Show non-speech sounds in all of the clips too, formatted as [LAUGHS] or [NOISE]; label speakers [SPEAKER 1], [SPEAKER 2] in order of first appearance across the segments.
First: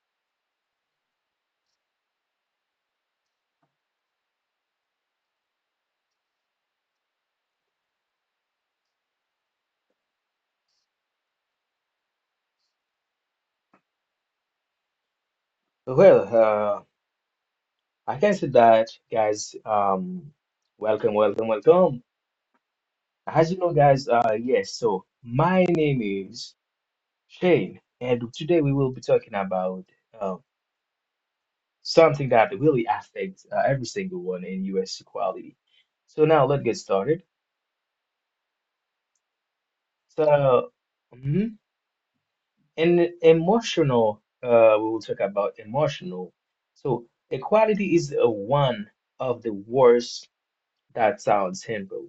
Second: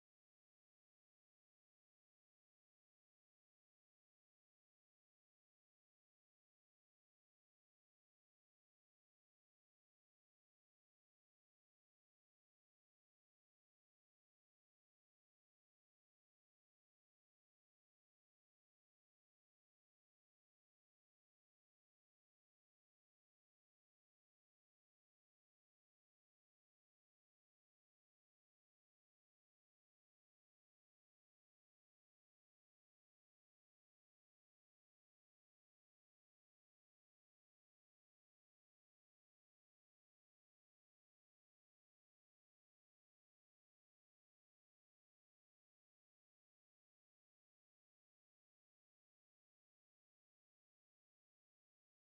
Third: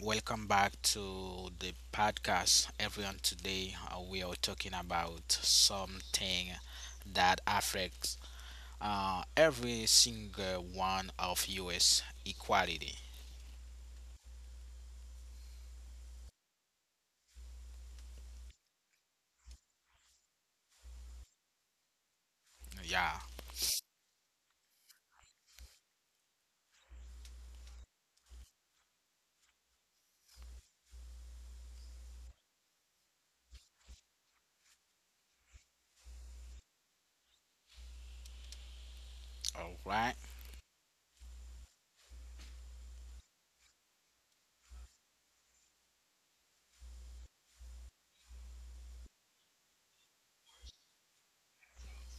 [SPEAKER 1] welcome back to the podcast, everyone. Today we are talking about something that affects every single one of U.S. equality.
[SPEAKER 2] Well, I can say that, guys. Welcome.
[SPEAKER 1] Yeah,
[SPEAKER 2] As you know, guys, yes, so my name is Shane, and today we will be talking about uh, something that really affects every single one in US equality. So now let's get started.
[SPEAKER 1] all right.
[SPEAKER 2] So, mhm, and emotional, we will talk about emotional. So, equality is one of the words that sounds simple.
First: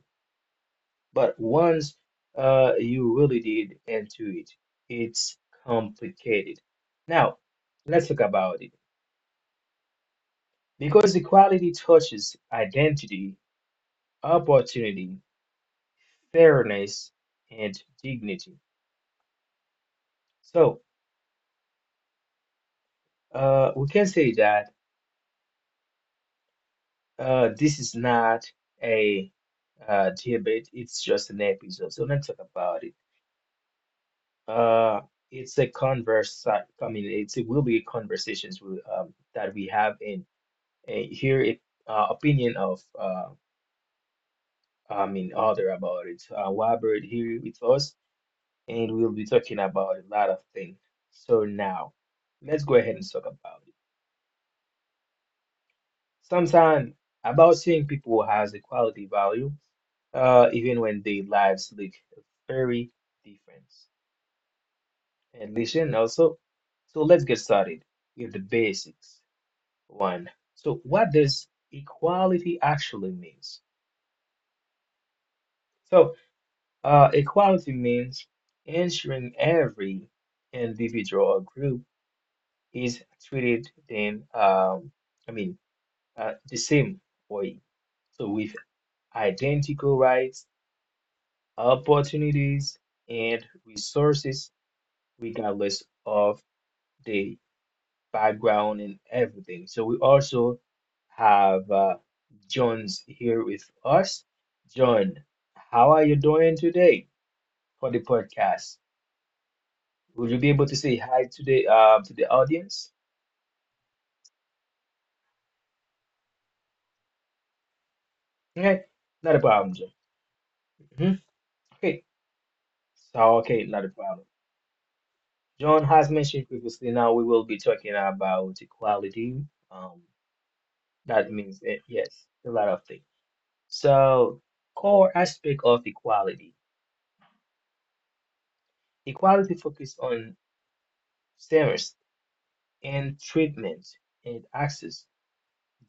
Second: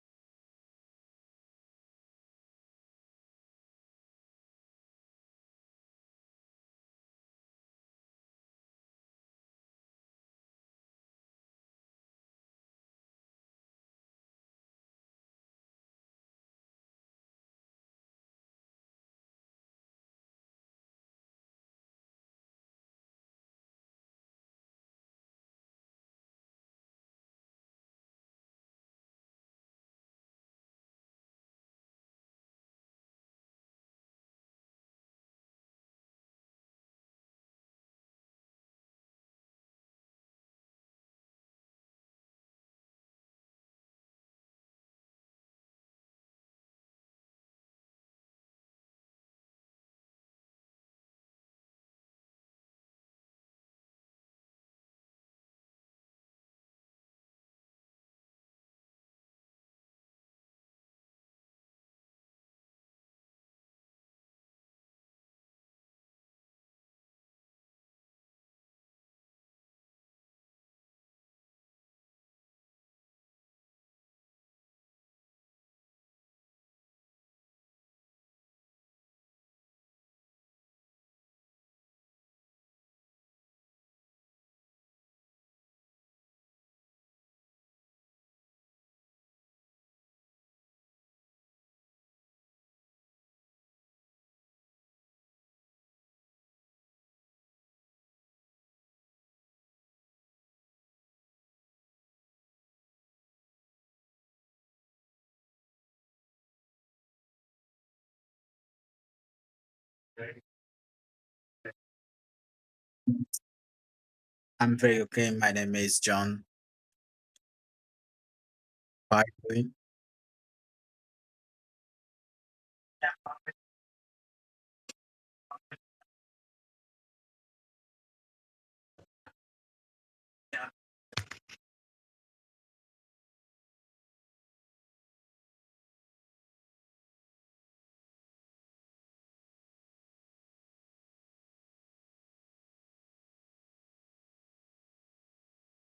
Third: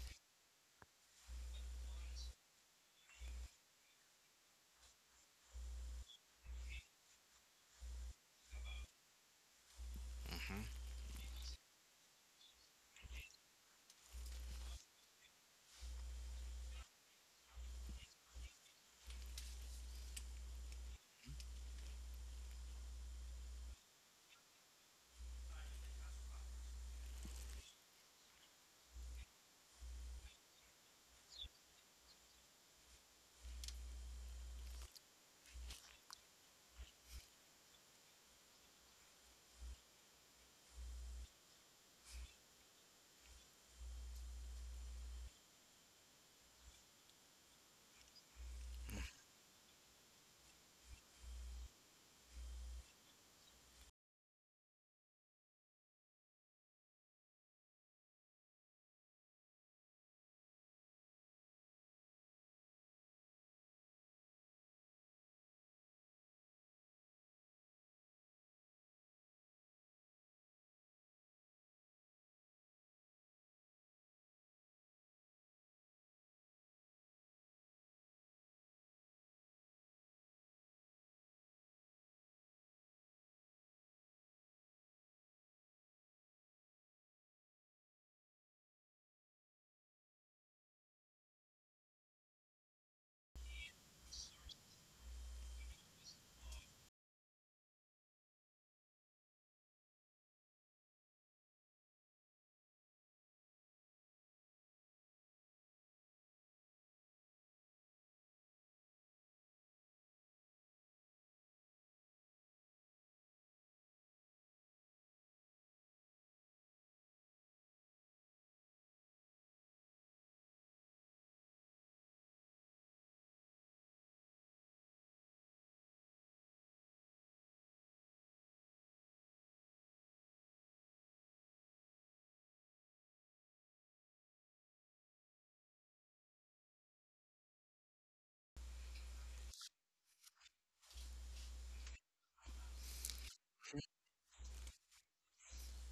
[SPEAKER 2] But once you really did into it, it's complicated. Now, let's talk about it.
[SPEAKER 1] Mm-hmm.
[SPEAKER 2] Because equality touches identity, opportunity, fairness, and dignity. So we can say that this is not a debate, it's just an episode. So let's talk about it. Uh, it's a converse, I mean, it's, it will be conversations we, that we have in. And hear it opinion of I mean other about it. Robert here with us, and we'll be talking about a lot of things. So now, let's go ahead and talk about it. Sometimes about seeing people has a quality value, even when their lives look very different. And listen also. So let's get started with the basics one. So what does equality actually means? So equality means ensuring every individual or group is treated in, I mean, the same way. So with identical rights, opportunities, and resources, regardless of the background and everything. So we also have John's here with us. John, how are you doing today for the podcast? Will you be able to say hi to the audience?
[SPEAKER 3] I'm very okay. My name is John.
[SPEAKER 2] Okay,
[SPEAKER 3] By
[SPEAKER 2] not
[SPEAKER 3] the
[SPEAKER 2] a
[SPEAKER 3] way,
[SPEAKER 2] problem, John. Mhm. Okay, so okay, not a problem. John has mentioned previously. Now we will be talking about equality. Um, that means yes, a lot of things. So core aspect of equality. Equality focuses on fairness and treatment and access,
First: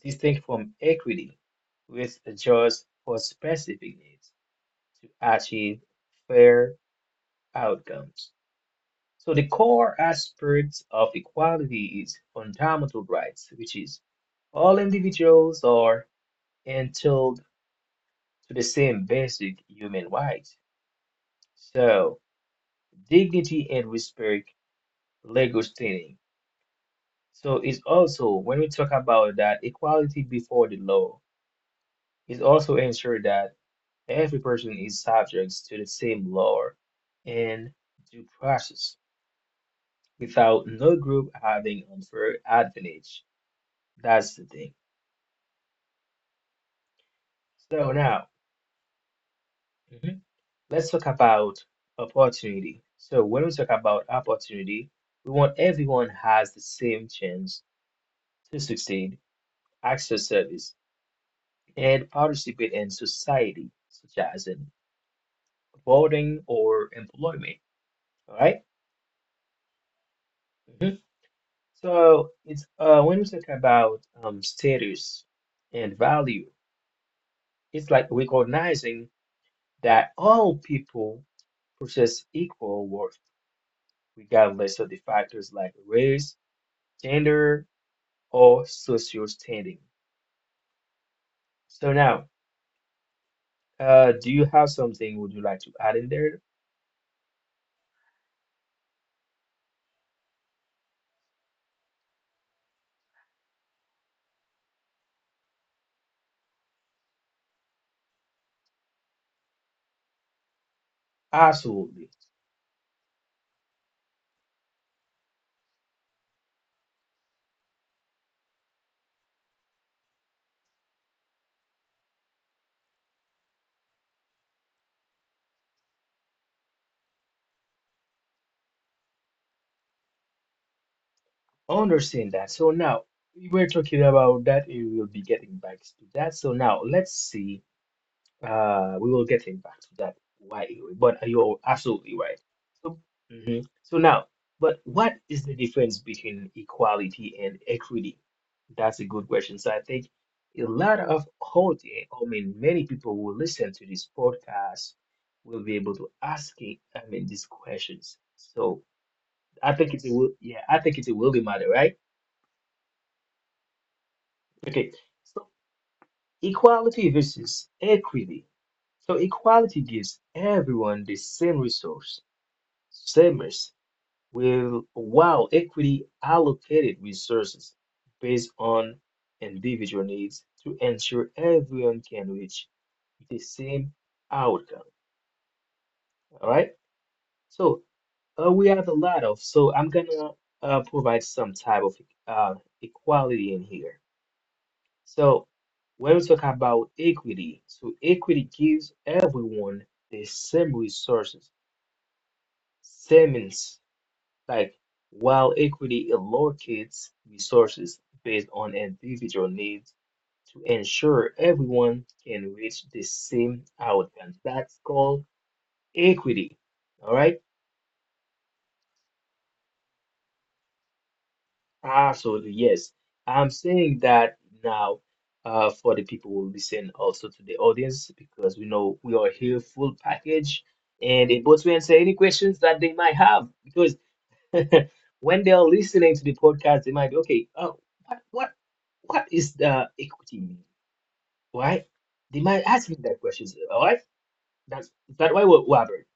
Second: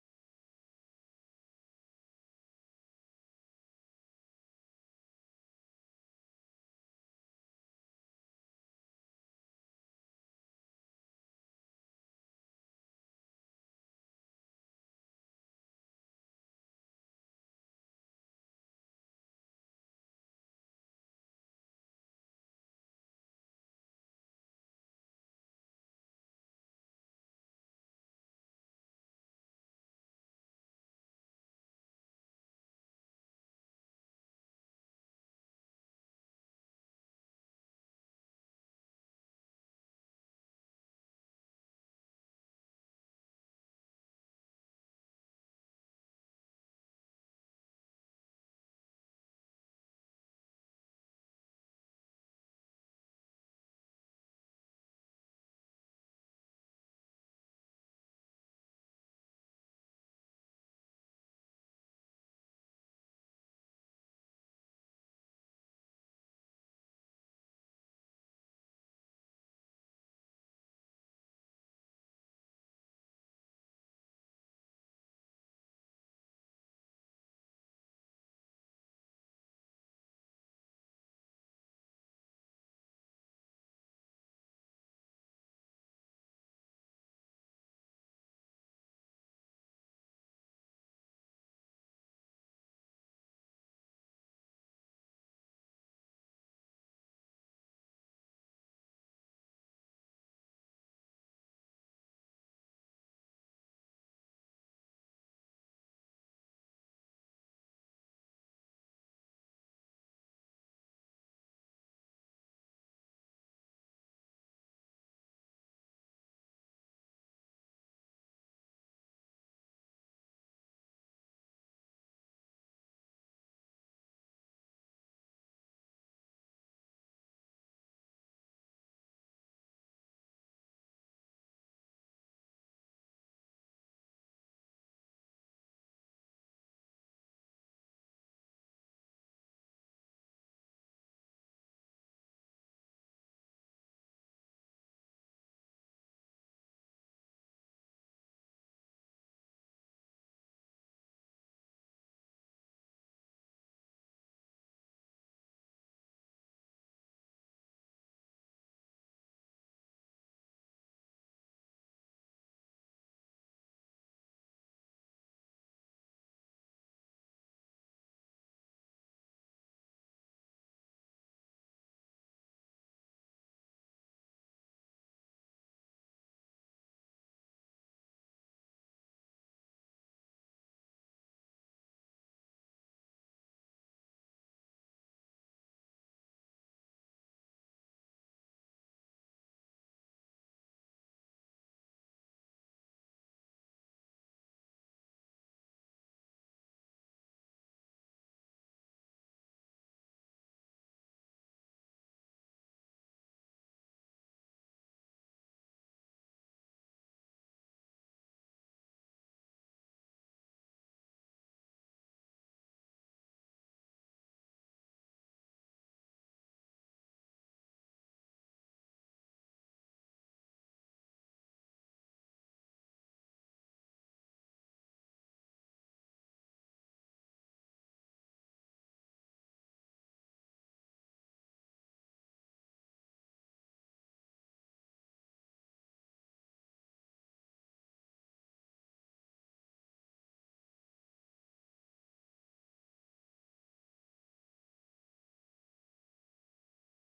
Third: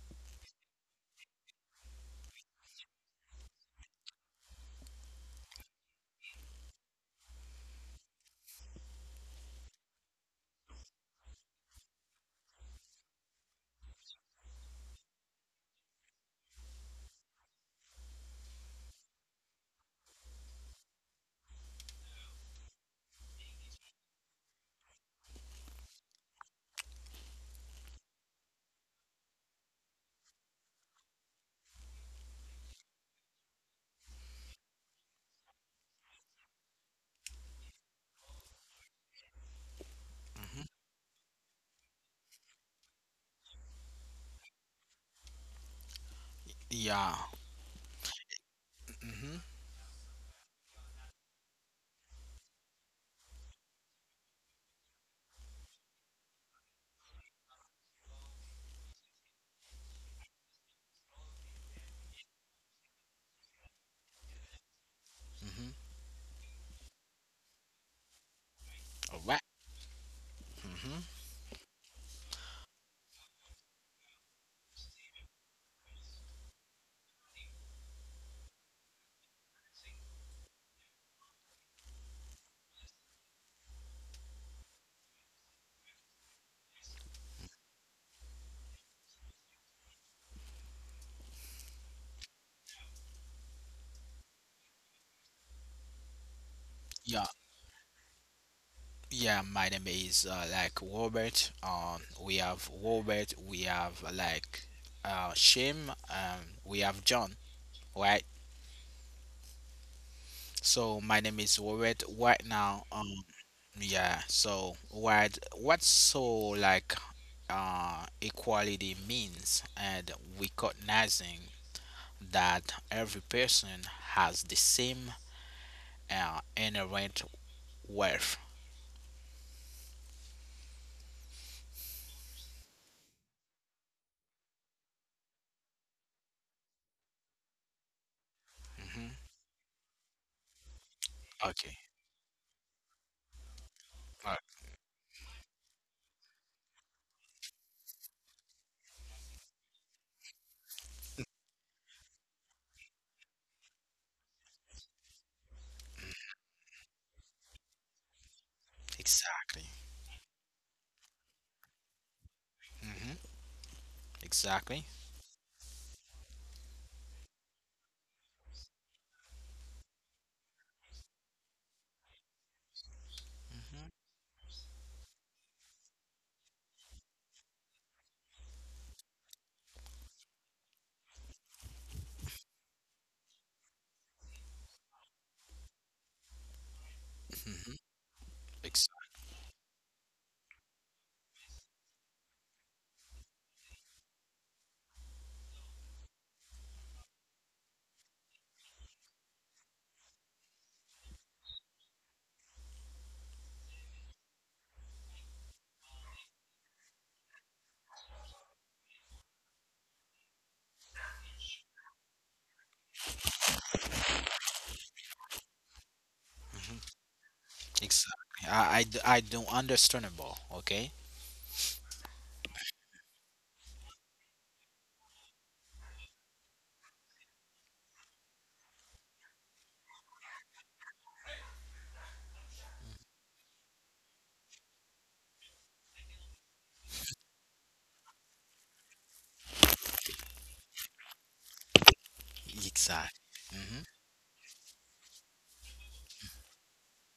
[SPEAKER 2] distinct from equity, which adjusts for specific needs to achieve fair outcomes. So the core aspect of equality is fundamental rights, which is all individuals are entitled to the same basic human rights. So dignity and respect, legal standing. So it's also when we talk about that equality before the law, is also ensure that every person is subject to the same law and due process
[SPEAKER 1] Mm-hmm.
[SPEAKER 2] without no group having unfair advantage. That's the thing.
[SPEAKER 1] Yeah.
[SPEAKER 2] So now,
[SPEAKER 1] Mm-hmm.
[SPEAKER 2] mhm, let's talk about opportunity. So when we talk about opportunity, we want everyone has the same chance to succeed, access service, and participate in society, such as in
[SPEAKER 1] Mm-hmm.
[SPEAKER 2] voting or employment. All right?
[SPEAKER 1] All right.
[SPEAKER 2] Mhm.
[SPEAKER 1] Mm-hmm.
[SPEAKER 2] So it's when we talk about status and value, it's like recognizing that all people possess equal worth. We got list of the factors like race, gender, or social standing. So now, do you have something would you like to add in there?
[SPEAKER 1] Yeah. Yeah, my name is like Robert. We have Robert. We have like Shim. We have John. Right? So my name is Warren. Right now,
[SPEAKER 2] Absolutely.
[SPEAKER 1] yeah. So what so like equality means, and recognizing that every person has the same inherent worth.
[SPEAKER 2] Understand that. So now we were talking about that, and we will be getting back to that. So now let's see.
[SPEAKER 1] Hmm.
[SPEAKER 2] We will get it back to that why,
[SPEAKER 1] Okay.
[SPEAKER 2] but you're absolutely right. So, mhm.
[SPEAKER 1] Uh,
[SPEAKER 2] So now, but what is the difference between equality and equity? That's a good question. So I think a lot of audience, I mean, many people who listen to this podcast will be able to ask it, I mean, these questions. So
[SPEAKER 1] exactly.
[SPEAKER 2] I think it's a will, yeah, I think it's a will matter, right?
[SPEAKER 1] Hmm. Exactly.
[SPEAKER 2] Okay. So, equality versus equity. So equality gives everyone the same resource,
[SPEAKER 1] Hmm.
[SPEAKER 2] savers, will while equity allocated resources based on individual needs to ensure everyone can reach the same outcome. All
[SPEAKER 1] Hmm.
[SPEAKER 2] right. So
[SPEAKER 1] Exactly.
[SPEAKER 2] we have a lot of. So I'm gonna provide some type of uh, equality in here. So when we talk about equity, so equity gives everyone the same resources, same means, like while equity allocates resources based on individual needs to ensure everyone can reach the same outcome. That's called
[SPEAKER 1] Hmm.
[SPEAKER 2] equity. All right.
[SPEAKER 1] Exactly. I don't understandable. Okay.
[SPEAKER 2] Absolutely, yes. I'm saying that now for the people who listen also to the audience because we know we are here full package and able to answer any questions that they might have because [LAUGHS] when they are listening to the podcast, they might be okay, oh, what what is the equity mean? Why they
[SPEAKER 1] Exactly.
[SPEAKER 2] might ask
[SPEAKER 1] Hmm.
[SPEAKER 2] me that questions, all right? That's that why we're Robert.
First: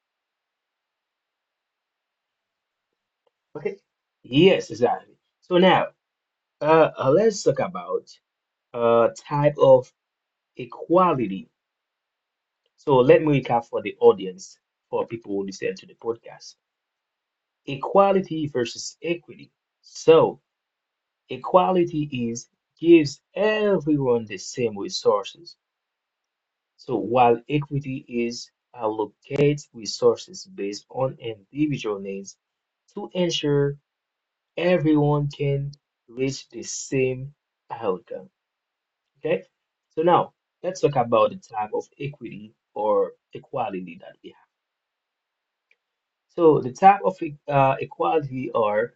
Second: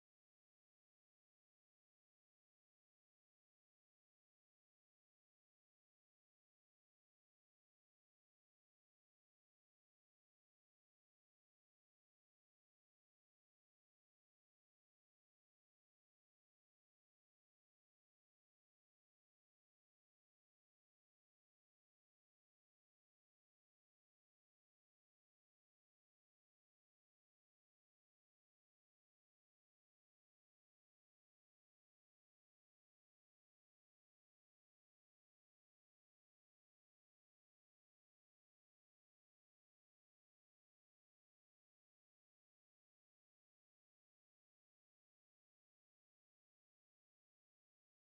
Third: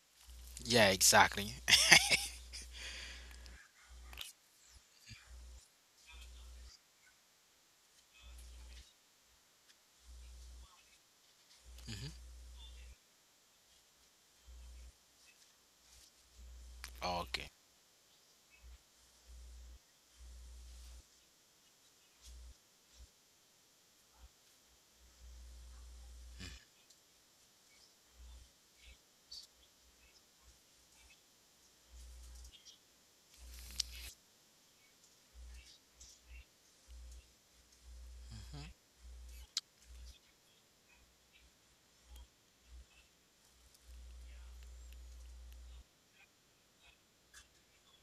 [SPEAKER 1] Yeah. Exactly.
[SPEAKER 2] Okay. Yes, exactly. So now let's talk about type of equality.
[SPEAKER 1] [LAUGHS]
[SPEAKER 2] So let me recap for the audience, for people who listen to the podcast.
[SPEAKER 1] Okay.
[SPEAKER 2] Equality versus equity. So equality is gives everyone the same resources. So while equity is allocates resources based on individual needs to ensure everyone can reach the same outcome. Okay. So now let's talk about the type of equity or equality that we have. So the type of equality are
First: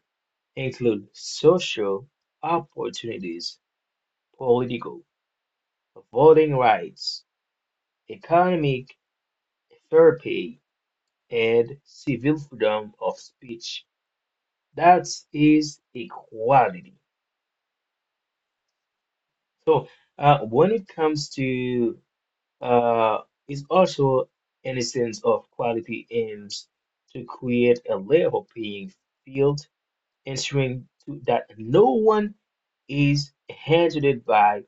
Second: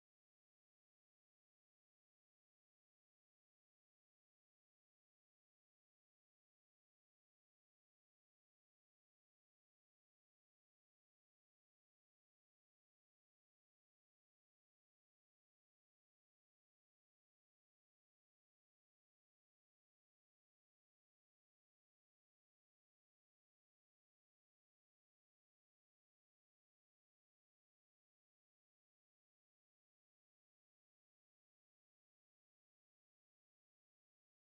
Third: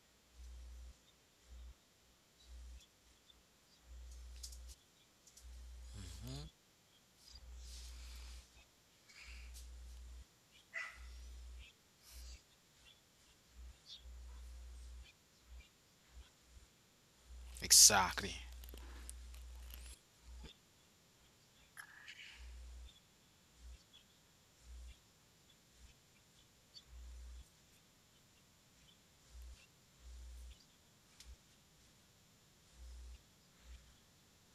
[SPEAKER 2] include social opportunities, political,
[SPEAKER 1] Mhm.
[SPEAKER 2] voting rights, economic fair pay, and civil freedom of speech. That is equality.
[SPEAKER 1] Exactly.
[SPEAKER 2] So when it comes to uh, is also an essence of quality aims to create a level playing field, ensuring to, that no one is handled by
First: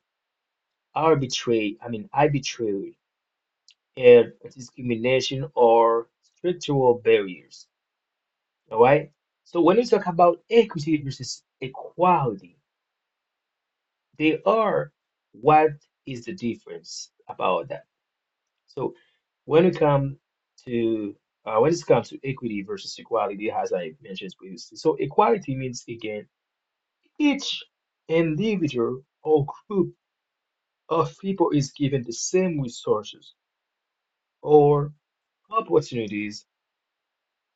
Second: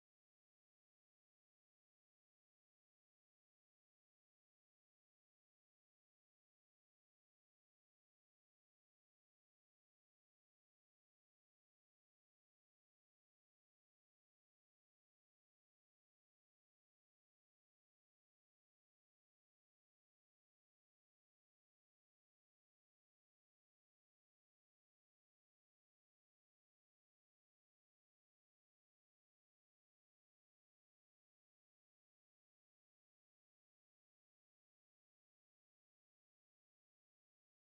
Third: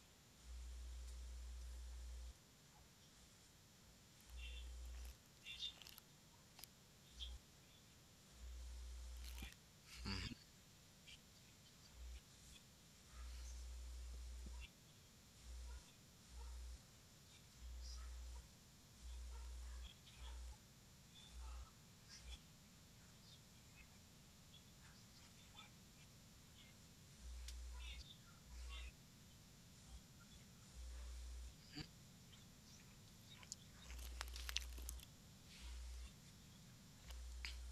[SPEAKER 2] arbitrary, I mean arbitrary and discrimination or structural barriers. All right. So when we talk about equity versus equality, they are what is the difference about that? So when it comes to when it comes to equity versus equality, as I mentioned previously, so equality means again each individual or group of people is given the same resources or opportunities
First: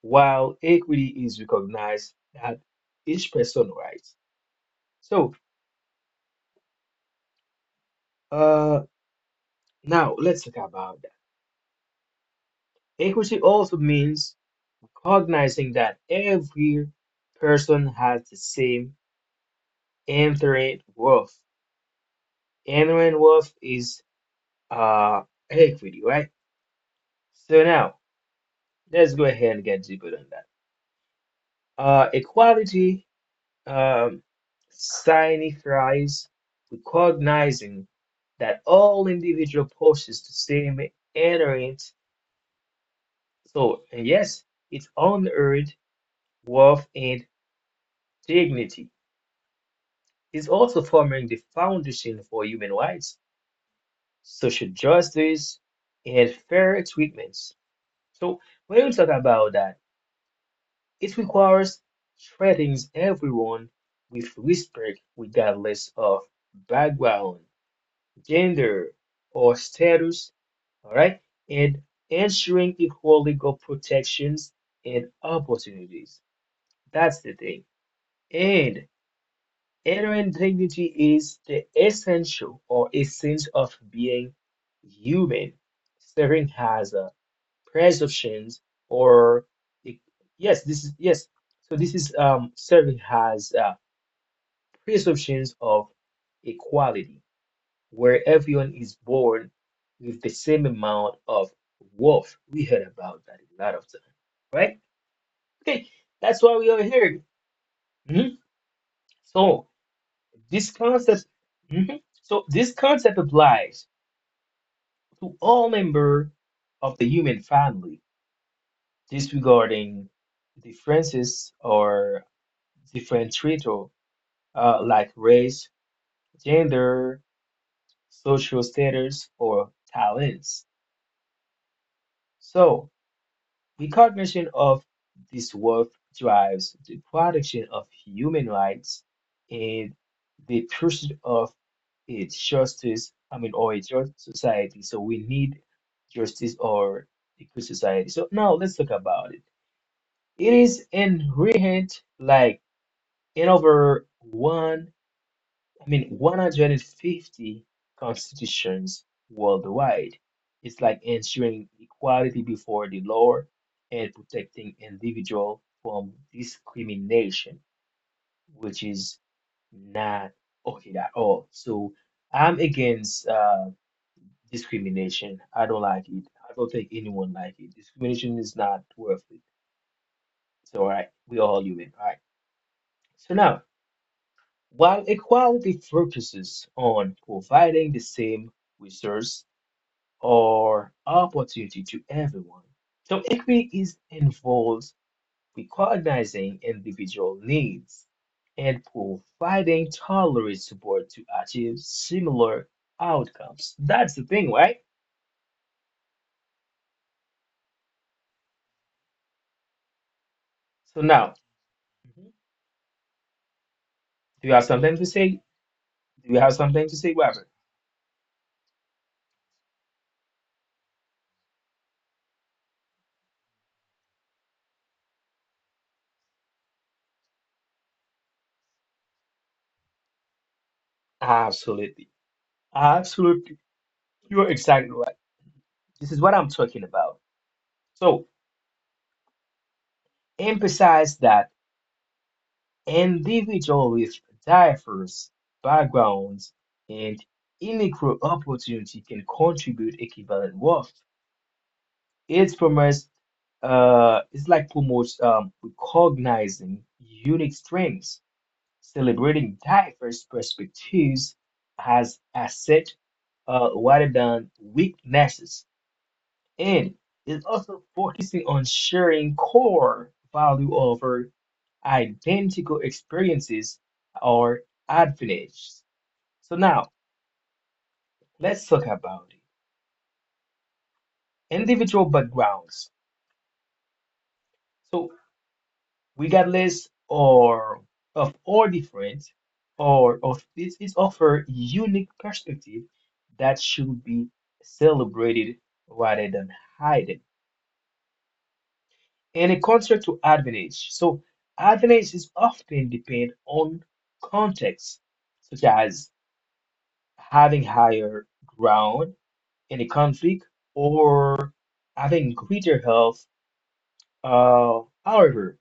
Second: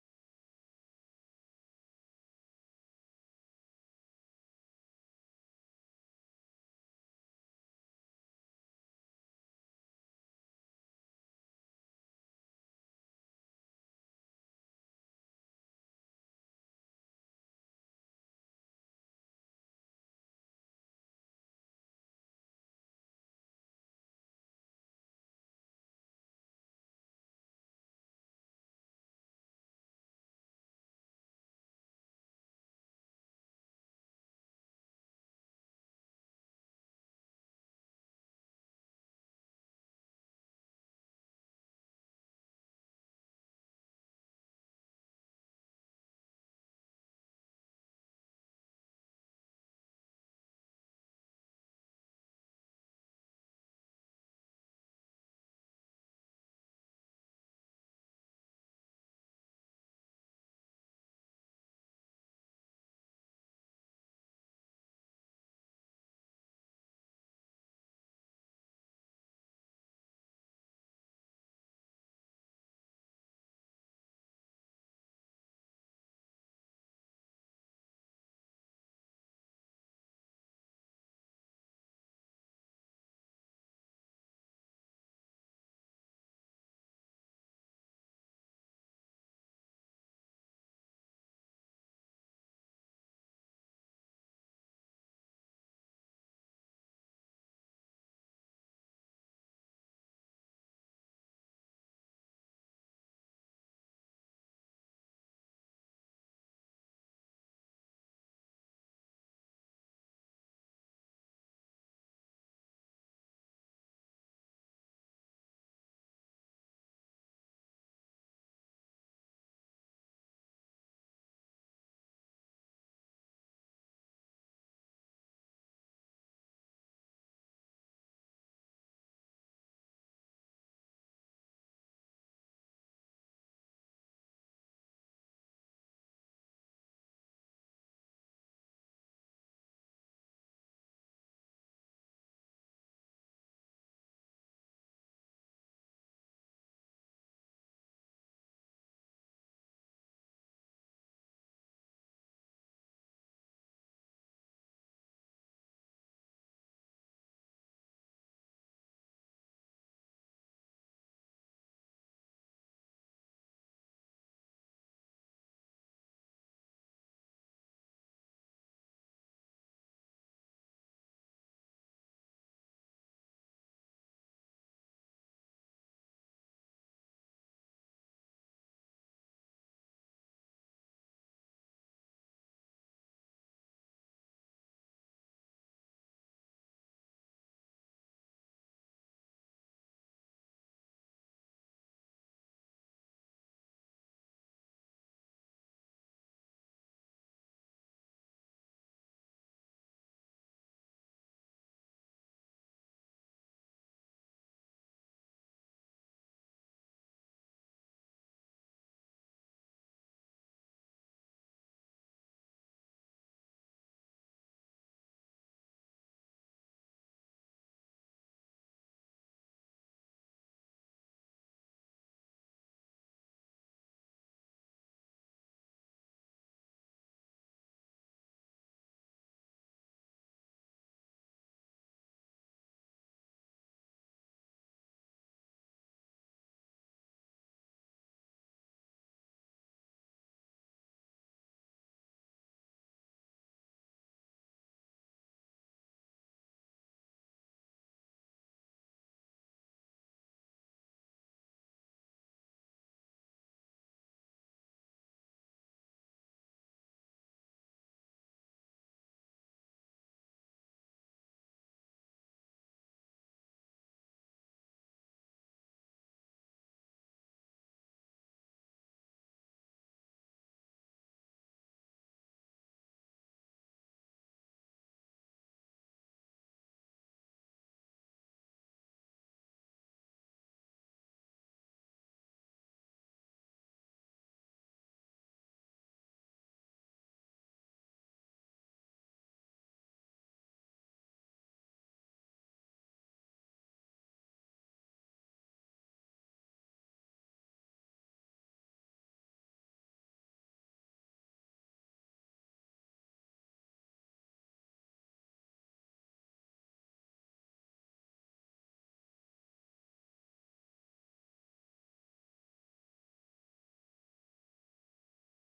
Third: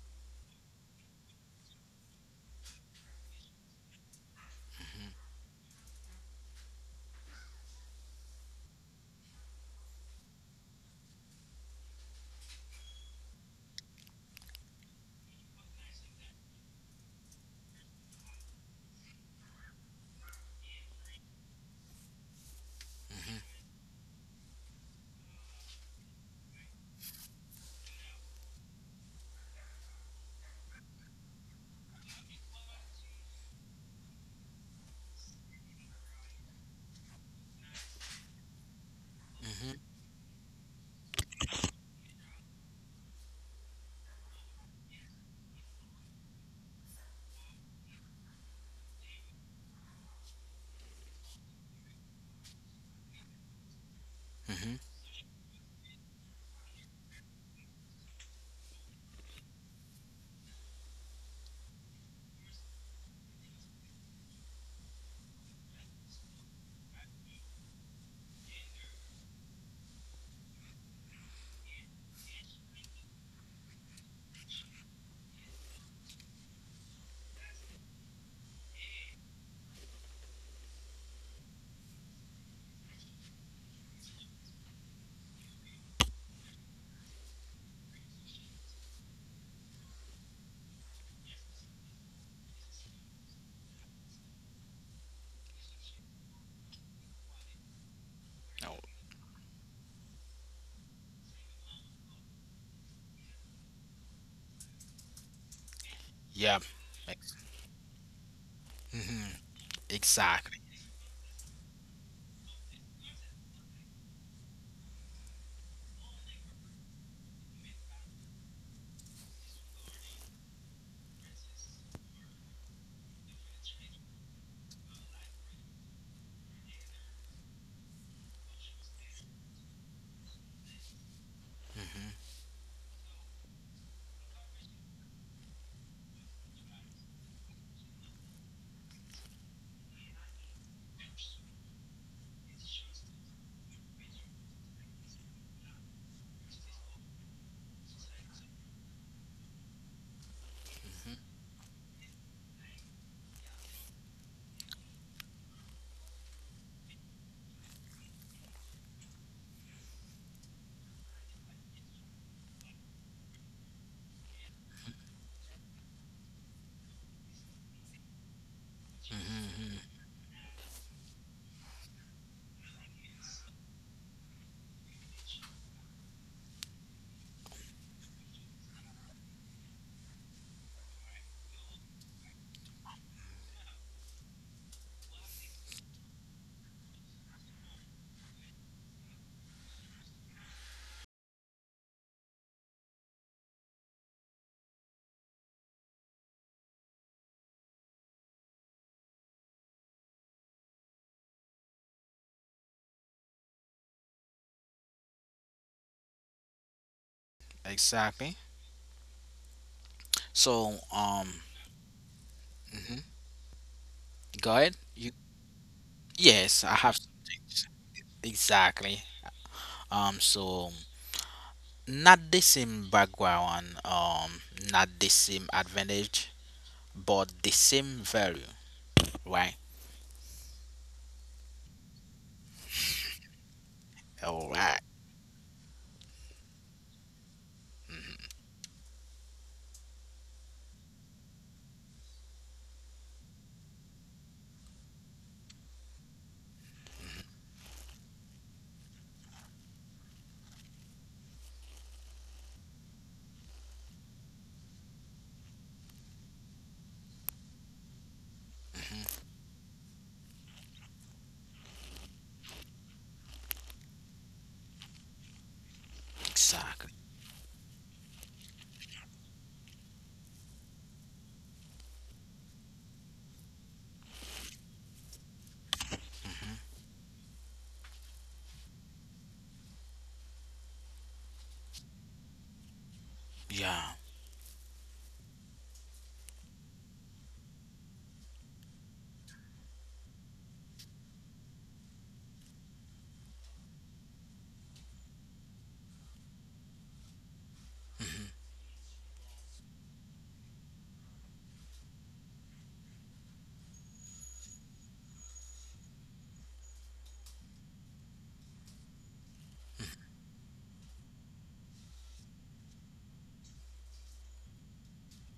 [SPEAKER 2] while equity is recognized that each person rights. So uh, now let's talk about that. Equity also means recognizing that every person has the same inherent worth. Inherent worth is uh, equity, right? So now let's go ahead and get deeper on that. Equality um, Sinithrice, recognizing that
[SPEAKER 1] Mm-hmm.
[SPEAKER 2] all individual possess the same inherent thought, and yes, its unearned worth and dignity, is also forming the foundation for human rights,
[SPEAKER 1] Mm-hmm.
[SPEAKER 2] social justice, and fair treatments. So when we talk about that, it requires treating everyone with respect regardless of background gender, or status, all right, and ensuring equal legal protections and opportunities. That's the thing. And honor and dignity is the essential or essence of being human, serving as a presumptions or it- yes, this is yes. So this is serving as presumptions of equality,
[SPEAKER 1] Oh,
[SPEAKER 2] where everyone is born with the same amount of wealth. We heard about that a lot of time, right? Okay,
[SPEAKER 1] yeah.
[SPEAKER 2] that's why we
[SPEAKER 1] Ex-
[SPEAKER 2] are here. Mhm.
[SPEAKER 1] mhm,
[SPEAKER 2] So
[SPEAKER 1] exactly.
[SPEAKER 2] this concept, mhm. so this concept applies to all members of the human family, disregarding differences or different treatment like race, gender, social status, or talents.
[SPEAKER 1] Hmm.
[SPEAKER 2] So recognition of this worth drives the protection of human rights and the pursuit of a justice, I mean, or a just society. So we need justice or a good society. So now let's talk about it. It is inherent like in over one. I mean, 150 constitutions worldwide. It's like ensuring equality before the law and protecting individual from discrimination, which is not okay at all. So I'm against discrimination. I don't like it. I don't think anyone like it. Discrimination is not worth it. It's all right. We all human. All right. So now. While equality focuses on providing the same resource or opportunity to everyone, so equity is involves recognizing individual needs and providing tolerant support to achieve similar outcomes. That's the thing, right?
[SPEAKER 1] Exactly. So,
[SPEAKER 2] So now, mhm.
[SPEAKER 1] mhm. go
[SPEAKER 2] Do
[SPEAKER 1] ahead.
[SPEAKER 2] you have
[SPEAKER 1] You,
[SPEAKER 2] something to say? Do
[SPEAKER 1] yes,
[SPEAKER 2] you
[SPEAKER 1] I
[SPEAKER 2] have
[SPEAKER 1] have
[SPEAKER 2] something to say, Robert?
[SPEAKER 1] exactly. So not the same background, not the same advantage, but the same value, right?
[SPEAKER 2] Absolutely. Absolutely.
[SPEAKER 1] All
[SPEAKER 2] You're
[SPEAKER 1] right.
[SPEAKER 2] exactly right. This is what I'm talking about. So emphasize that individuals with diverse backgrounds and unequal opportunity can contribute equivalent worth. It promotes, it's like promotes recognizing unique strengths, celebrating diverse perspectives as asset rather than weaknesses, and
[SPEAKER 1] Exactly.
[SPEAKER 2] is also focusing on sharing core value over identical experiences or advantages. So now let's talk about it. Individual backgrounds.
[SPEAKER 1] Yeah.
[SPEAKER 2] So we got lists or of all different or of this is offer unique perspective that should be celebrated rather than hidden. And a contrast to advantage. So advantage is often depend on context, such as having higher ground in a conflict or having greater health. However,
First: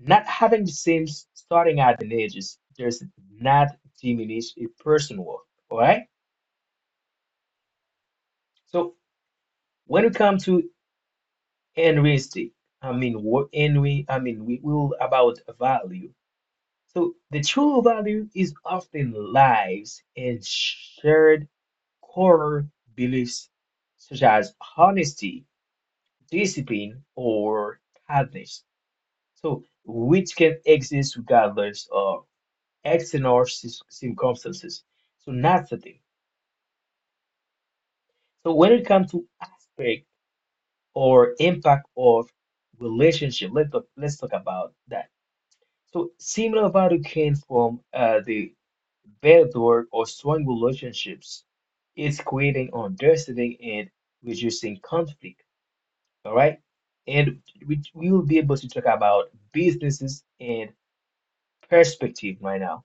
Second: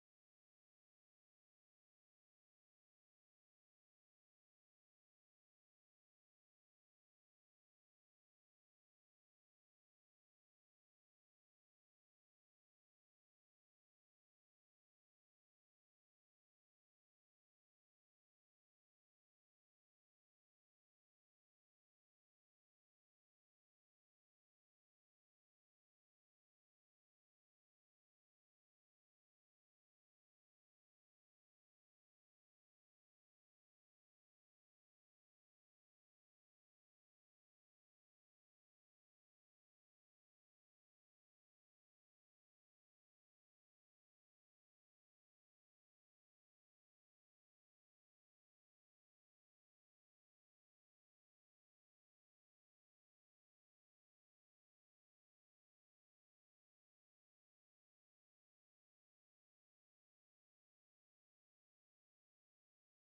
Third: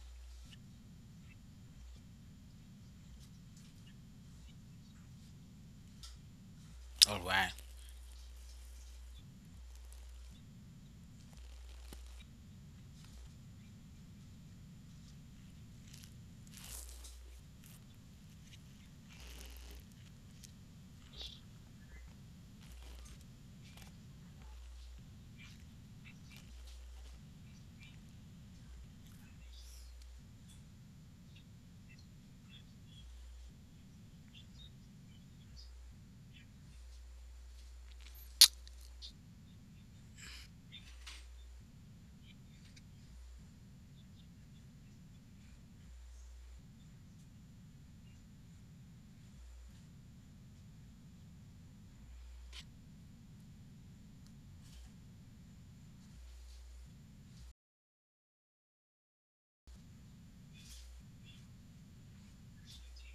[SPEAKER 2] not having the same starting at an age is just not diminish a person worth. All right.
[SPEAKER 1] All right.
[SPEAKER 2] So when we come to enlisting, I mean what envy, I mean we will about value. So the true value is often lives and shared core beliefs such as honesty, discipline, or kindness. So, which can exist regardless of external circumstances. So, that's the thing. So, when it comes to aspect or impact of relationship, let's talk about that. So, similar value came from the better or strong relationships. It's creating understanding and reducing conflict. All right. And we will be able to talk about businesses and perspective right now.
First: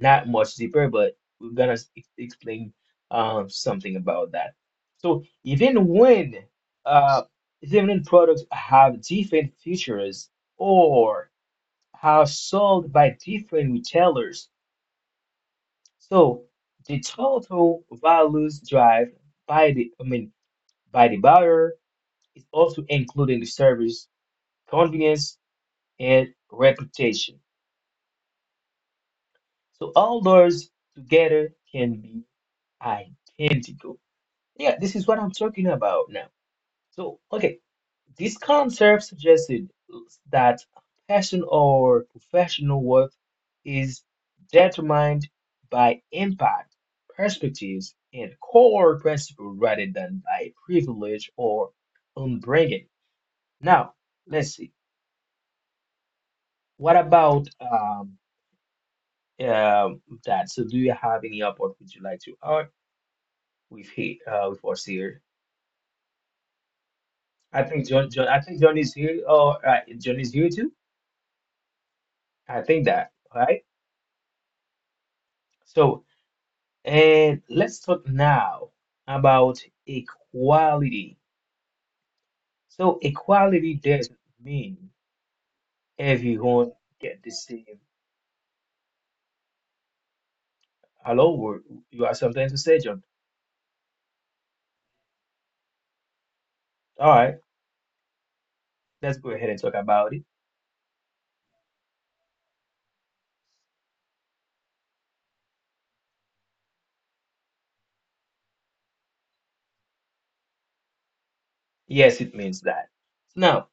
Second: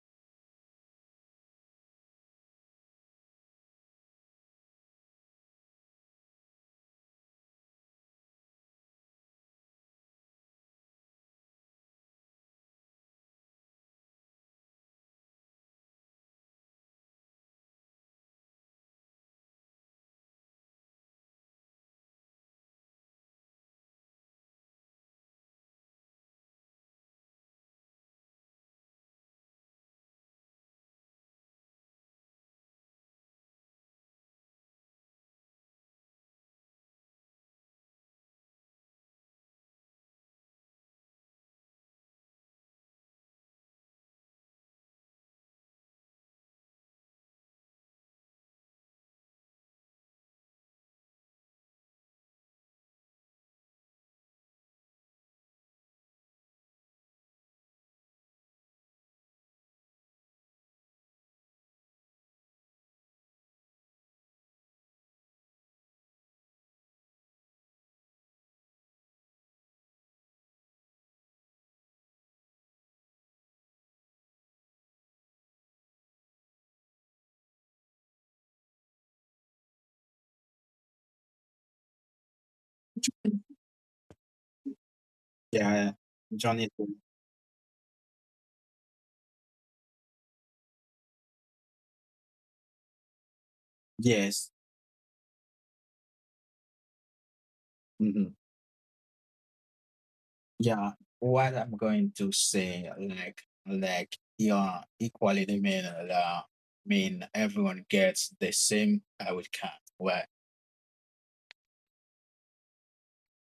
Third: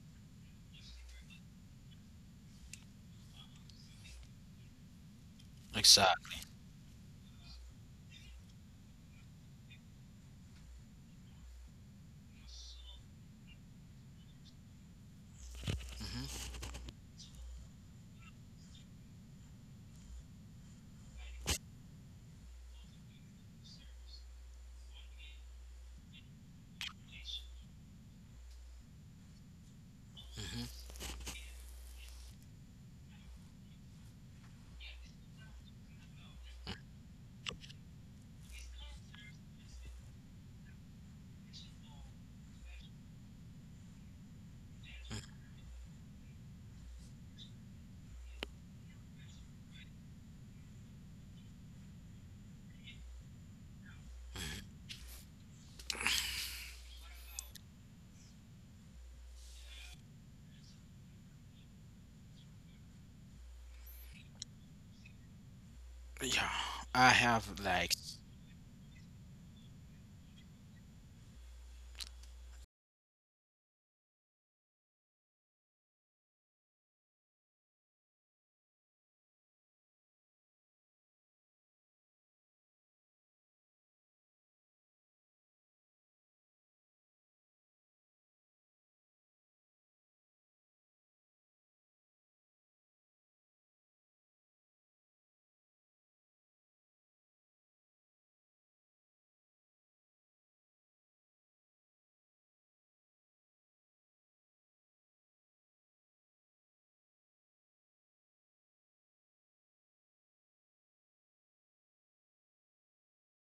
[SPEAKER 2] Not much deeper, but we've got to explain something about that. So even when
[SPEAKER 1] Exactly.
[SPEAKER 2] uh, different products have different features or are sold by different retailers, so
[SPEAKER 1] Hmm.
[SPEAKER 2] the total values drive by the I mean by the buyer is also including the service, convenience, and reputation. So all
[SPEAKER 1] Hmm.
[SPEAKER 2] those together can be identical. Yeah, this is what I'm talking about now. So, okay, this concept suggested that passion or professional worth is determined by impact, perspectives, and core principle rather than by privilege or upbringing. Now, let's see. What about that? So, do you have any upward would you like to add with he with us here?
[SPEAKER 1] Yeah. I have
[SPEAKER 2] I think
[SPEAKER 1] like.
[SPEAKER 2] John is here or John is here too. I think that, right? So, and let's talk now about equality. So equality doesn't mean
[SPEAKER 3] yeah,
[SPEAKER 2] everyone
[SPEAKER 3] John is
[SPEAKER 2] get the same. Hello, you have something to say, John?
[SPEAKER 3] yes.
[SPEAKER 2] All right,
[SPEAKER 3] hmm
[SPEAKER 2] let's go ahead and talk about it.
[SPEAKER 3] Yeah, what I'm going to say, yeah, equality mean everyone gets the same outcome. Right?
[SPEAKER 2] Yes, it means that. Now,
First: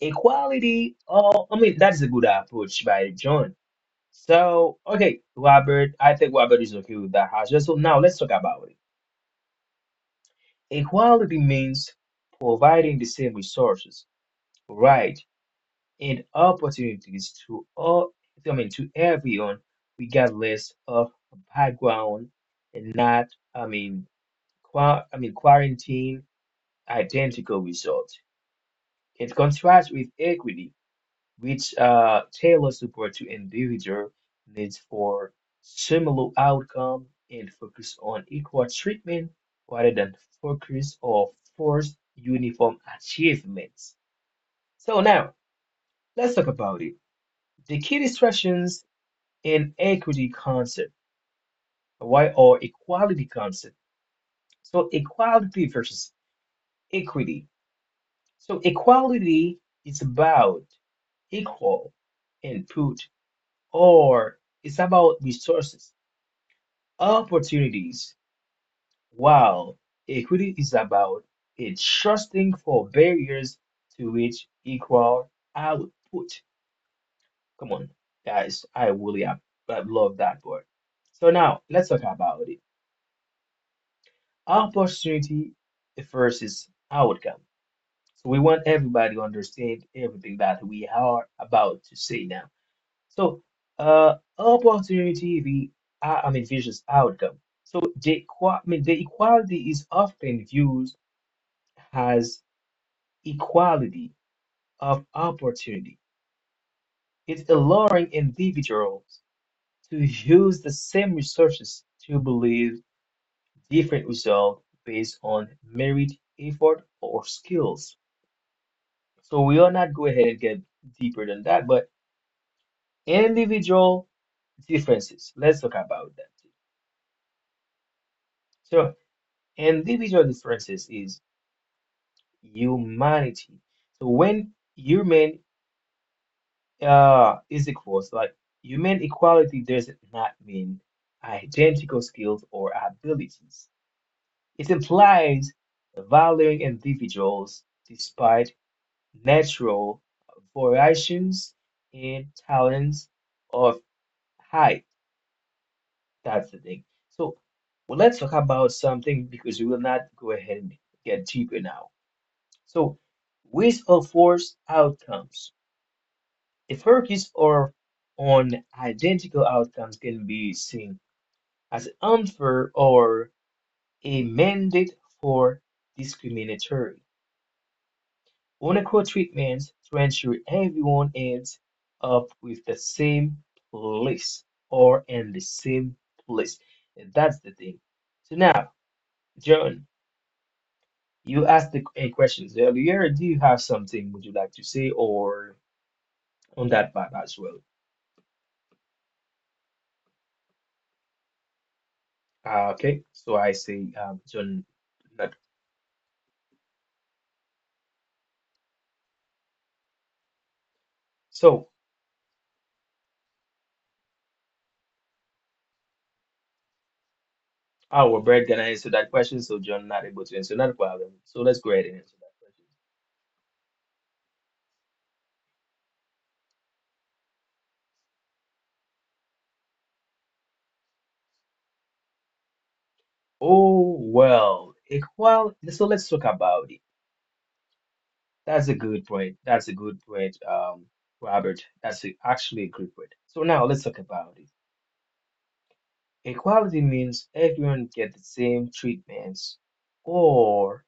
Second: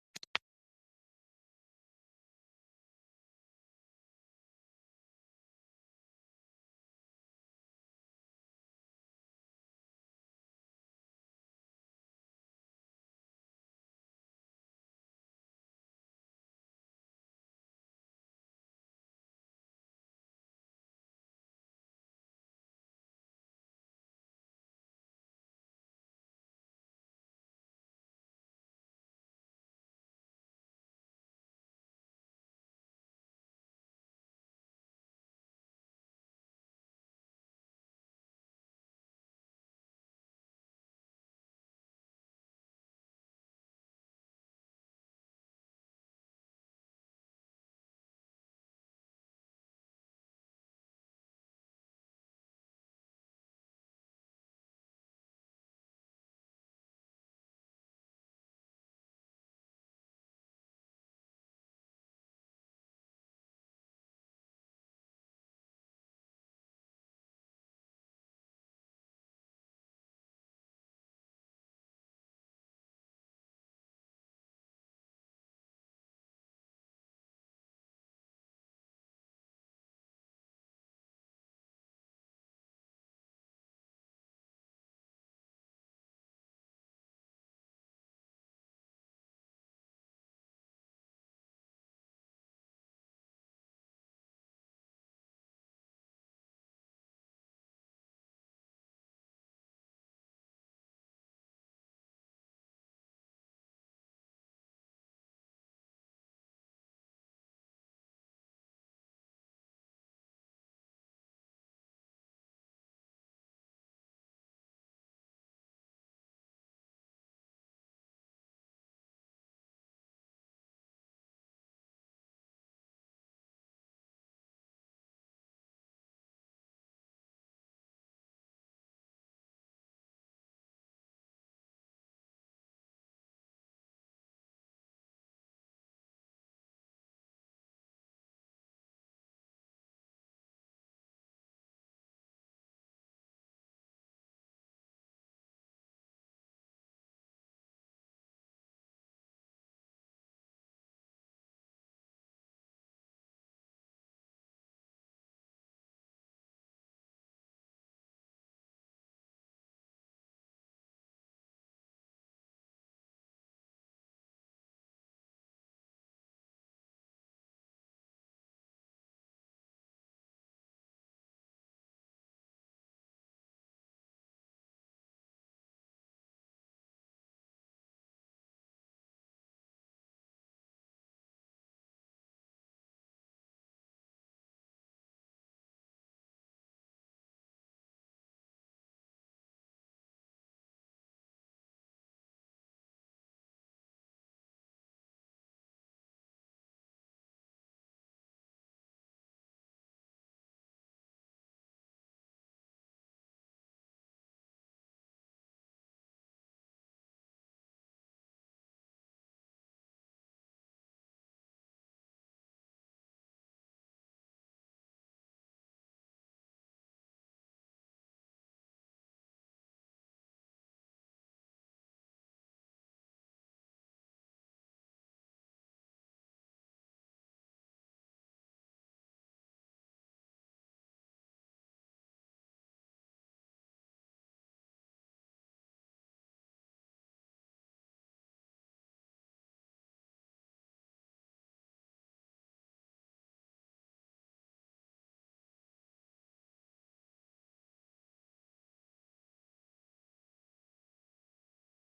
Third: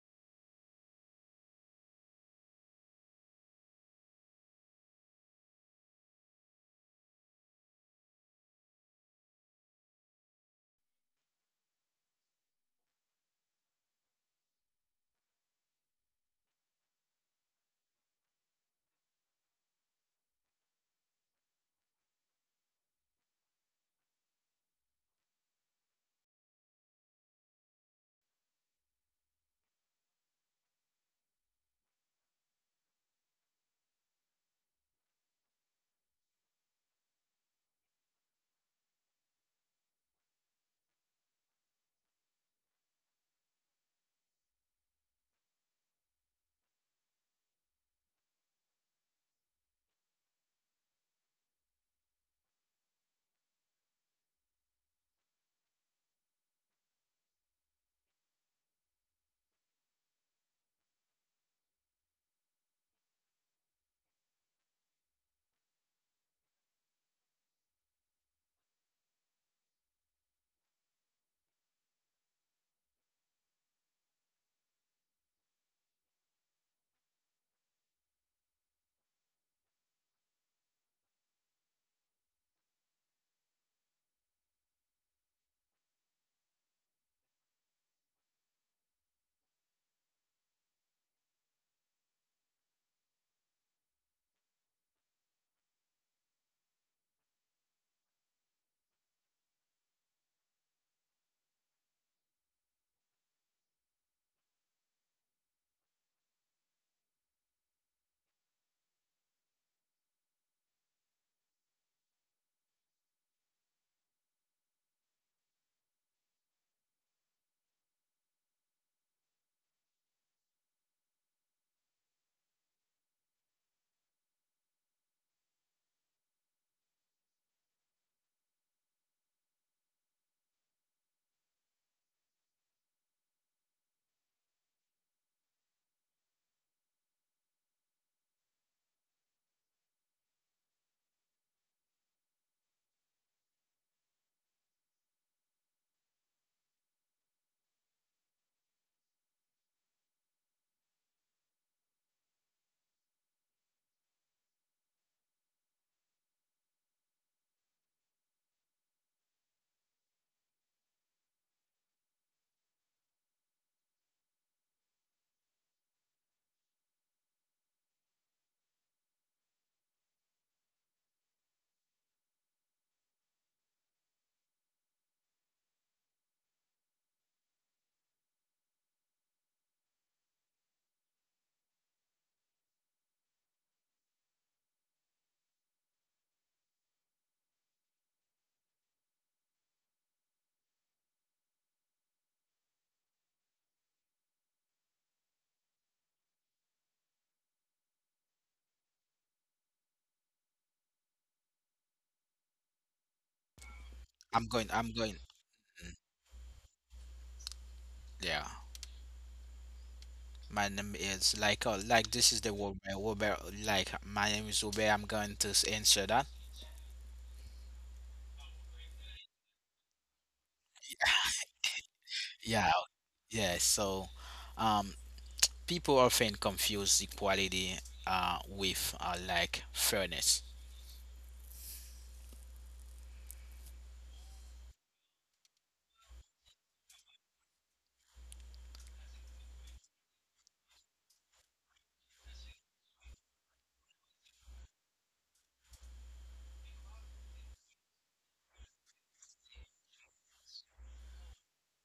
[SPEAKER 2] equality, that's a good approach by John. So, okay, Robert, I think Robert is okay with that. So now let's talk about it. Equality means providing the same resources, rights, and opportunities to all, I mean, to everyone, regardless of background, and not, I mean, quarantine identical results. It contrasts with equity, which tailor support to individual needs for similar outcome and focus on equal treatment rather than focus or forced uniform achievements. So now let's talk about it. The key distractions in equity concept, why or equality concept. So equality versus equity. So equality is about equal input or it's about resources opportunities. While equity is about a trusting for barriers to reach equal output. Come on, guys, I love that word. So now let's talk about it. Opportunity versus outcome. So we want everybody to understand everything that we are about to say now. So, opportunity we are, I mean, versus outcome. So the equality is often viewed as equality of opportunity. It's allowing individuals to use the same resources to believe different results based on merit, effort, or skills. So we will not go ahead and get deeper than that, but individual differences. Let's talk about that. So, and the visual differences is humanity. So when human is equals, like human equality does not mean identical skills or abilities. It implies valuing individuals despite natural variations in talents of height. That's the thing. So well, let's talk about something because we will not go ahead and get deeper now. So, with of worse outcomes? The focus or on identical outcomes can be seen as unfair or a mandate for discriminatory. Unequal treatment to ensure everyone ends up with the same place or in the same place. And that's the thing. So now, John, you asked the a questions earlier. Do you have something would you like to say or on that part as well? Okay,
[SPEAKER 1] I'm
[SPEAKER 2] so
[SPEAKER 1] going.
[SPEAKER 2] I
[SPEAKER 1] I'm
[SPEAKER 2] say
[SPEAKER 1] going.
[SPEAKER 2] John.
[SPEAKER 1] Mm,
[SPEAKER 2] Not,
[SPEAKER 1] yeah. My name is like this is the
[SPEAKER 2] so
[SPEAKER 1] Robert. Robert, like my name is Robert. I'm going to answer that.
[SPEAKER 2] our Brad gonna answer that question, so John not able to
[SPEAKER 1] [LAUGHS]
[SPEAKER 2] answer that problem. So let's go
[SPEAKER 1] Yeah.
[SPEAKER 2] ahead and answer that question.
[SPEAKER 1] Yeah. So, um, people often confuse equality with like fairness.
[SPEAKER 2] So let's talk about it. That's a good point. That's a good point, Robert. That's actually a good point. So now let's talk about it. Equality means everyone get the same treatments or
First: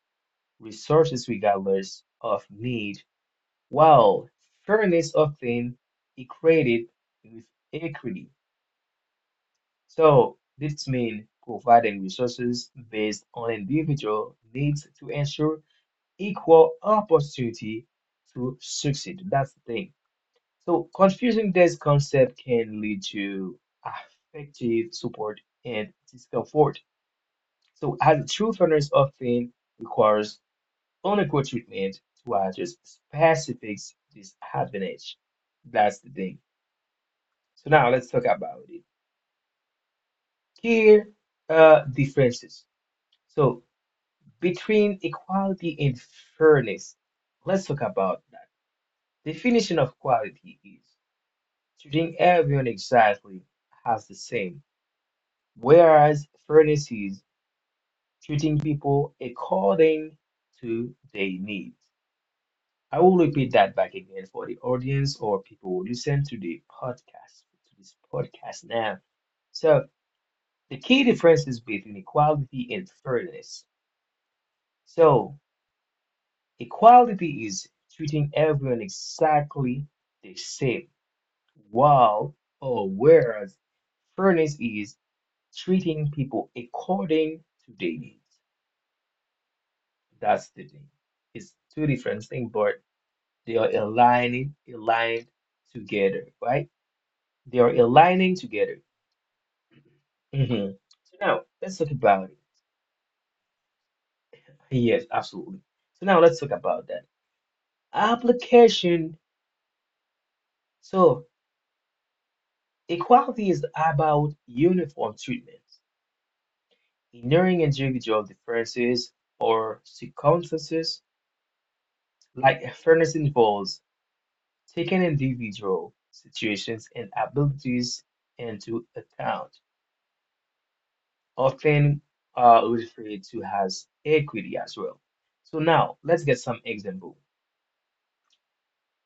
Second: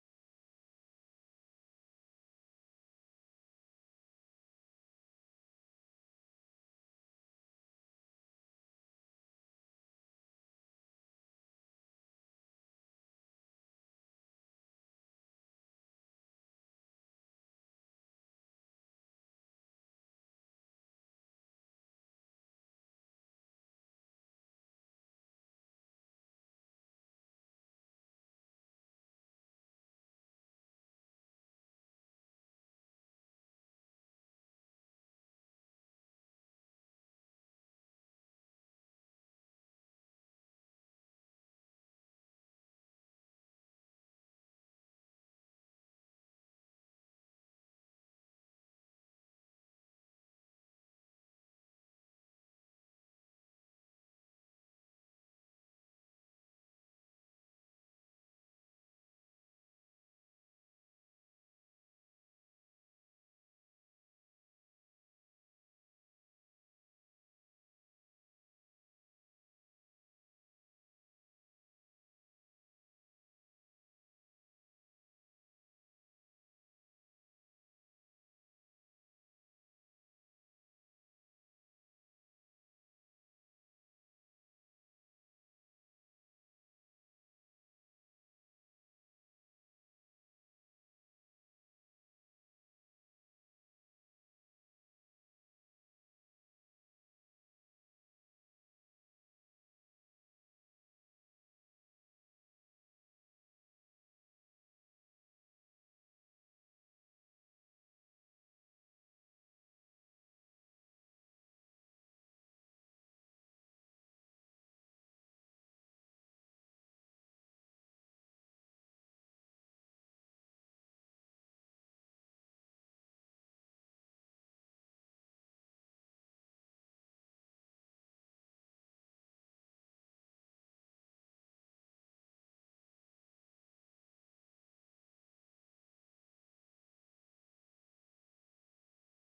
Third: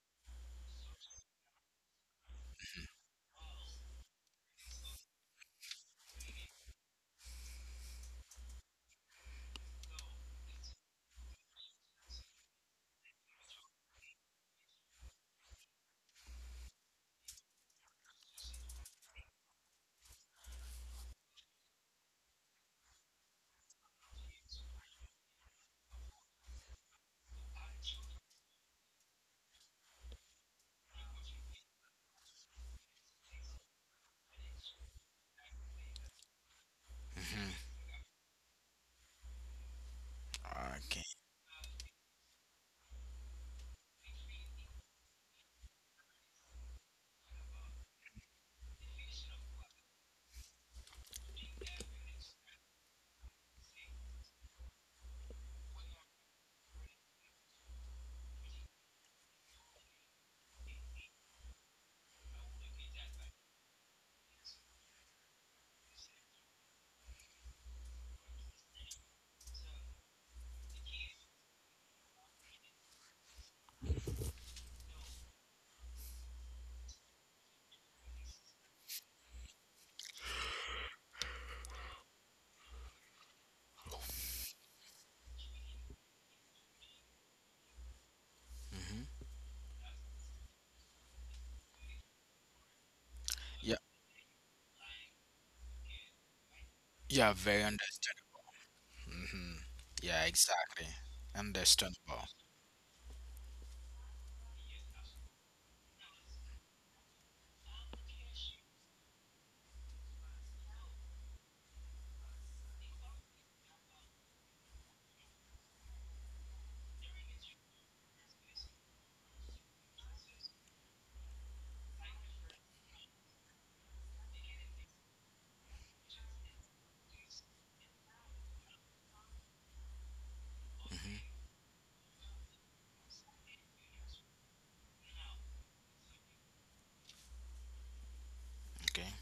[SPEAKER 2] resources regardless of need. While fairness often equated with equity. So this means providing resources based on individual needs to ensure equal opportunity to succeed. That's the thing. So confusing this concept can lead to affective support and discomfort. So as truth fairness often requires unequal treatment to address specific disadvantage. That's the thing.
[SPEAKER 1] Hmm.
[SPEAKER 2] So now let's talk about it.
[SPEAKER 1] Okay.
[SPEAKER 2] Here, differences. So between equality and fairness, let's talk about that. Definition of quality is treating everyone exactly as the same, whereas fairness is treating people according to their needs. I will repeat that back again for the audience or people who listen to the podcast, to this podcast now. So, the key difference is between equality and fairness. So, equality is treating everyone exactly the same, while or whereas fairness is treating people according to their needs.
[SPEAKER 1] Hmm.
[SPEAKER 2] That's the thing. It's two different things, but they
[SPEAKER 1] Yeah.
[SPEAKER 2] are aligned together, right?
[SPEAKER 1] Yeah. Very
[SPEAKER 2] They are
[SPEAKER 1] understandable.
[SPEAKER 2] aligning together.
[SPEAKER 1] Hmm. Yeah. Exactly.
[SPEAKER 2] Mhm. So now let's talk
[SPEAKER 1] Understandable.
[SPEAKER 2] about it. Yes, absolutely. So now let's talk about that application. So equality is about uniform treatment, ignoring individual differences or circumstances, like fairness involves taking individual situations and abilities into account,
[SPEAKER 1] Hmm.
[SPEAKER 2] often referred to as equity as well. So now let's get some example.
[SPEAKER 1] Okay.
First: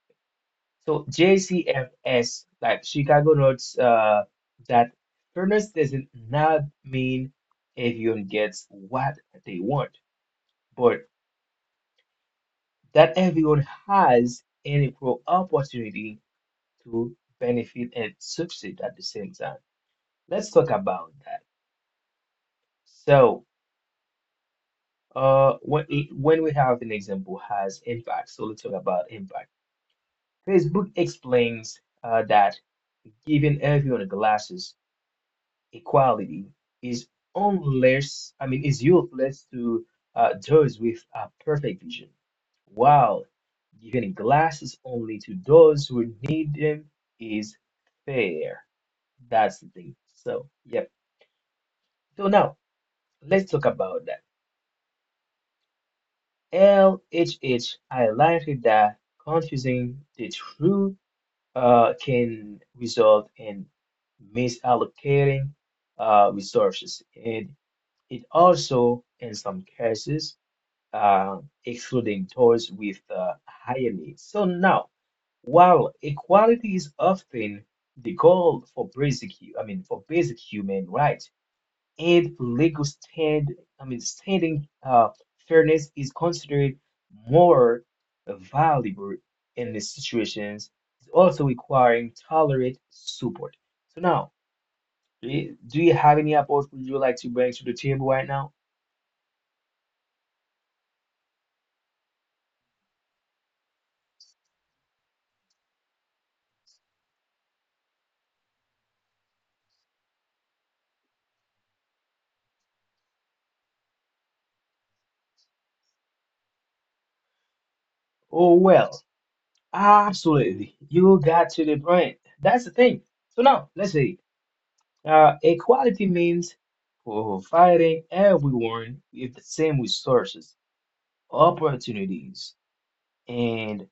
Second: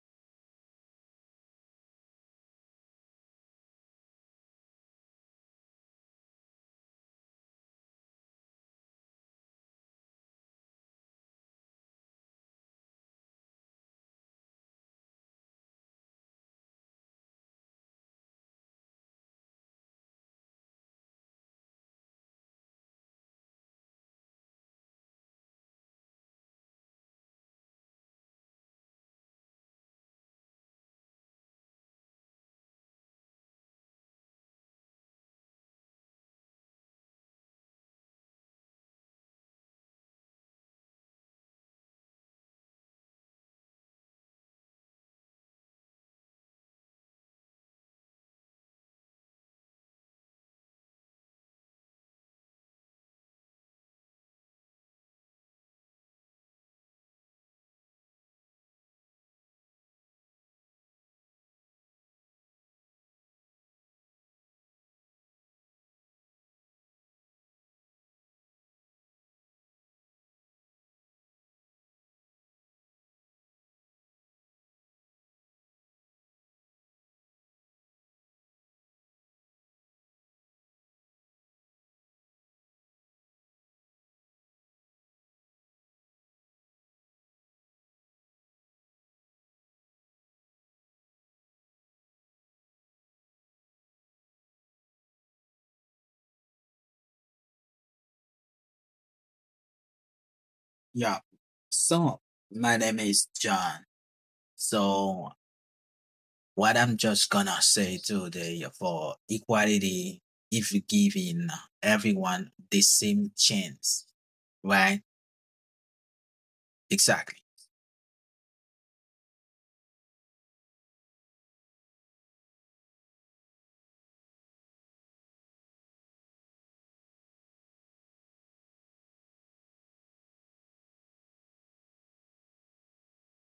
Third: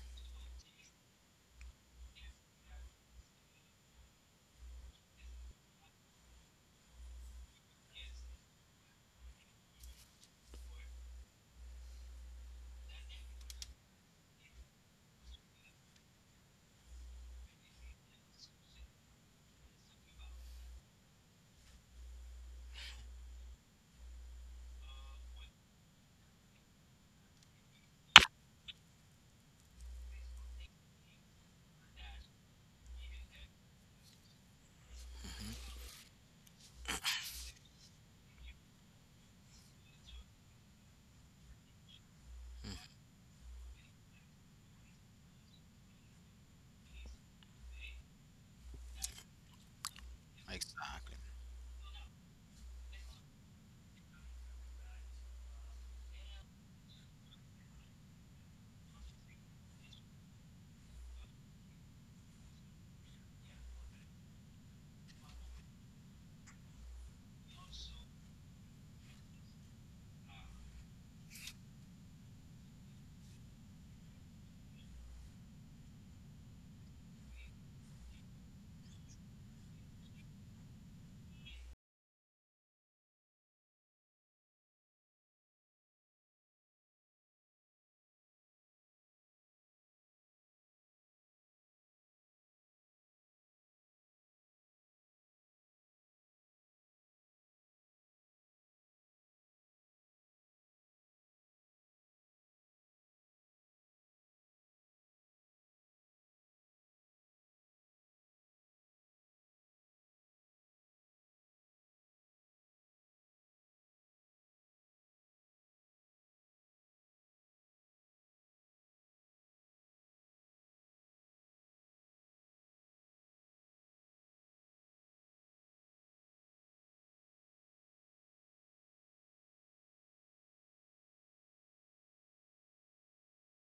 [SPEAKER 2] So JCFS, like Chicago notes that fairness doesn't not mean everyone gets what they want, but that everyone has an equal opportunity to benefit and succeed at the same time. Let's talk about that. So, when when we have an example has impact, so let's talk about impact. Facebook explains that giving everyone glasses equality is unless I mean is useless to those with a perfect vision, while giving glasses only to those who need them is fair. That's the thing. So yep.
[SPEAKER 1] Exactly.
[SPEAKER 2] So now let's talk about that. LHH highlighted that confusing the truth can result in misallocating resources. And it also, in some cases, uh, excluding those with higher needs. So now, while equality is often the goal for basic, hu- I mean, for basic human rights and legal stand, I mean, standing fairness is considered more valuable in these situations, it's also requiring tolerant support. So now, do you have any approach would you like to bring to the table right now?
[SPEAKER 3] Yeah. So my name is John. So what I'm just gonna say today for equality, if giving everyone the same chance, right? Exactly.
[SPEAKER 2] Oh well. Absolutely. You got to the point. That's the thing. So now, let's say equality means providing everyone with the same resources, opportunities, and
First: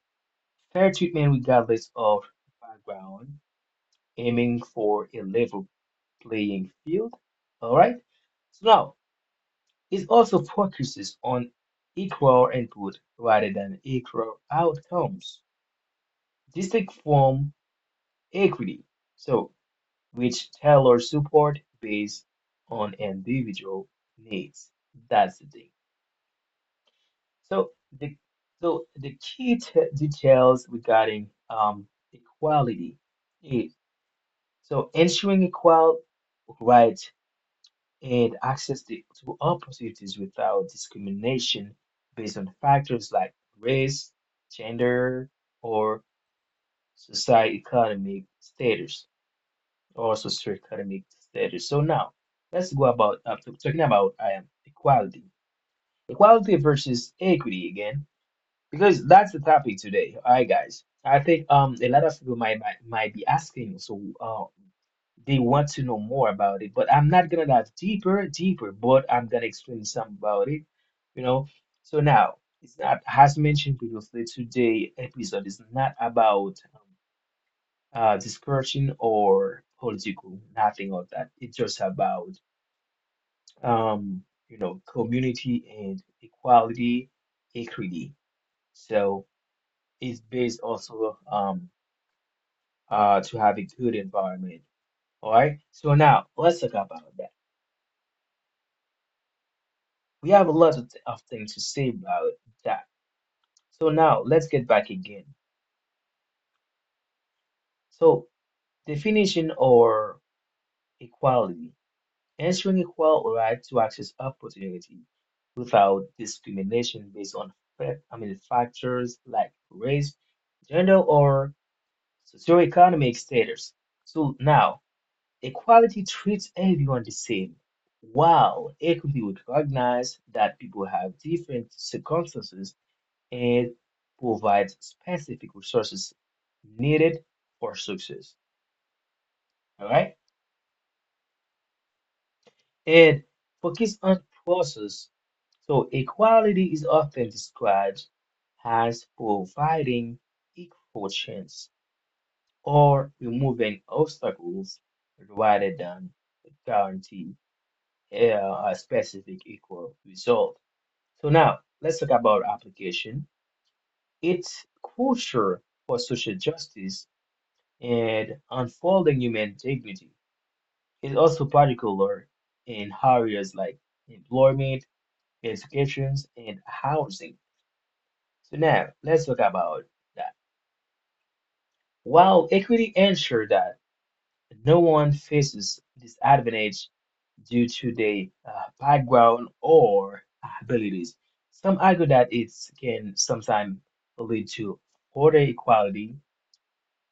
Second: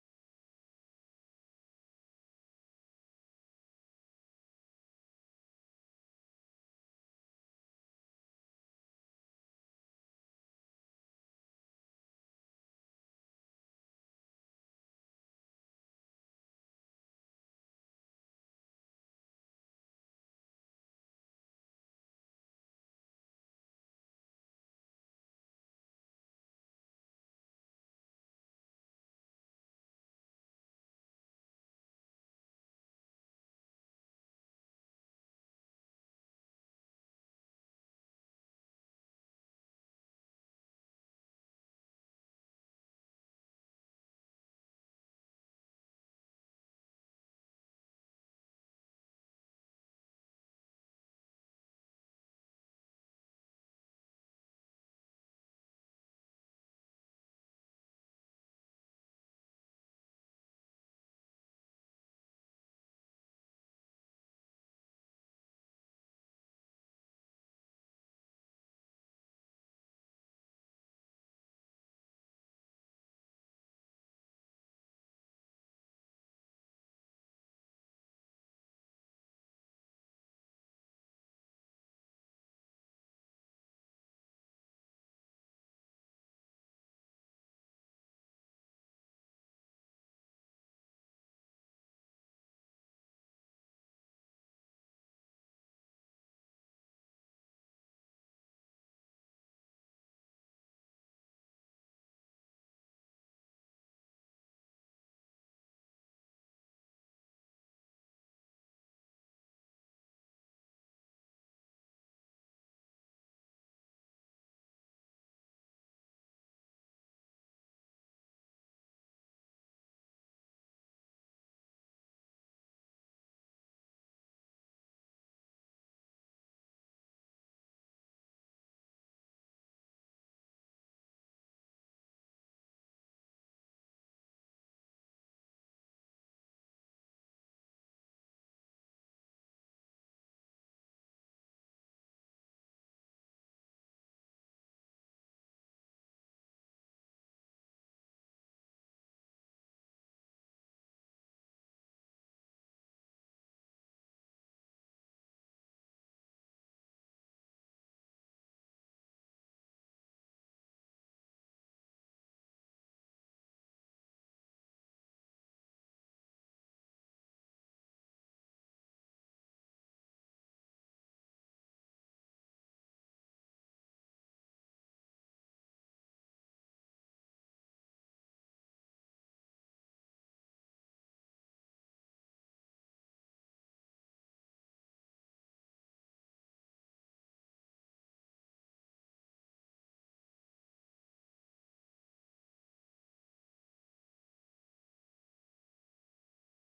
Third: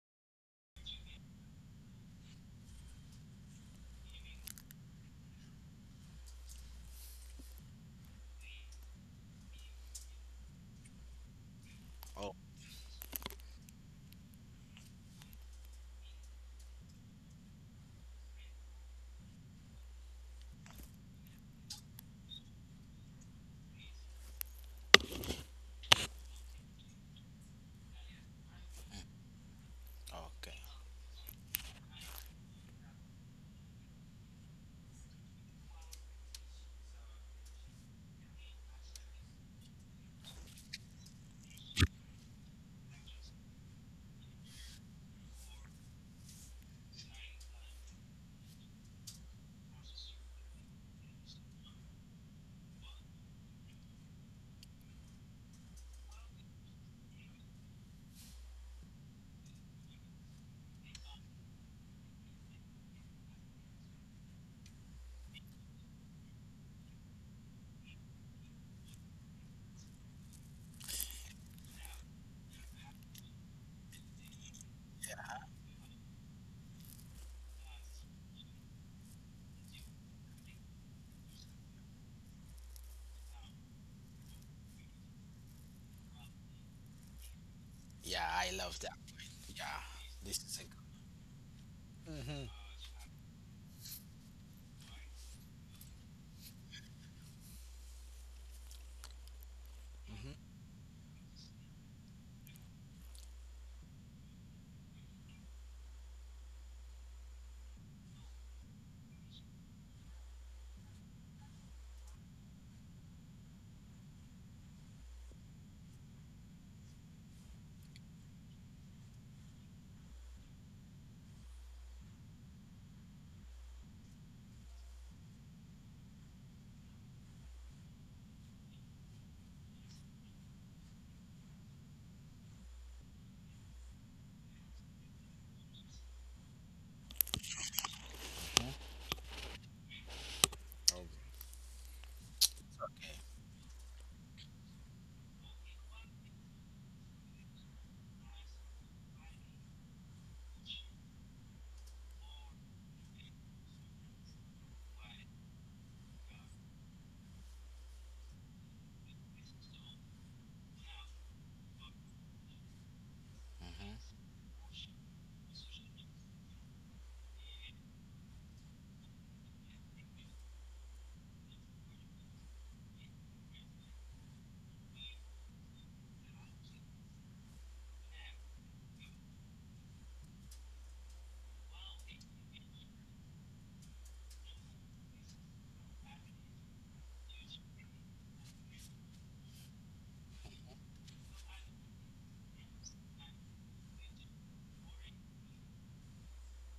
[SPEAKER 2] fair treatment regardless of background, aiming for a level playing field. All right. So now, it also focuses on
[SPEAKER 1] Oh.
[SPEAKER 2] equal input rather than equal outcomes, distinct from equity. So, which tailor support based on individual needs. That's the thing. So the the key
[SPEAKER 1] Okay.
[SPEAKER 2] t- details regarding equality is so ensuring equal rights and access to opportunities without discrimination based on factors like race, gender, or socioeconomic status. Also strict academic status. So now let's go about talking about equality, equality versus equity again, because that's the topic today. All right, guys. I think a lot of people might be asking, so they want to know more about it. But I'm not gonna dive deeper. But I'm gonna explain some about it. You know. So now it's not as mentioned previously. Today episode is not about discouraging or political, nothing of that. It's just about um, community and equality, equity.
[SPEAKER 1] Yeah. I
[SPEAKER 2] So
[SPEAKER 1] love that. Yeah.
[SPEAKER 2] it's based
[SPEAKER 1] This is
[SPEAKER 2] also
[SPEAKER 1] a.
[SPEAKER 2] to have a good environment. All right. So now let's talk about that. We have a lot of,
[SPEAKER 1] Hmm.
[SPEAKER 2] of things to say about that. So now let's get back again. So definition or equality, ensuring equal right to access opportunity without discrimination based on factors like race, gender, or socioeconomic status. So now, equality treats everyone the same, while equity would recognize that people have different circumstances and provides specific resources needed for success. All right?
[SPEAKER 1] Okay.
[SPEAKER 2] And focus on process. So equality is often described as providing equal chance or removing obstacles rather than guarantee a specific equal result. So now let's talk about application.
[SPEAKER 1] Hmm.
[SPEAKER 2] It's crucial for social justice and unfolding human dignity. It's also particular in areas like employment education, and housing. So now let's talk about that. While equity ensures that no one faces disadvantage due to their background or abilities, some argue that it can sometimes lead to further equality.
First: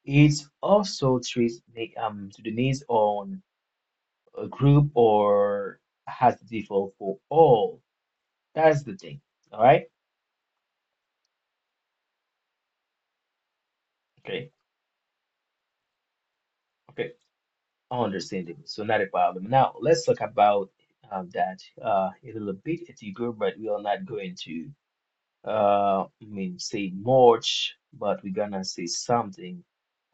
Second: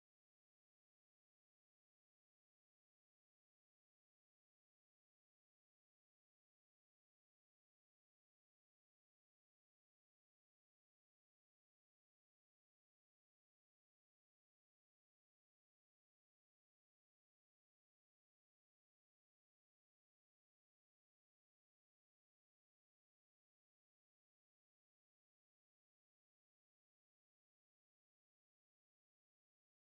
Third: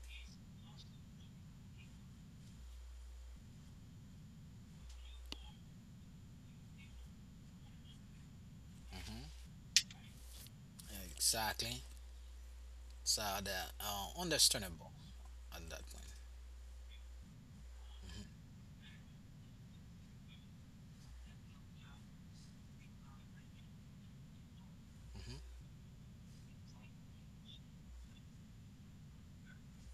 [SPEAKER 2] It also treats to the needs on a group or has the default for all. That's the thing.
[SPEAKER 1] Hmm.
[SPEAKER 2] All right.
[SPEAKER 1] Exactly. So that
[SPEAKER 2] Okay.
[SPEAKER 1] understandable at that point.
[SPEAKER 2] Okay. Understandable. So not a problem. Now let's talk about that a little bit at but we are not going to say much, but we're gonna say something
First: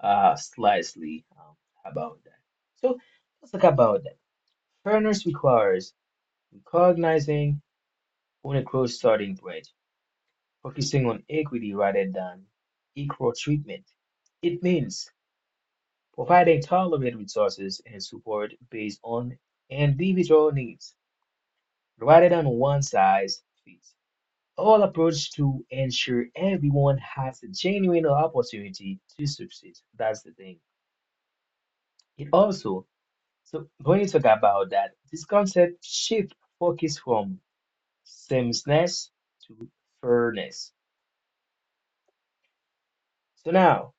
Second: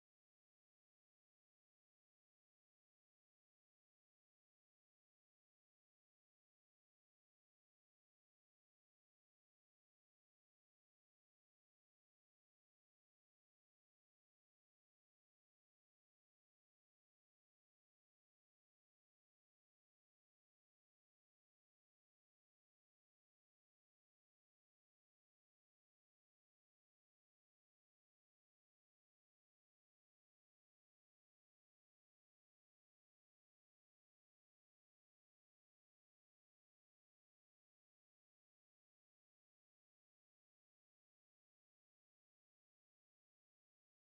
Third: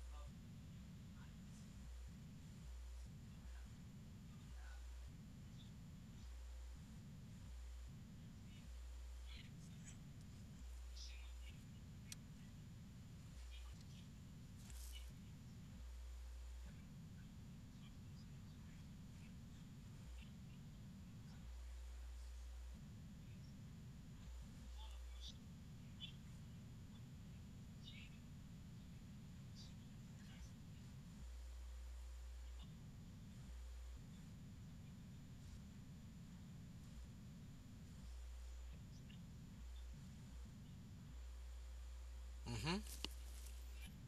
[SPEAKER 2] slightly about that. So let's talk about that. Fairness requires recognizing on a close starting point, focusing on equity rather than equal treatment. It means providing targeted resources and support based on individual needs rather than one size fits all approach to ensure everyone has a genuine opportunity to succeed. That's the thing. It also, so when you talk about that, this concept shift focus from sameness to fairness.
[SPEAKER 1] Hmm. Hmm.
[SPEAKER 2] So now,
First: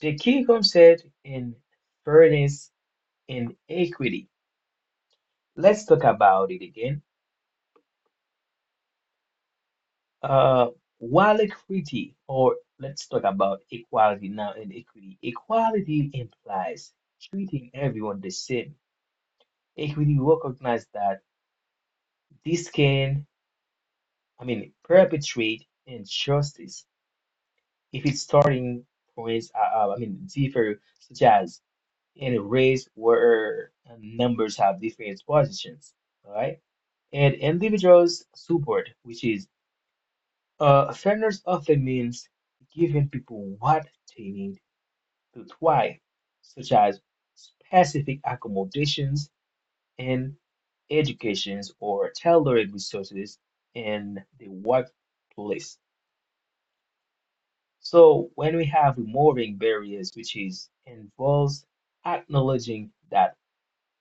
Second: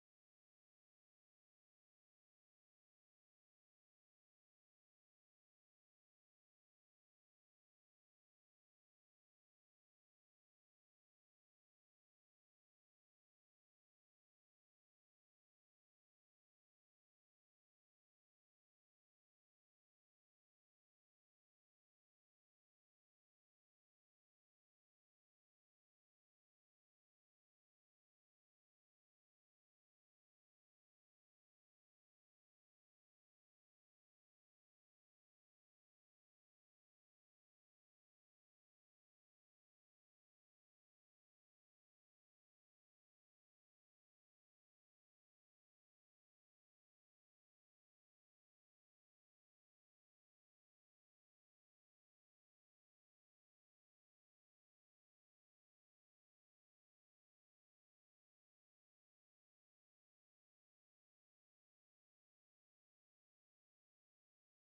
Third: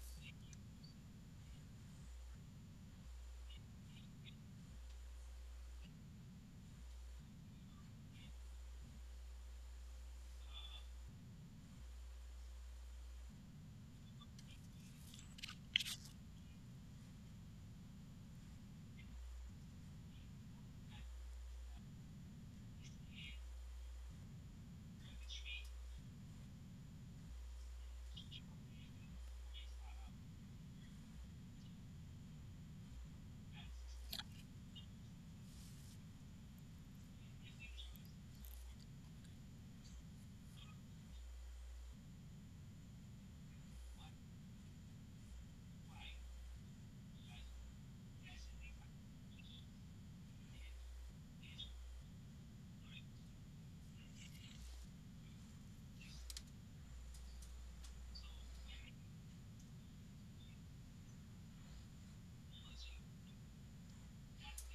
[SPEAKER 2] the key concept in fairness and equity. Let's talk about it again. Uh, while equity, or let's talk about equality now and equity. Equality implies treating everyone the same. Equity recognizes that this can, I mean, perpetuate injustice if its starting points are, differ, such as in a race where numbers have different positions, all right? And individuals' support, which is fairness often means giving people what they need its why, such as specific accommodations and educations or tailored resources in the workplace. So when we have removing barriers, which is involves acknowledging that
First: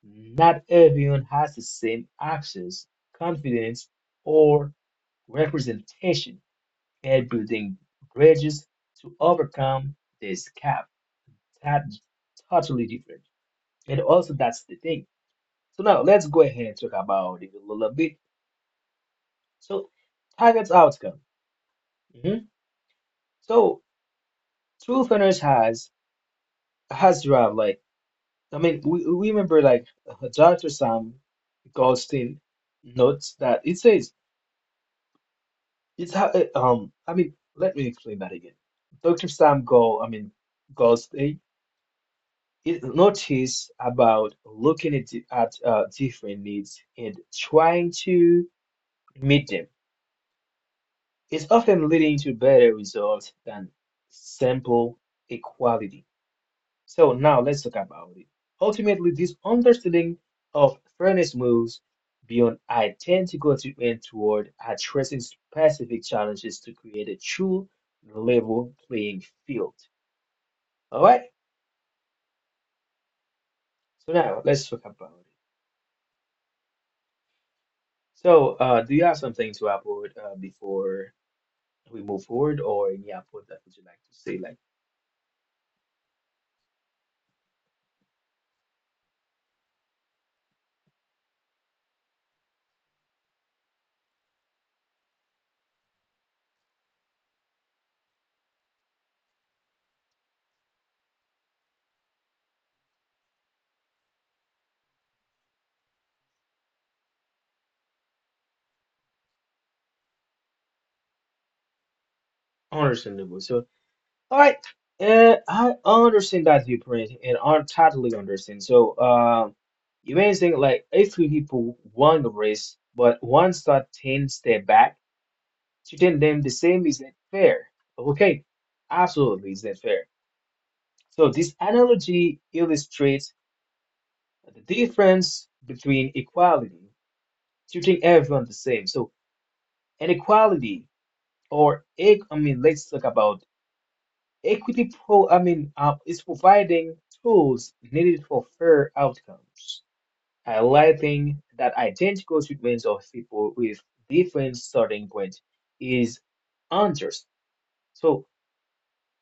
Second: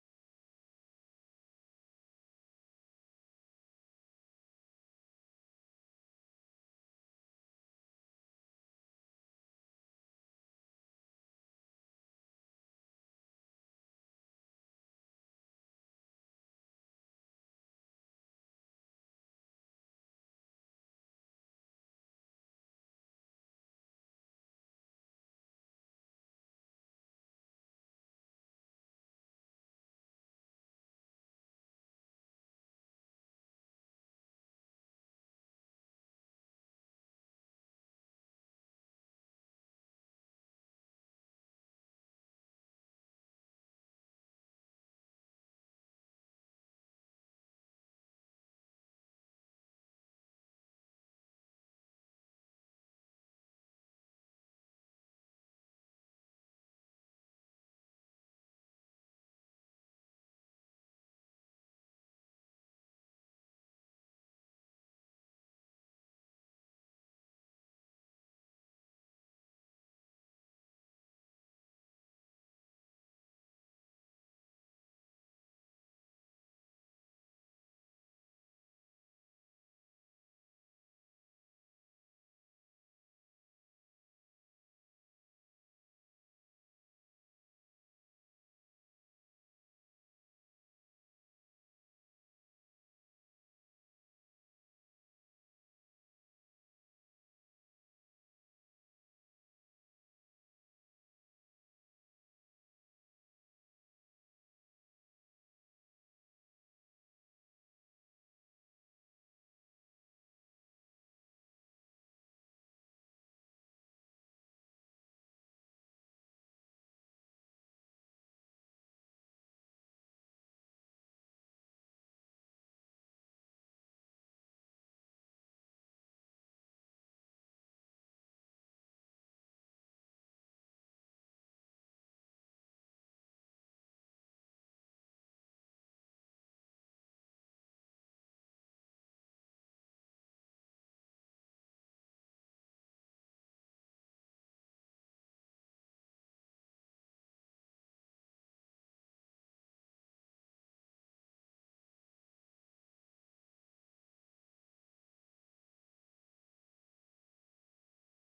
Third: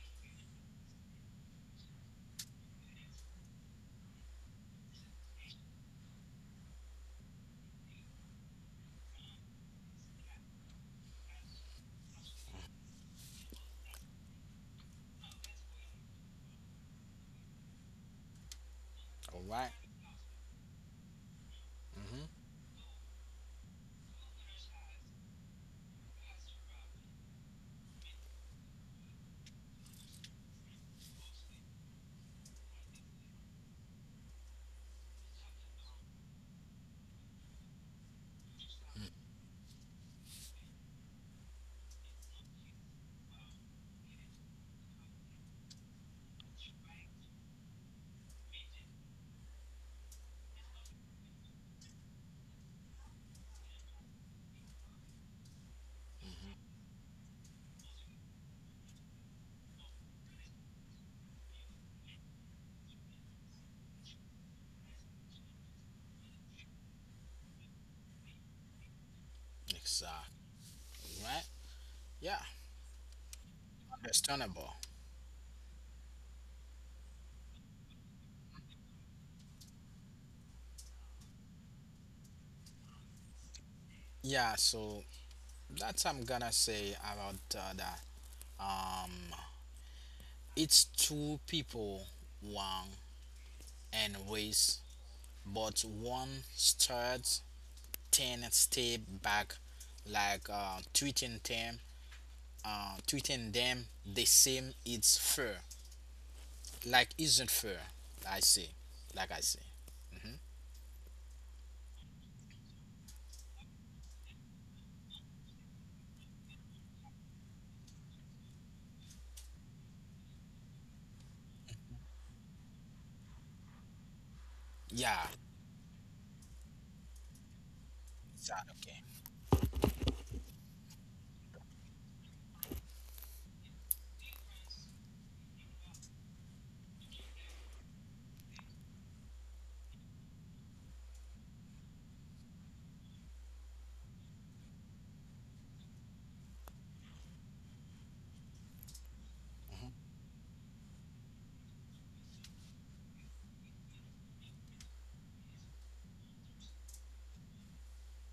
[SPEAKER 2] not everyone has the same access, confidence, or representation, and building bridges to overcome this gap. That totally different. And also that's the thing. So now let's go ahead and talk about it a little bit.
[SPEAKER 1] All right.
[SPEAKER 2] So target's outcome. hmm
[SPEAKER 1] Mm-hmm.
[SPEAKER 2] So true finish has derived like we remember like [LAUGHS] Dr. Sam Goldstein notes that it says I mean let me explain that again. Dr. Sam Goldstein it noticed about looking at, at different needs and trying to meet them is often leading to better results than simple equality. So now let's talk about it. Ultimately, this understanding of fairness moves beyond identical treatment toward addressing specific challenges to create a true level playing field. All right.
[SPEAKER 1] Exactly. Right. Yeah.
[SPEAKER 2] So now let's talk about it.
[SPEAKER 1] Understandable.
[SPEAKER 2] So, do you have something to upload before we move forward, or any upload that would you like to say, like
[SPEAKER 1] Yeah. So that's I'm gonna say about that. Um, it's two people, one and ways, but one starts 10 step back, like treating them the same. It's fair. Like isn't fair. I see. Like I see.
[SPEAKER 2] understandable? So all right. I understand that viewpoint and I totally understand. So, you may think like if three people won the race, but one start 10 step back, treating
[SPEAKER 1] Yeah.
[SPEAKER 2] them the same isn't fair. Okay,
[SPEAKER 1] Is
[SPEAKER 2] absolutely
[SPEAKER 1] that
[SPEAKER 2] isn't
[SPEAKER 1] okay?
[SPEAKER 2] fair. So, this analogy illustrates the difference between equality, treating everyone the same. So, inequality, or, let's talk about equity is providing tools needed for fair outcomes,
[SPEAKER 1] Hmm.
[SPEAKER 2] highlighting that identical treatments of people with different starting points is unjust. So,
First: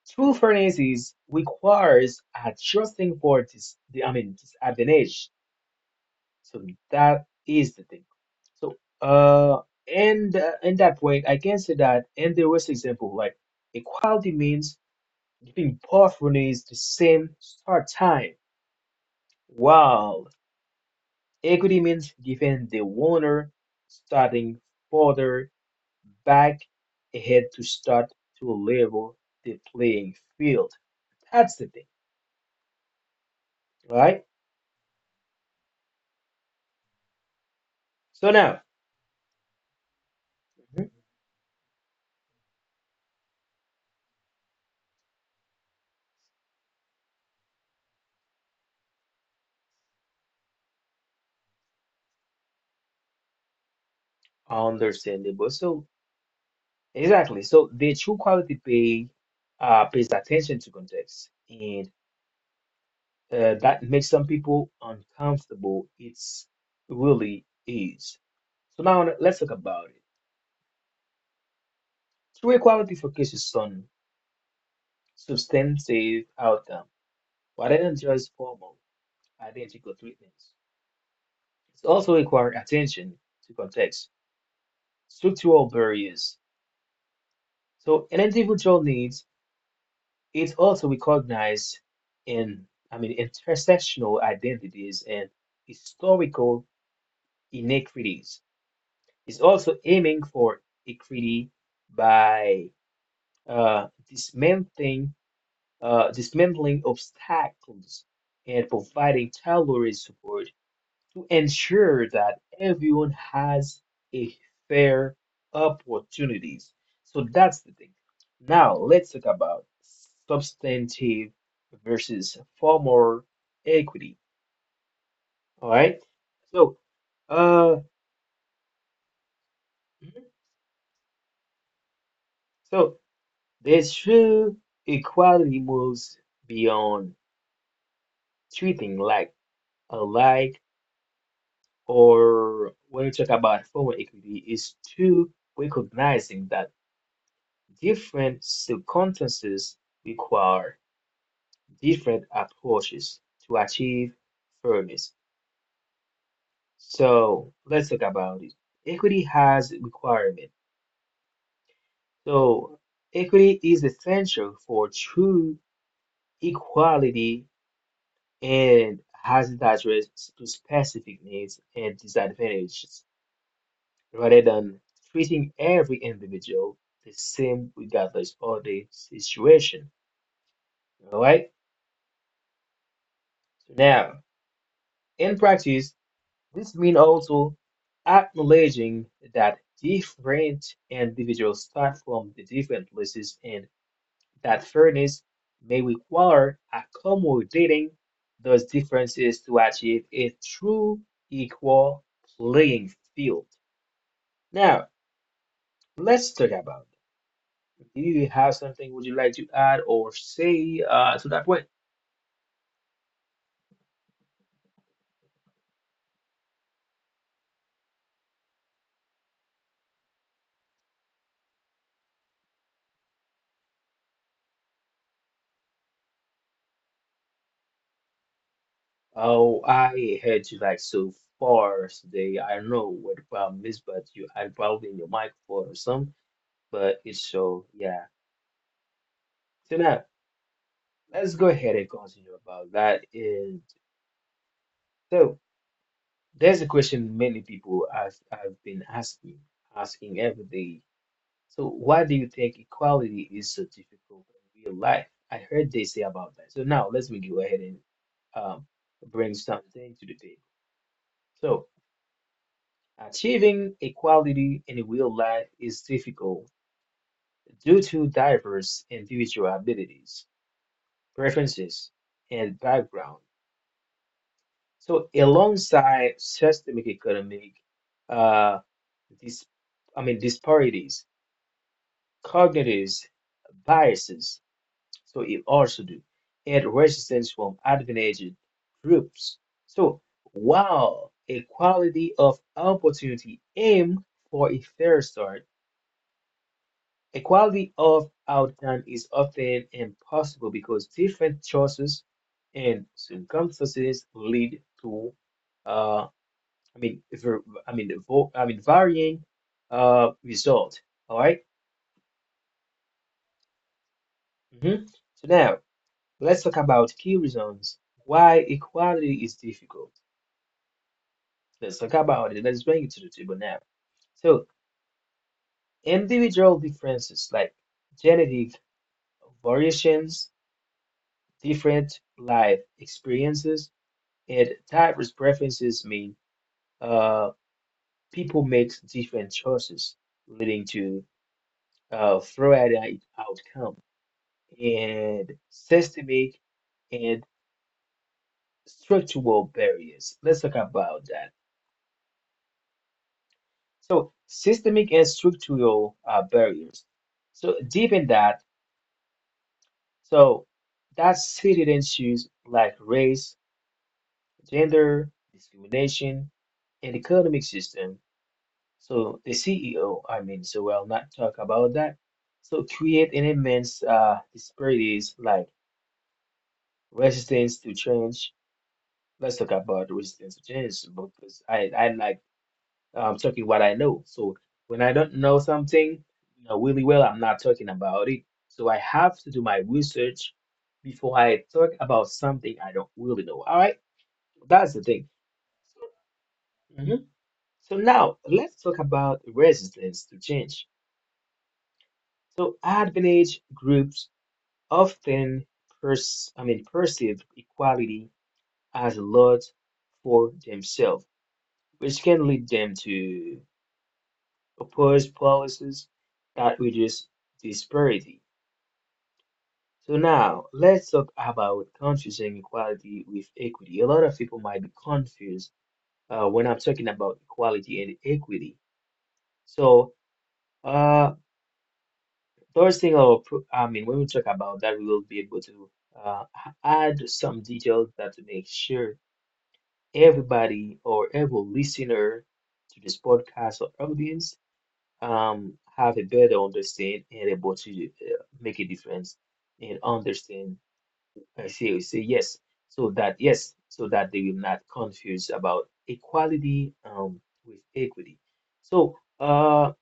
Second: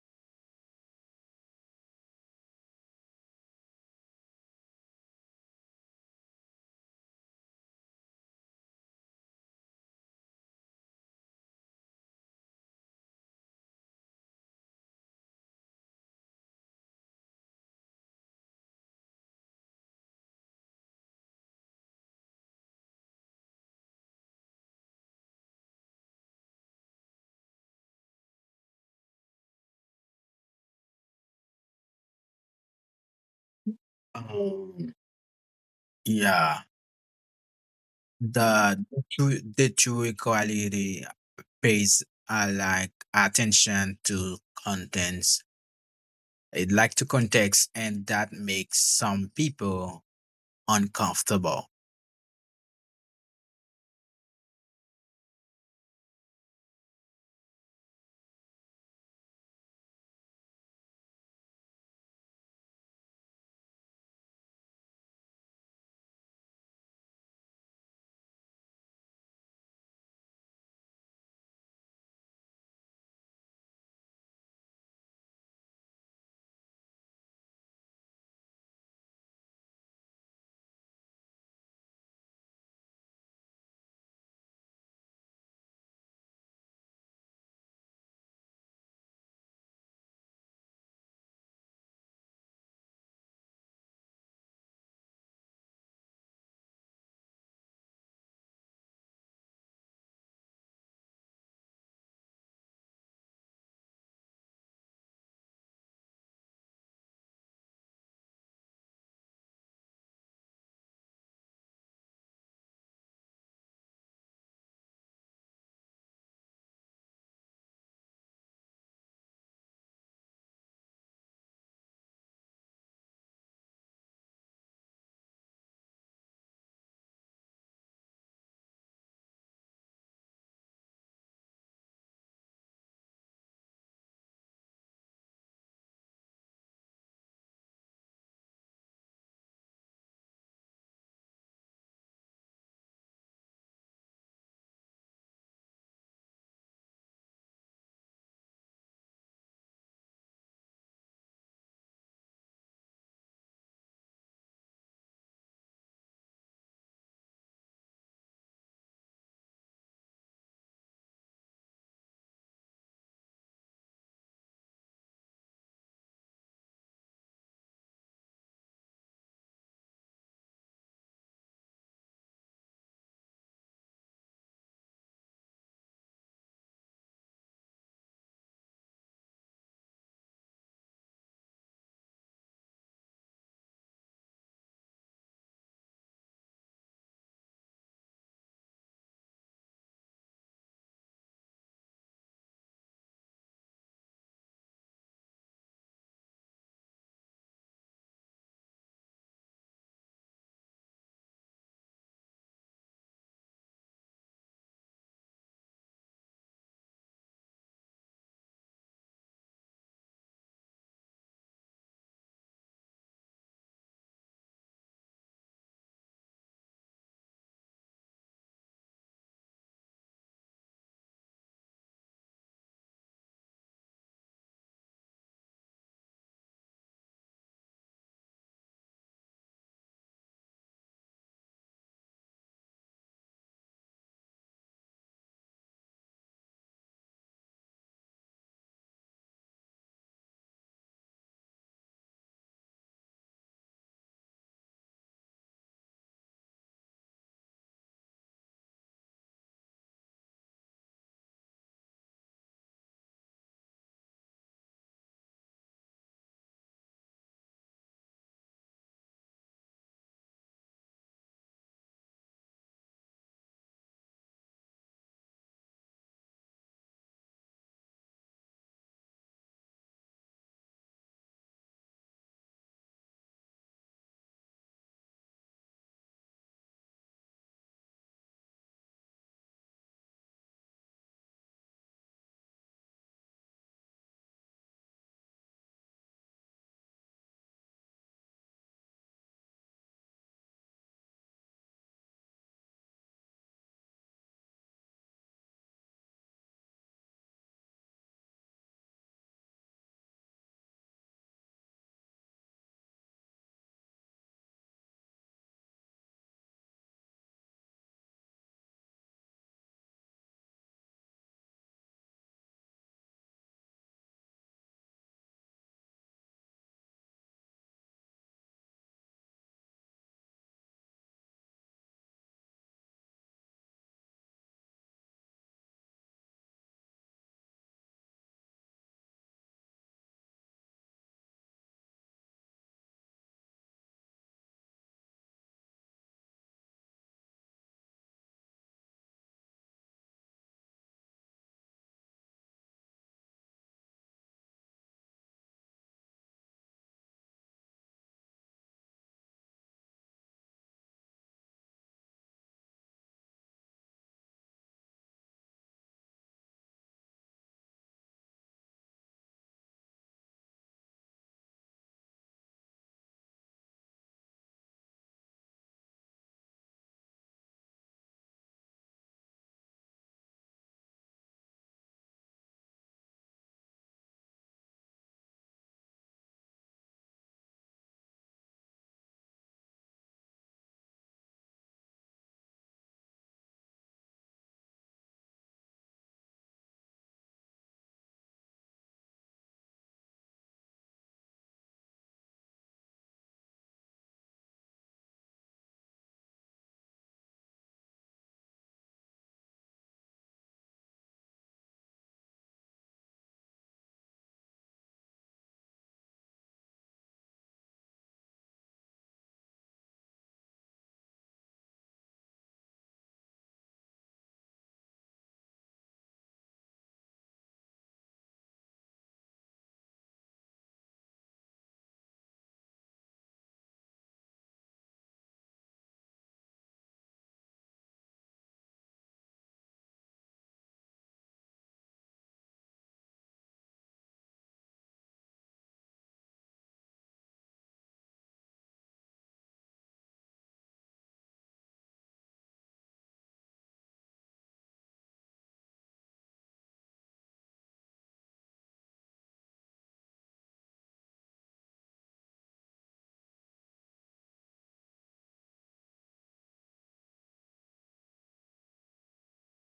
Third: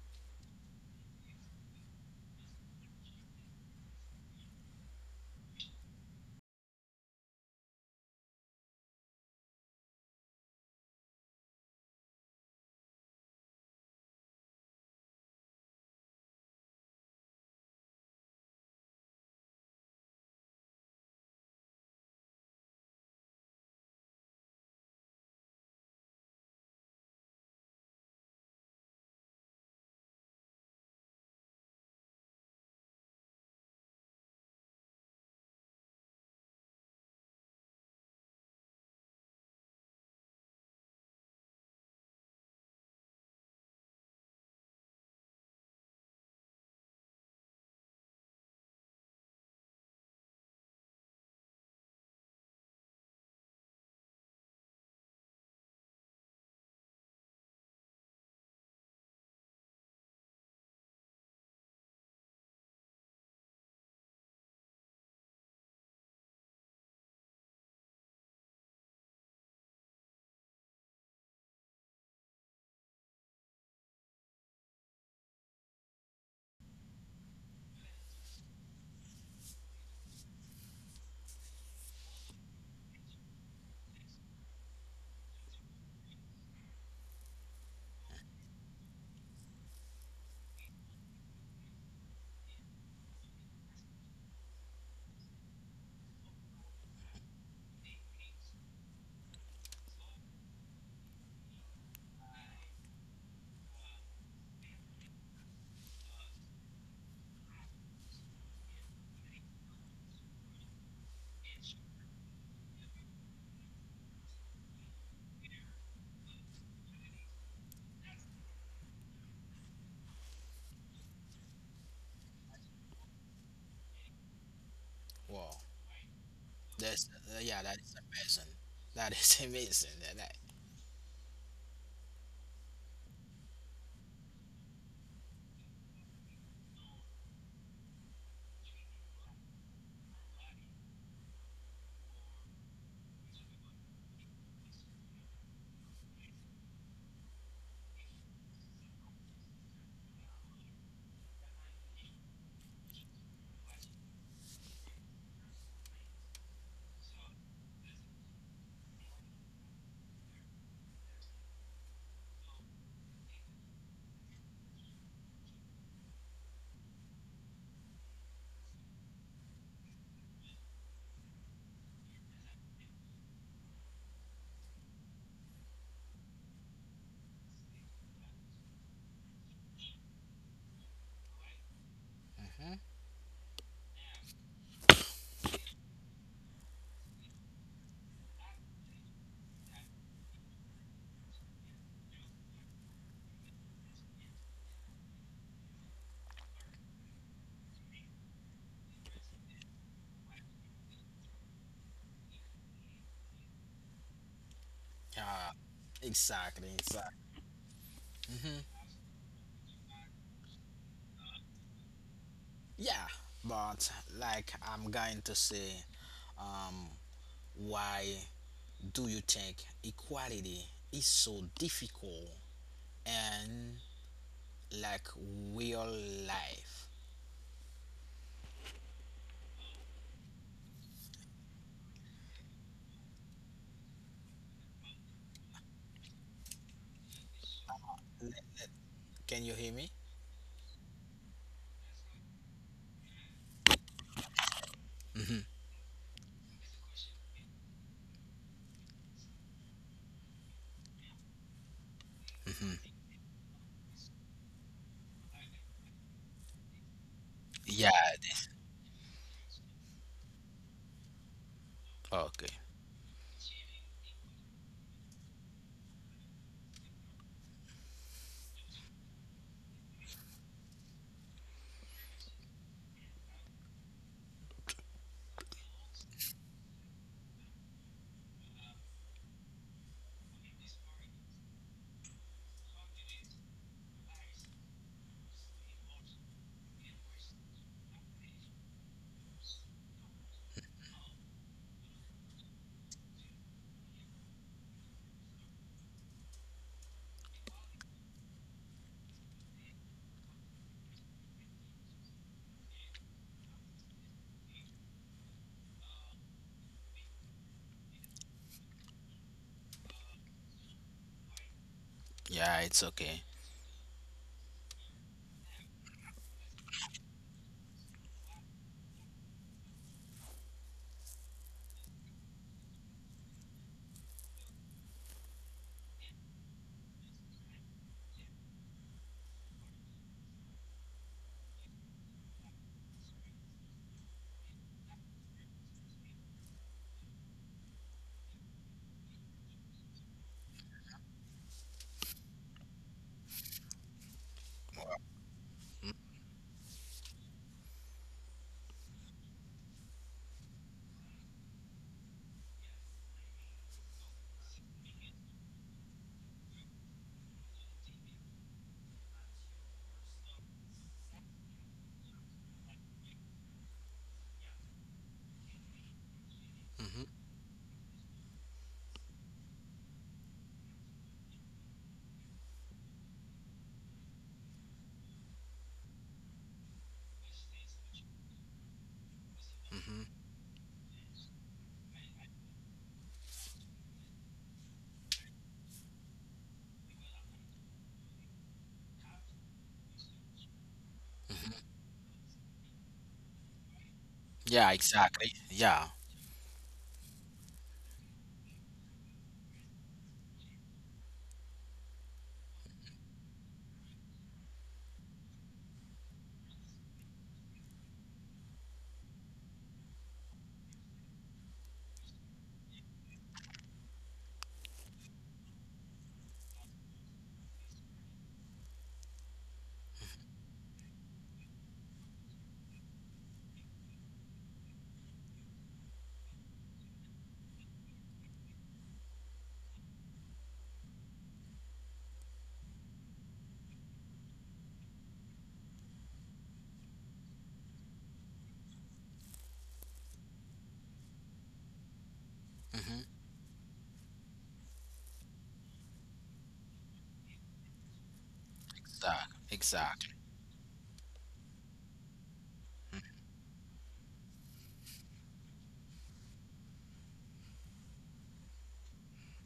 [SPEAKER 2] true fairness is requires adjusting for this disadvantage. So that is the thing. So, and in that point, I can say that in the worst example, like equality means I both runners the same start time, while equity means giving the winner starting further back ahead to start to level the playing field. That's the thing, right?
[SPEAKER 3] Um, yeah,
[SPEAKER 2] So now,
[SPEAKER 3] the the true
[SPEAKER 2] mhm,
[SPEAKER 3] quality pays like attention to contents. It like to context, and that makes some people uncomfortable.
[SPEAKER 2] understandable. So exactly. So the true quality pays attention to context and that makes some people uncomfortable. It's really is. So now let's talk about it. True equality focuses on substantive outcome, rather than just formal identical treatments. It's also required attention to context, structural barriers. So an individual needs is also recognized in, intersectional identities and historical inequities. Is also aiming for equity by uh, dismantling, dismantling obstacles and providing tailored support to ensure that everyone has a fair opportunities. So that's the thing. Now let's talk about substantive versus formal equity.
[SPEAKER 1] Wow.
[SPEAKER 2] All right. So,
[SPEAKER 1] That's yeah. That is
[SPEAKER 2] uh,
[SPEAKER 1] amazing. That is [LAUGHS] amazing.
[SPEAKER 2] so this true equality moves beyond treating like alike, or when we talk about formal equity, is to recognizing that different circumstances require different approaches to achieve fairness. So let's talk about it. Equity has requirement. So equity is essential for true equality and has to address to specific needs and disadvantages rather than treating every individual the same regardless of the situation. All right.
[SPEAKER 1] Mhm.
[SPEAKER 2] So now, in practice, this means also acknowledging that different individuals start from the different places and that fairness may require accommodating those differences to achieve a true equal playing field.
[SPEAKER 1] Yeah.
[SPEAKER 2] Now,
[SPEAKER 1] Exactly.
[SPEAKER 2] let's talk
[SPEAKER 1] Exactly.
[SPEAKER 2] about it. Do you have something would you like to add or say to that point?
[SPEAKER 1] Yeah. But like I'm going to say, um, why do you think equality is so difficult and like real life?
[SPEAKER 2] Oh, I heard you like so far today. I don't know what the problem is, but you had probably in your microphone or some, but it's so yeah.
[SPEAKER 1] Can you hear me?
[SPEAKER 2] So now let's go ahead and continue about that. And
[SPEAKER 1] Mhm,
[SPEAKER 2] so there's a question many people have been asking, asking every day. So
[SPEAKER 1] mhm.
[SPEAKER 2] why do you think equality is so difficult in real life? I heard they say about that. So
[SPEAKER 1] Yeah.
[SPEAKER 2] now let me go ahead and um, bring something to the table.
[SPEAKER 1] Okay.
[SPEAKER 2] So achieving equality in real life is difficult due to diverse individual abilities, preferences, and background. So alongside systemic economic, uh, dis- disparities, cognitive biases. So it also do, and resistance from advantaged groups. So while equality of opportunity aim for a fair start, equality of outcome is often impossible because different choices and circumstances lead to uh, I mean, if we're, I mean, I mean, varying result. All right.
[SPEAKER 1] Yeah, it's okay.
[SPEAKER 2] Mm-hmm. So now let's talk about key reasons why equality is difficult. Let's talk about it. Let's bring it to the table now. So individual differences like genetic variations, different life experiences, and diverse preferences mean uh, people make different choices, leading to varied outcome. And systemic and structural barriers. Let's talk about that. So, systemic and structural barriers. So, deep in that, so that's seated issues like race, gender, discrimination, and
[SPEAKER 1] Mm-hmm.
[SPEAKER 2] economic system. So, the CEO, I mean, so we'll not talk about that. So, create an immense disparities like resistance to change. Let's talk about
[SPEAKER 1] Hmm.
[SPEAKER 2] resistance to change because I like talking what I know. So when I don't know something, you know, really well, I'm not talking about it. So I have to do my research before I talk about something I don't really know. All right,
[SPEAKER 1] Yeah,
[SPEAKER 2] that's the thing.
[SPEAKER 1] exactly.
[SPEAKER 2] So,
[SPEAKER 1] Yeah.
[SPEAKER 2] mhm. So now let's talk about resistance to change. So advantage groups often pers I mean perceive equality as a lot for themselves, which can lead them to opposed policies that reduce disparity. So now let's talk about confusing equality with equity. A lot of people might be confused when I'm talking about equality and equity. So uh, those things are, when we talk about that, we will be able to uh, add some details that to make sure everybody or every listener to this
[SPEAKER 1] Hmm.
[SPEAKER 2] podcast or audience have a better understanding and able to make a difference and
[SPEAKER 1] Exactly.
[SPEAKER 2] understand. I say, oh, say yes, so that yes, so that they will not confuse about equality with equity. So,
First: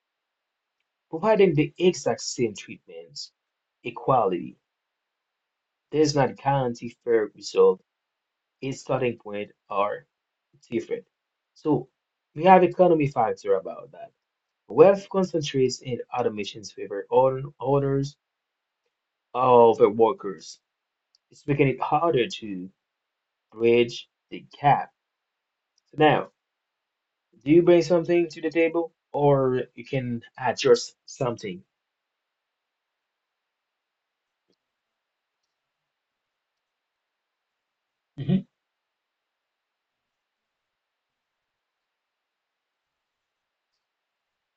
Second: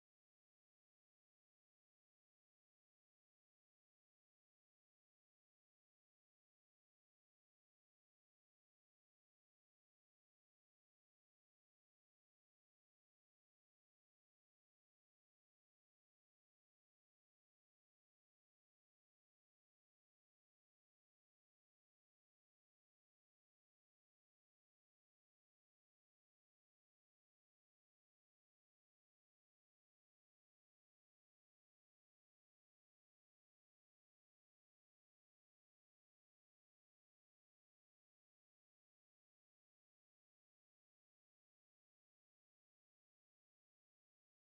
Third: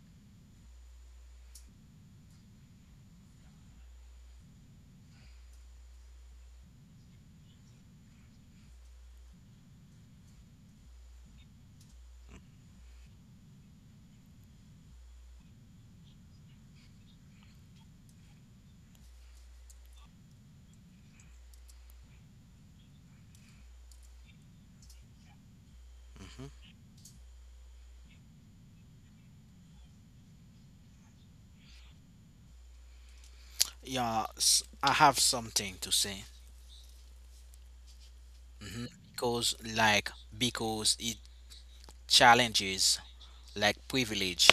[SPEAKER 2] providing the exact same treatment, equality does not guarantee fair result. Its starting point are different. So we have economy factor about that. Wealth concentrates in automation's favor on owners of the workers, it's making it harder to bridge the gap. So now, do you bring something to the table, or you can add your something?
[SPEAKER 1] Yeah, I have something to say.
[SPEAKER 2] Mhm.
[SPEAKER 1] Cause like because it challenges like privilege,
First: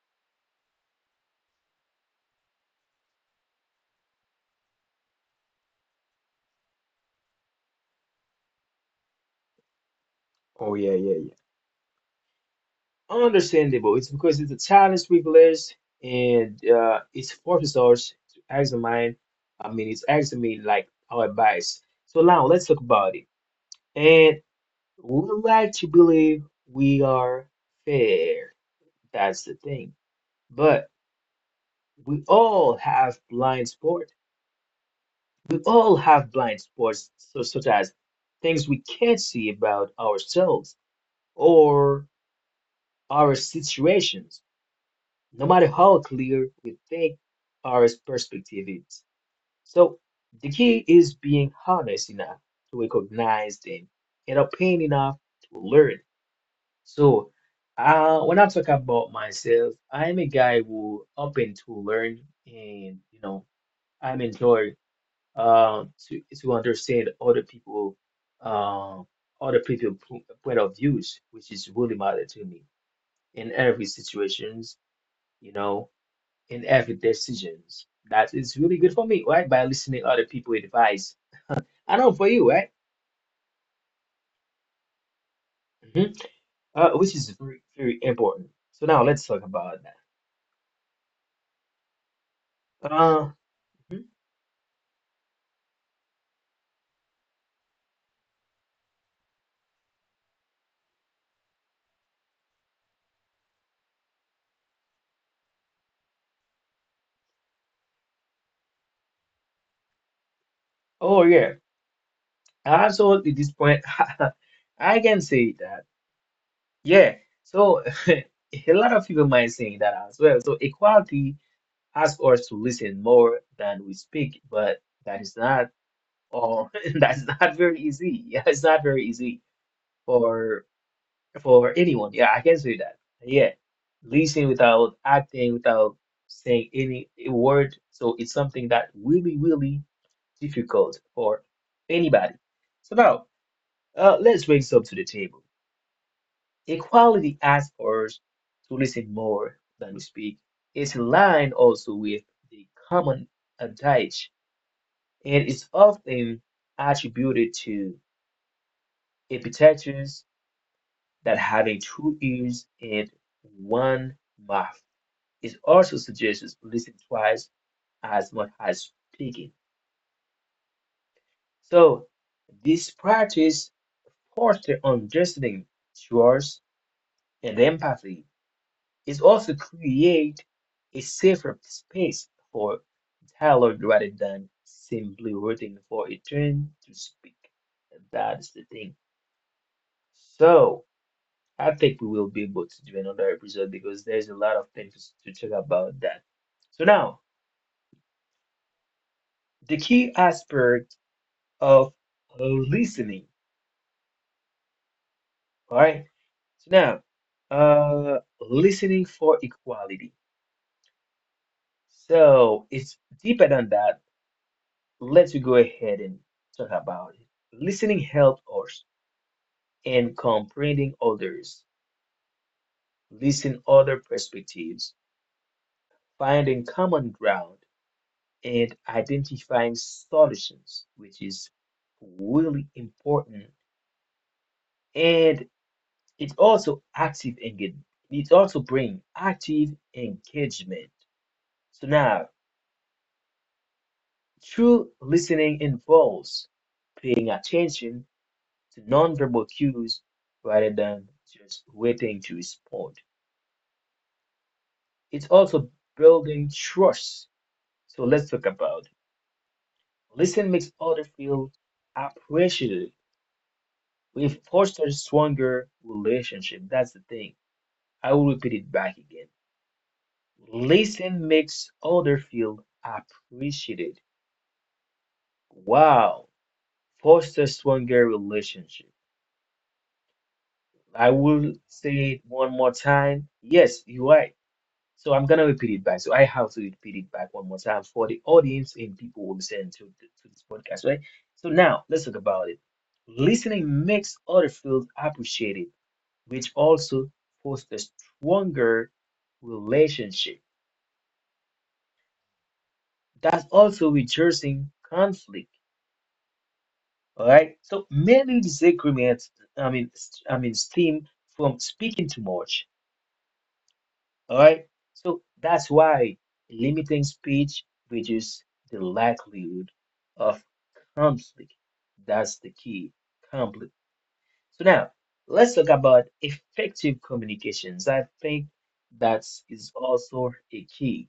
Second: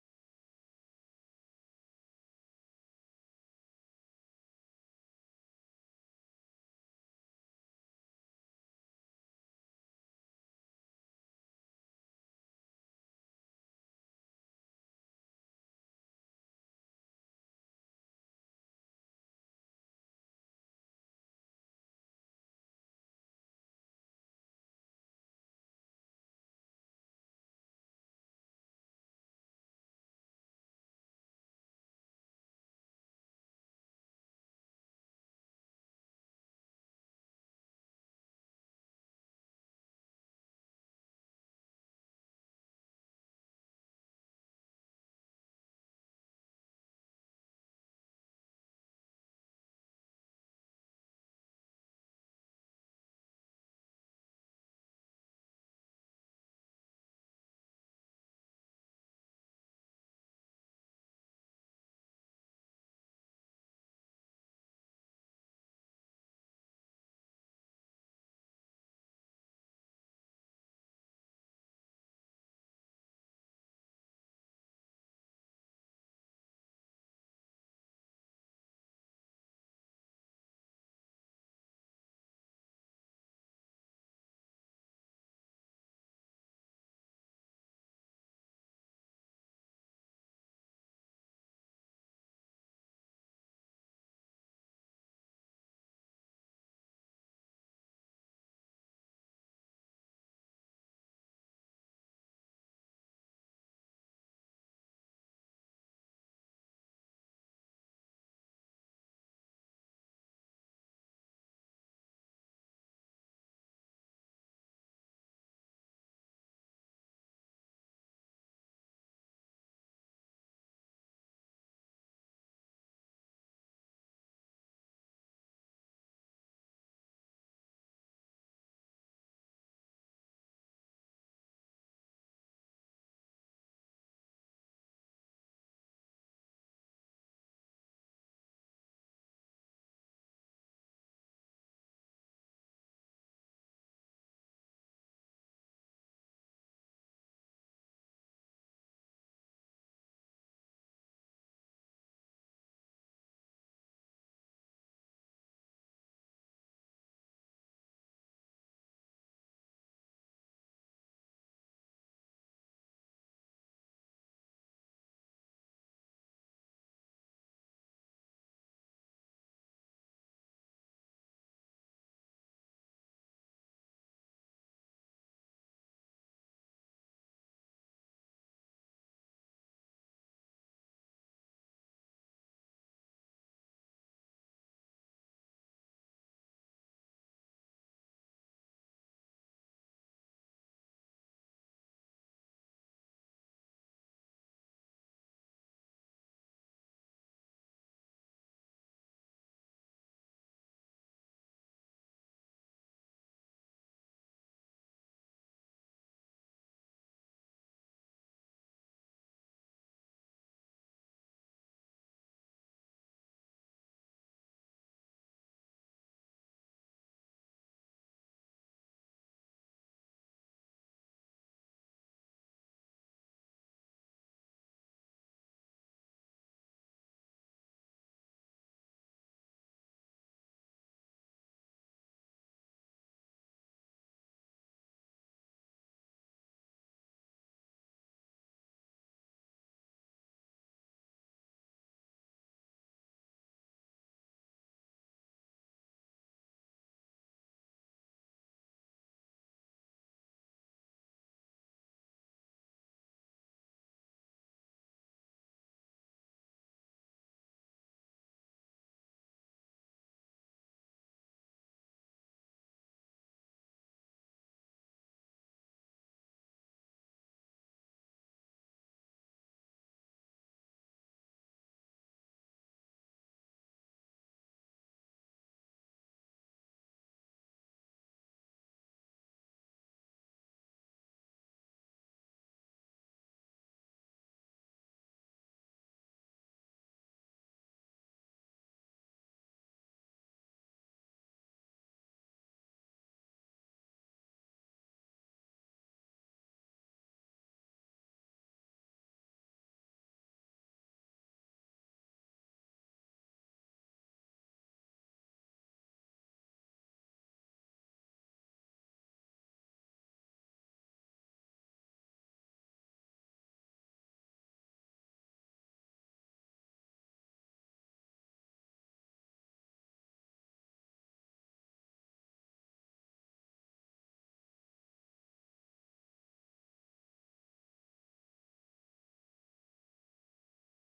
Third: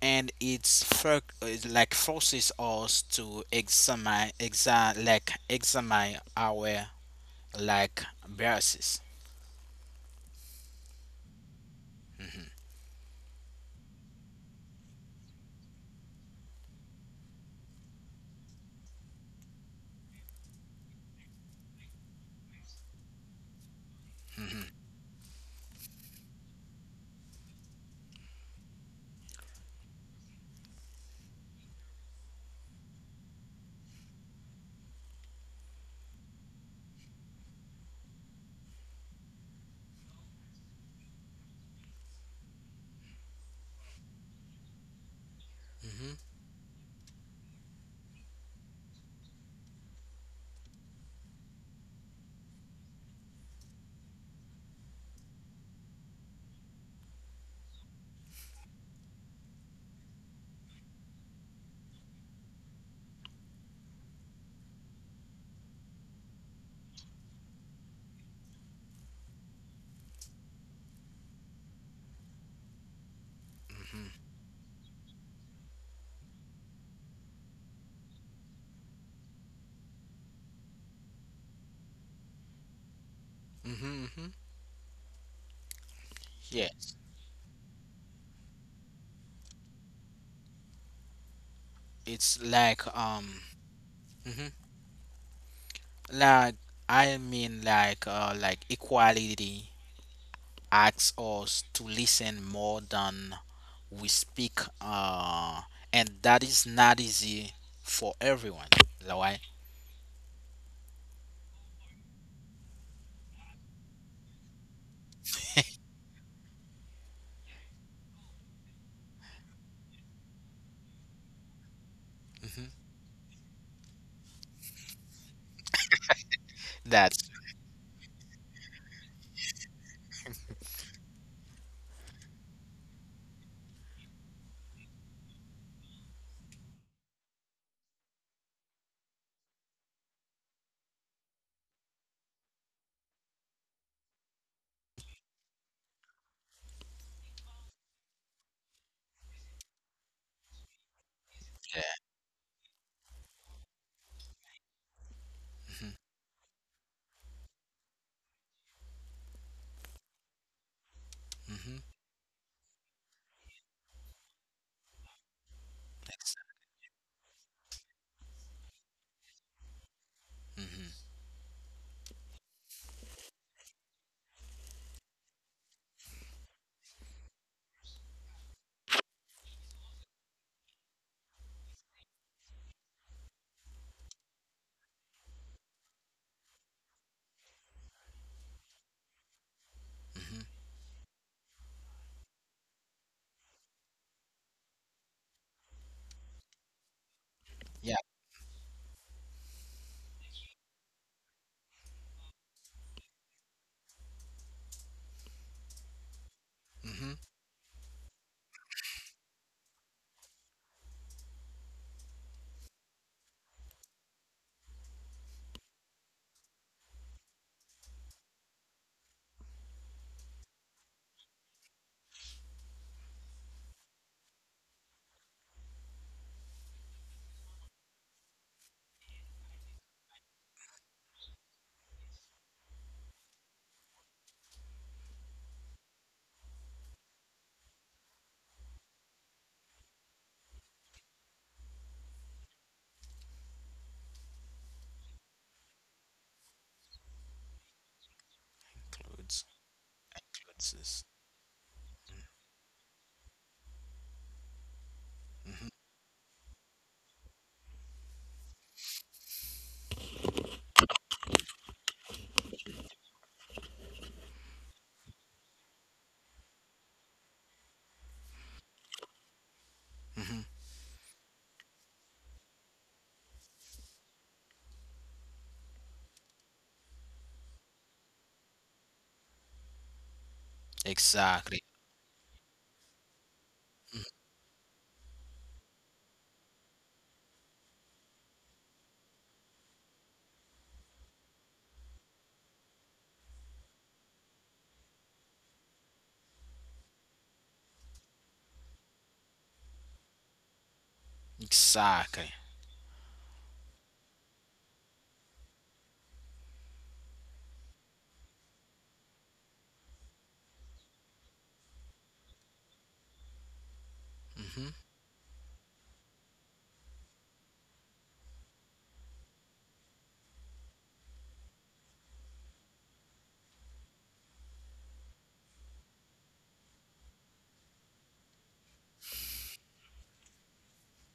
[SPEAKER 1] and like forces us to examine our like biases.
[SPEAKER 2] Oh yeah, yeah, yeah. Understandable. It's because it's a challenge we place, and it forces us to examine. I mean, it's examine like our bias. So now let's talk about it. And we like to believe we are fair. That's the thing. But we all have blind spot. We all have blind spots, so, such as things we can't see about ourselves or our situations, no matter how
[SPEAKER 1] Mhm.
[SPEAKER 2] clear we think our perspective is. So the key is being honest enough to recognize them and open enough to learn. So when I talk about myself, I'm a guy who open to learn and you know I'm enjoy to understand other people uh, other people point of views, which is really matter to me in every situations, you know, in every decisions. That is really good for me, right? By listening other people advice. I know for you, right?
[SPEAKER 1] Mhm. Mhm.
[SPEAKER 2] hmm
[SPEAKER 1] Yes.
[SPEAKER 2] Which is very very important. So now let's talk about that.
[SPEAKER 1] It's like,
[SPEAKER 2] Uh, mhm.
[SPEAKER 1] mhm. like I mean, like equality asks us to listen more than we speak, and that is not easy for everyone. Is that why?
[SPEAKER 2] Oh yeah, absolutely. This point, [LAUGHS] I can say that. Yeah, so [LAUGHS] a lot of people might say that as well. So equality asks us
[SPEAKER 1] Hmm.
[SPEAKER 2] to listen more than we speak, but that is not all. [LAUGHS]
[SPEAKER 1] That's
[SPEAKER 2] That's not very easy. [LAUGHS] Yeah, it's not very easy for anyone. Yeah, I can say that. Yeah, listen without acting, without saying any word. So it's something that will be really difficult for anybody. So now, let's raise up to the table. Equality asks us to listen more than we speak. It's in line
[SPEAKER 1] yeah.
[SPEAKER 2] also with the common adage and is
[SPEAKER 1] Hmm.
[SPEAKER 2] often attributed to Epictetus that having
[SPEAKER 1] Hmm.
[SPEAKER 2] two ears and one mouth. It also suggests listening twice as much as speaking.
[SPEAKER 1] Hmm.
[SPEAKER 2] So this practice fosters understanding, trust, and empathy is also create a safer space for dialogue rather than simply waiting for a turn to speak. And that's the thing.
[SPEAKER 1] Hmm.
[SPEAKER 2] So I think we will be able to do another episode because there's a lot of things to talk about that. So now
[SPEAKER 1] Yeah.
[SPEAKER 2] the key aspect of listening. All right. So
[SPEAKER 1] Hmm.
[SPEAKER 2] now listening for equality. So it's deeper than that. Let's go ahead and talk about it. Listening helps us in comprehending others, listening other perspectives, finding common ground, and identifying solutions, which is really important. And it's also active engagement. It also brings active engagement. So now, true listening involves paying attention to
[SPEAKER 1] Includes
[SPEAKER 2] non-verbal cues
[SPEAKER 1] includes
[SPEAKER 2] rather
[SPEAKER 1] this.
[SPEAKER 2] than just waiting to respond. It's
[SPEAKER 1] Hmm.
[SPEAKER 2] also building trust. So let's talk about it. Listen makes others feel appreciated. We foster stronger relationship. That's the thing. I will repeat it back again.
[SPEAKER 1] Hmm.
[SPEAKER 2] Listen makes others feel appreciated. Wow. Foster stronger relationship. I
[SPEAKER 1] Exactly.
[SPEAKER 2] will say it one more time. Yes, you're right. So I'm gonna repeat it back. So I have to repeat it back one more time for the audience and people who listen to to this podcast, right? So now let's talk about it. Listening makes other fields appreciated, which also fosters stronger relationship.
[SPEAKER 1] Exactly.
[SPEAKER 2] That's also reducing conflict. All right. So many disagreements, I mean, stem from speaking too much. All right.
[SPEAKER 1] Hmm.
[SPEAKER 2] So that's why limiting speech reduces the likelihood of conflict. That's the key. Conflict. So now let's talk about effective communications. I think that is also a key.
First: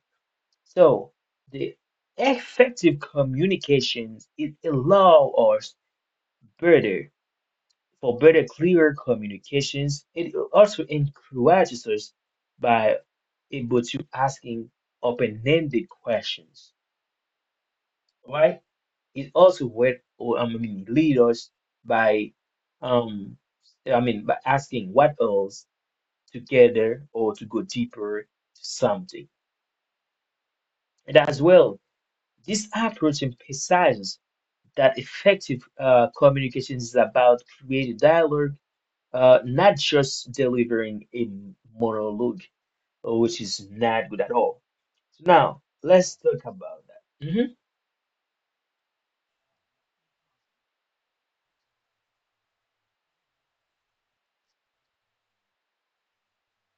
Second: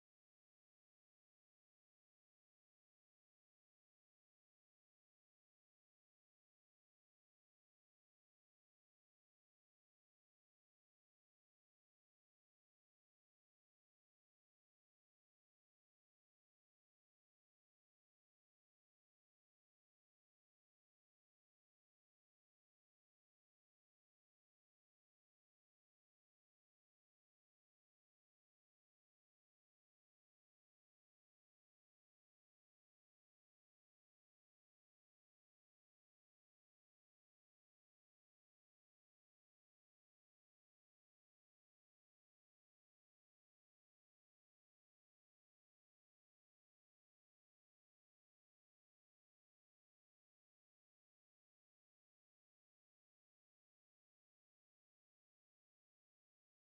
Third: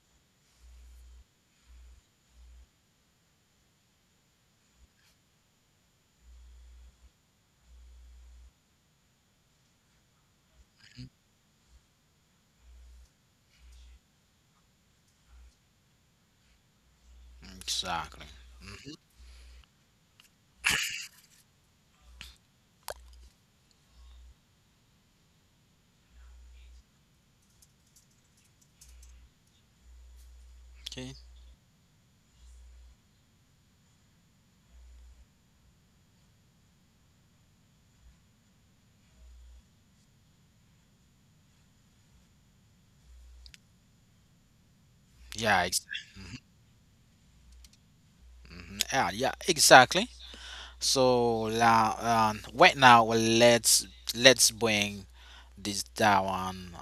[SPEAKER 2] So the effective communications it allow us better for better clearer communications it also encourages us by able to asking open-ended questions,
[SPEAKER 1] Exactly.
[SPEAKER 2] right, it also would or I mean lead us by um I mean by asking what else together or to go deeper to something.
[SPEAKER 1] Okay.
[SPEAKER 2] And as well, this approach emphasizes that effective communication is about creating dialogue, not just delivering a monologue, which is not good at all. So
[SPEAKER 1] Yeah.
[SPEAKER 2] now
[SPEAKER 1] Ex-
[SPEAKER 2] let's talk about that.
[SPEAKER 1] yeah. Yeah. Exactly. So right now, well, let's bring this down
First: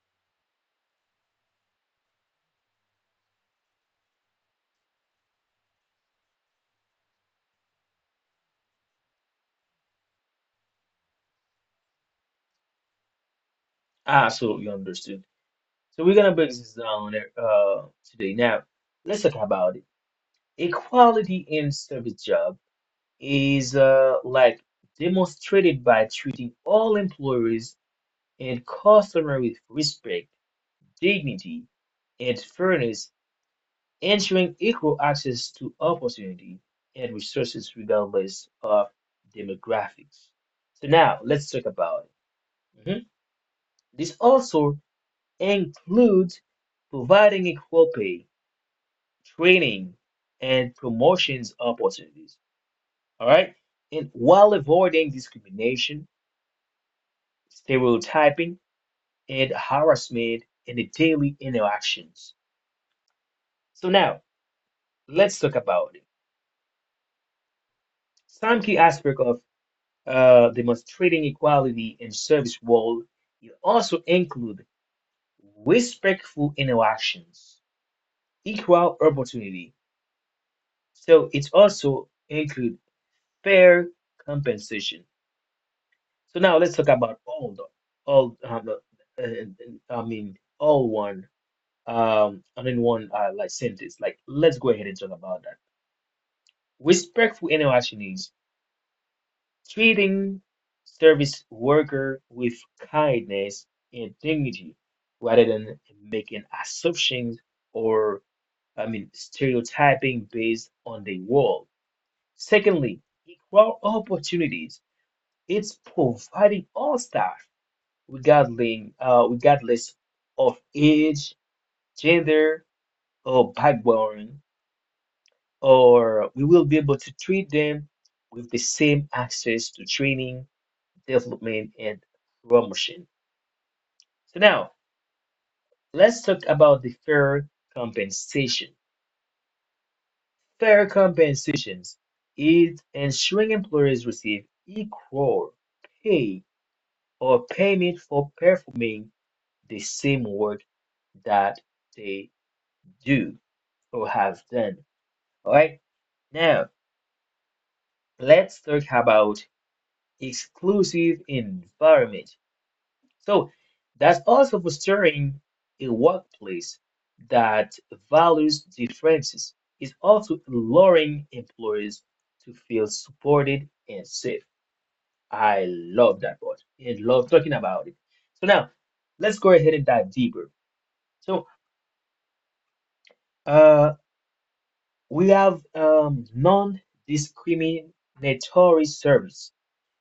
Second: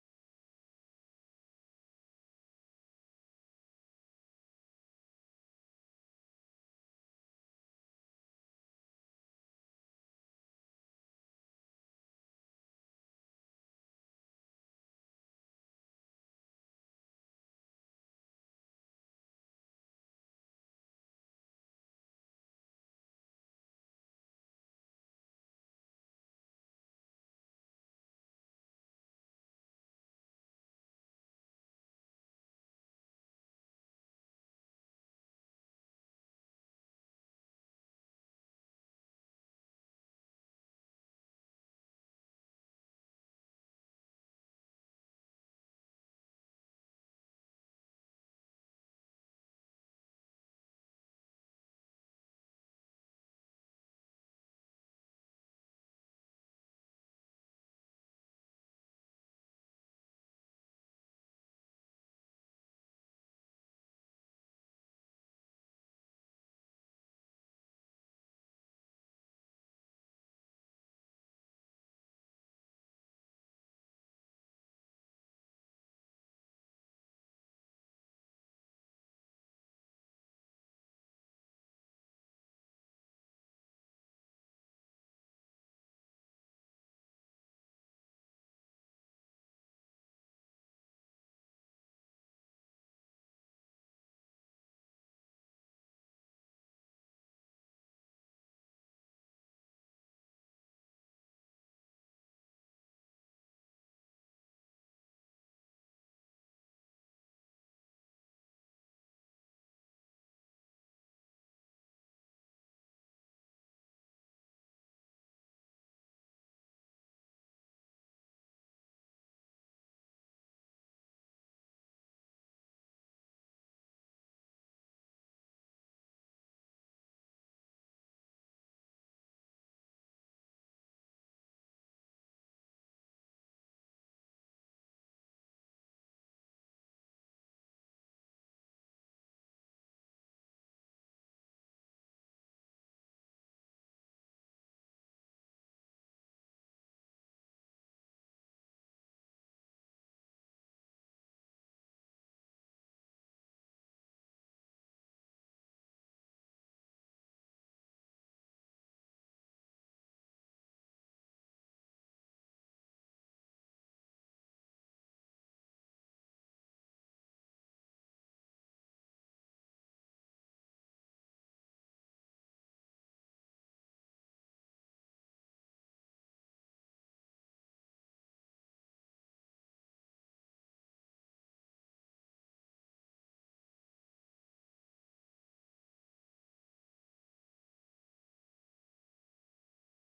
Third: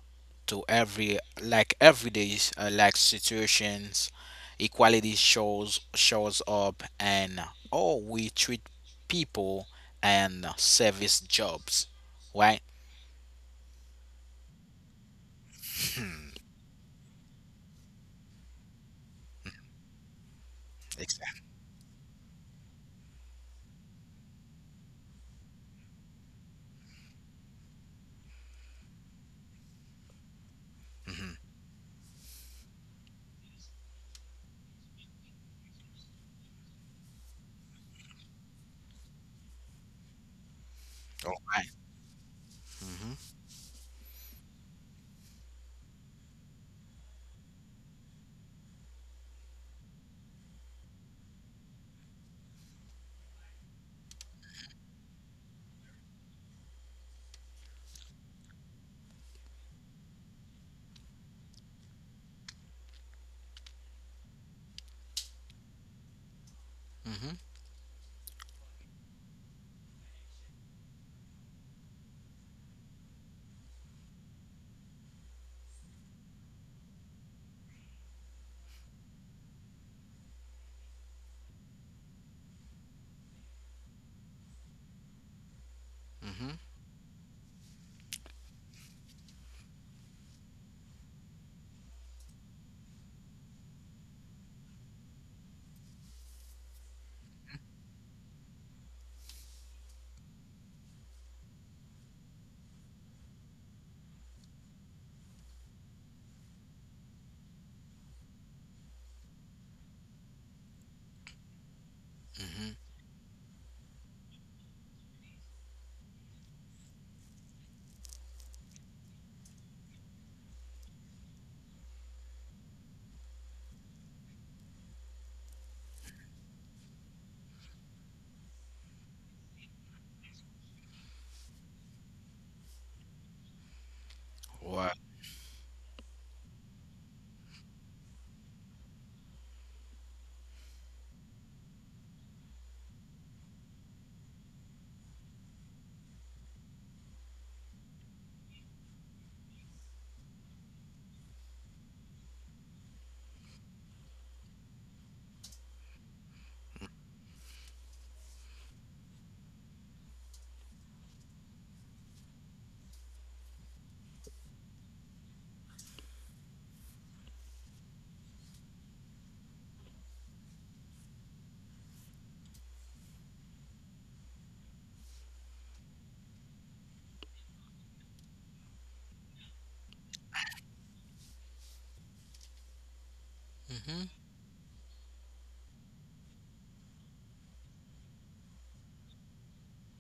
[SPEAKER 1] to every like everyday like situations. Equality shows up, and oh, we treat people and service jobs, right?
[SPEAKER 2] Absolutely understood. So we're gonna break this down today. Now let's talk about it. Equality
[SPEAKER 1] Exactly.
[SPEAKER 2] in service job is like demonstrated by treating all employees and customers with respect,
[SPEAKER 1] Mm-hmm.
[SPEAKER 2] dignity, and fairness, ensuring equal access to opportunity and resources regardless of demographics. So now
[SPEAKER 1] All
[SPEAKER 2] let's talk
[SPEAKER 1] right.
[SPEAKER 2] about it. Mhm.
[SPEAKER 1] Mm-hmm.
[SPEAKER 2] This also includes providing equal pay, training, and promotions opportunities. All right, and while avoiding discrimination, stereotyping, and harassment in the daily interactions. So now let's talk about it.
[SPEAKER 1] Mm-hmm.
[SPEAKER 2] Some key aspects of demonstrating equality in service world, it also include respectful interactions, equal opportunity. So it also include fair compensation. So
[SPEAKER 1] Mm-hmm.
[SPEAKER 2] now let's talk about all the, I mean all one and in one like sentence. Like let's go ahead and talk about that. Respectful interaction is treating service worker with kindness and dignity rather than making assumptions or I mean stereotyping based on the world.
[SPEAKER 1] Mm-hmm.
[SPEAKER 2] Secondly, equal opportunities. It's providing all staff regarding regardless of age, gender, or background, or we will be able to treat them with the same access to training, development, and promotion. So now
[SPEAKER 1] Wow.
[SPEAKER 2] let's talk about the fair compensation. Fair compensations is ensuring employees receive equal pay or payment for performing the same work that they do or have done. All right. Now let's talk about exclusive environment. So that's also fostering a workplace that values differences. It's also allowing employees to feel supported and safe. I love that part. I love talking about it. So now let's go ahead and dive deeper. So uh,
[SPEAKER 1] Mm-hmm.
[SPEAKER 2] we have non-discriminatory service,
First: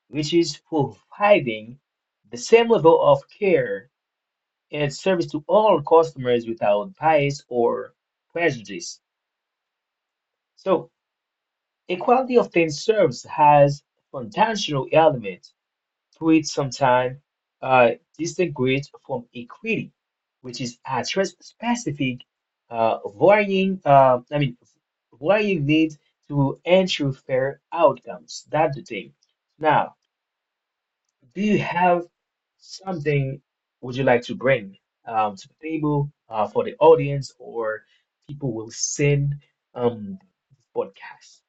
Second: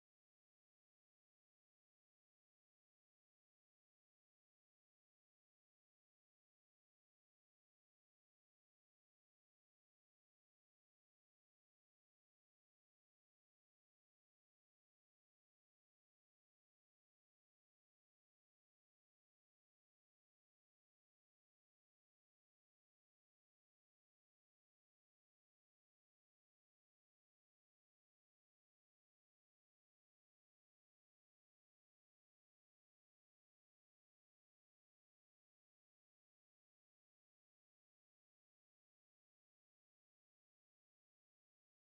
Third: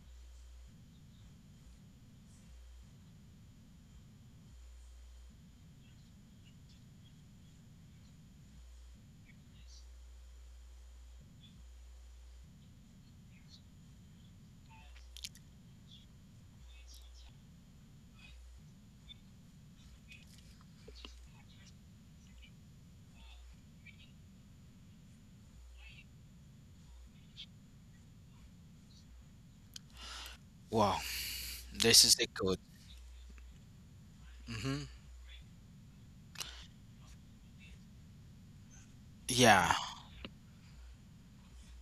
[SPEAKER 2] which is providing the same level of care and service to all customers without bias or prejudice. So, equality of things serves has foundational element to it. Sometimes uh, distinguished from equity, which is address specific I mean, varying needs to ensure fair outcomes. That's the thing. Now,
[SPEAKER 1] Wow.
[SPEAKER 2] do you
[SPEAKER 1] This is a
[SPEAKER 2] have
[SPEAKER 1] good.
[SPEAKER 2] something would you like to
[SPEAKER 1] Mm-hmm.
[SPEAKER 2] bring to the table for the audience or people will
[SPEAKER 1] Yeah.
[SPEAKER 2] send um podcast?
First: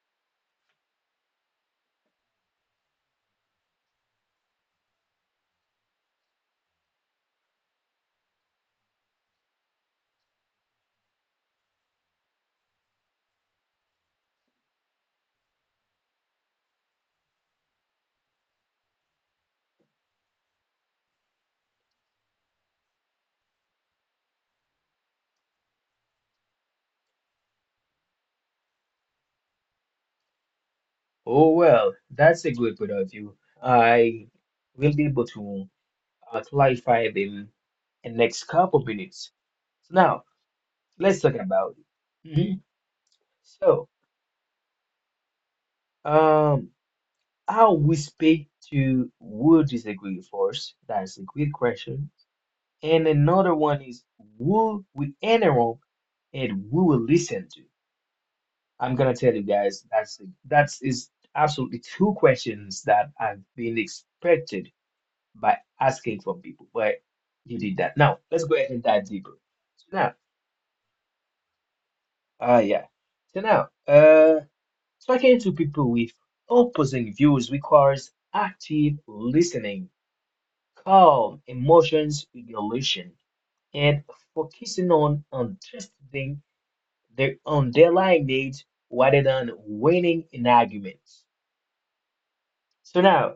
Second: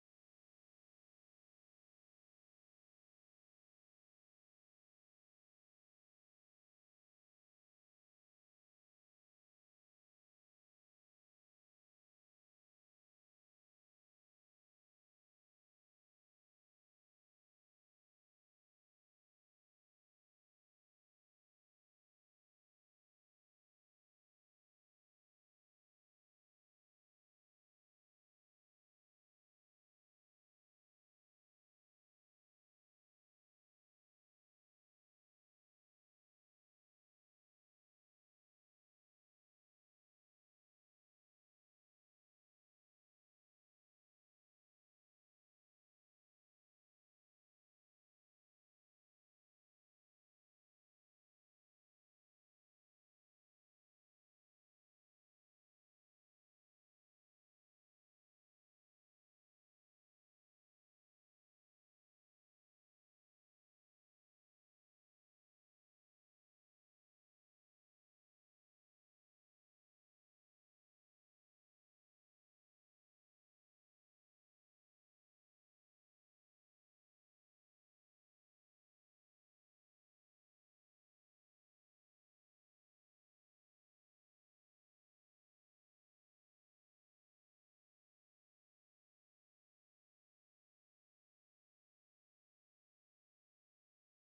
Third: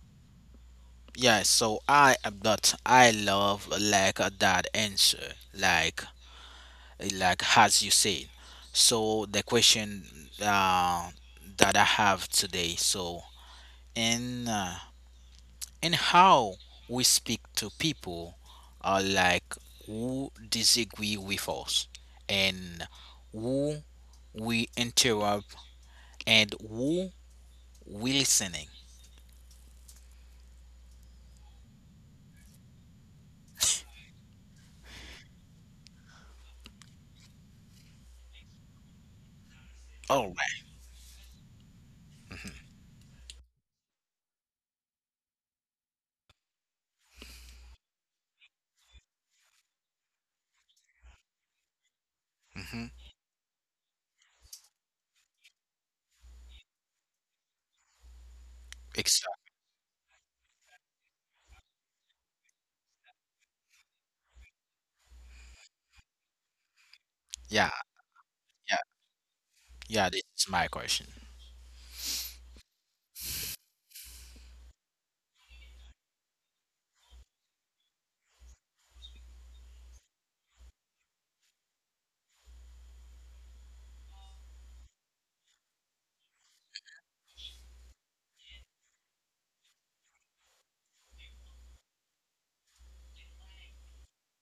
[SPEAKER 1] Yeah, so I am not. I love like that answer, like as you said. So the question uh, that I have today, so in uh, in how we speak to people, like who disagree with us, and who we interrupt, and who we listening.
[SPEAKER 2] Oh well, that's a good point of view. I will be able to clarify them in next couple minutes. So now
[SPEAKER 1] All right.
[SPEAKER 2] let's talk about it. Mhm. So um, how we speak to would disagree first? That's a good question.
[SPEAKER 1] Mm-hmm.
[SPEAKER 2] And another one is woo with Enron and we will listen to. I'm gonna tell you
[SPEAKER 1] Exactly.
[SPEAKER 2] guys that's is absolutely two questions that have been expected by asking from people, but you did
[SPEAKER 1] Yeah,
[SPEAKER 2] that. Now let's go ahead and
[SPEAKER 1] yeah,
[SPEAKER 2] dive deeper. So now,
[SPEAKER 1] yeah. This is my question.
[SPEAKER 2] yeah. So now, talking to people with opposing views requires active listening, calm emotions regulation, and focusing on understanding their underlying needs rather than winning in arguments. So now,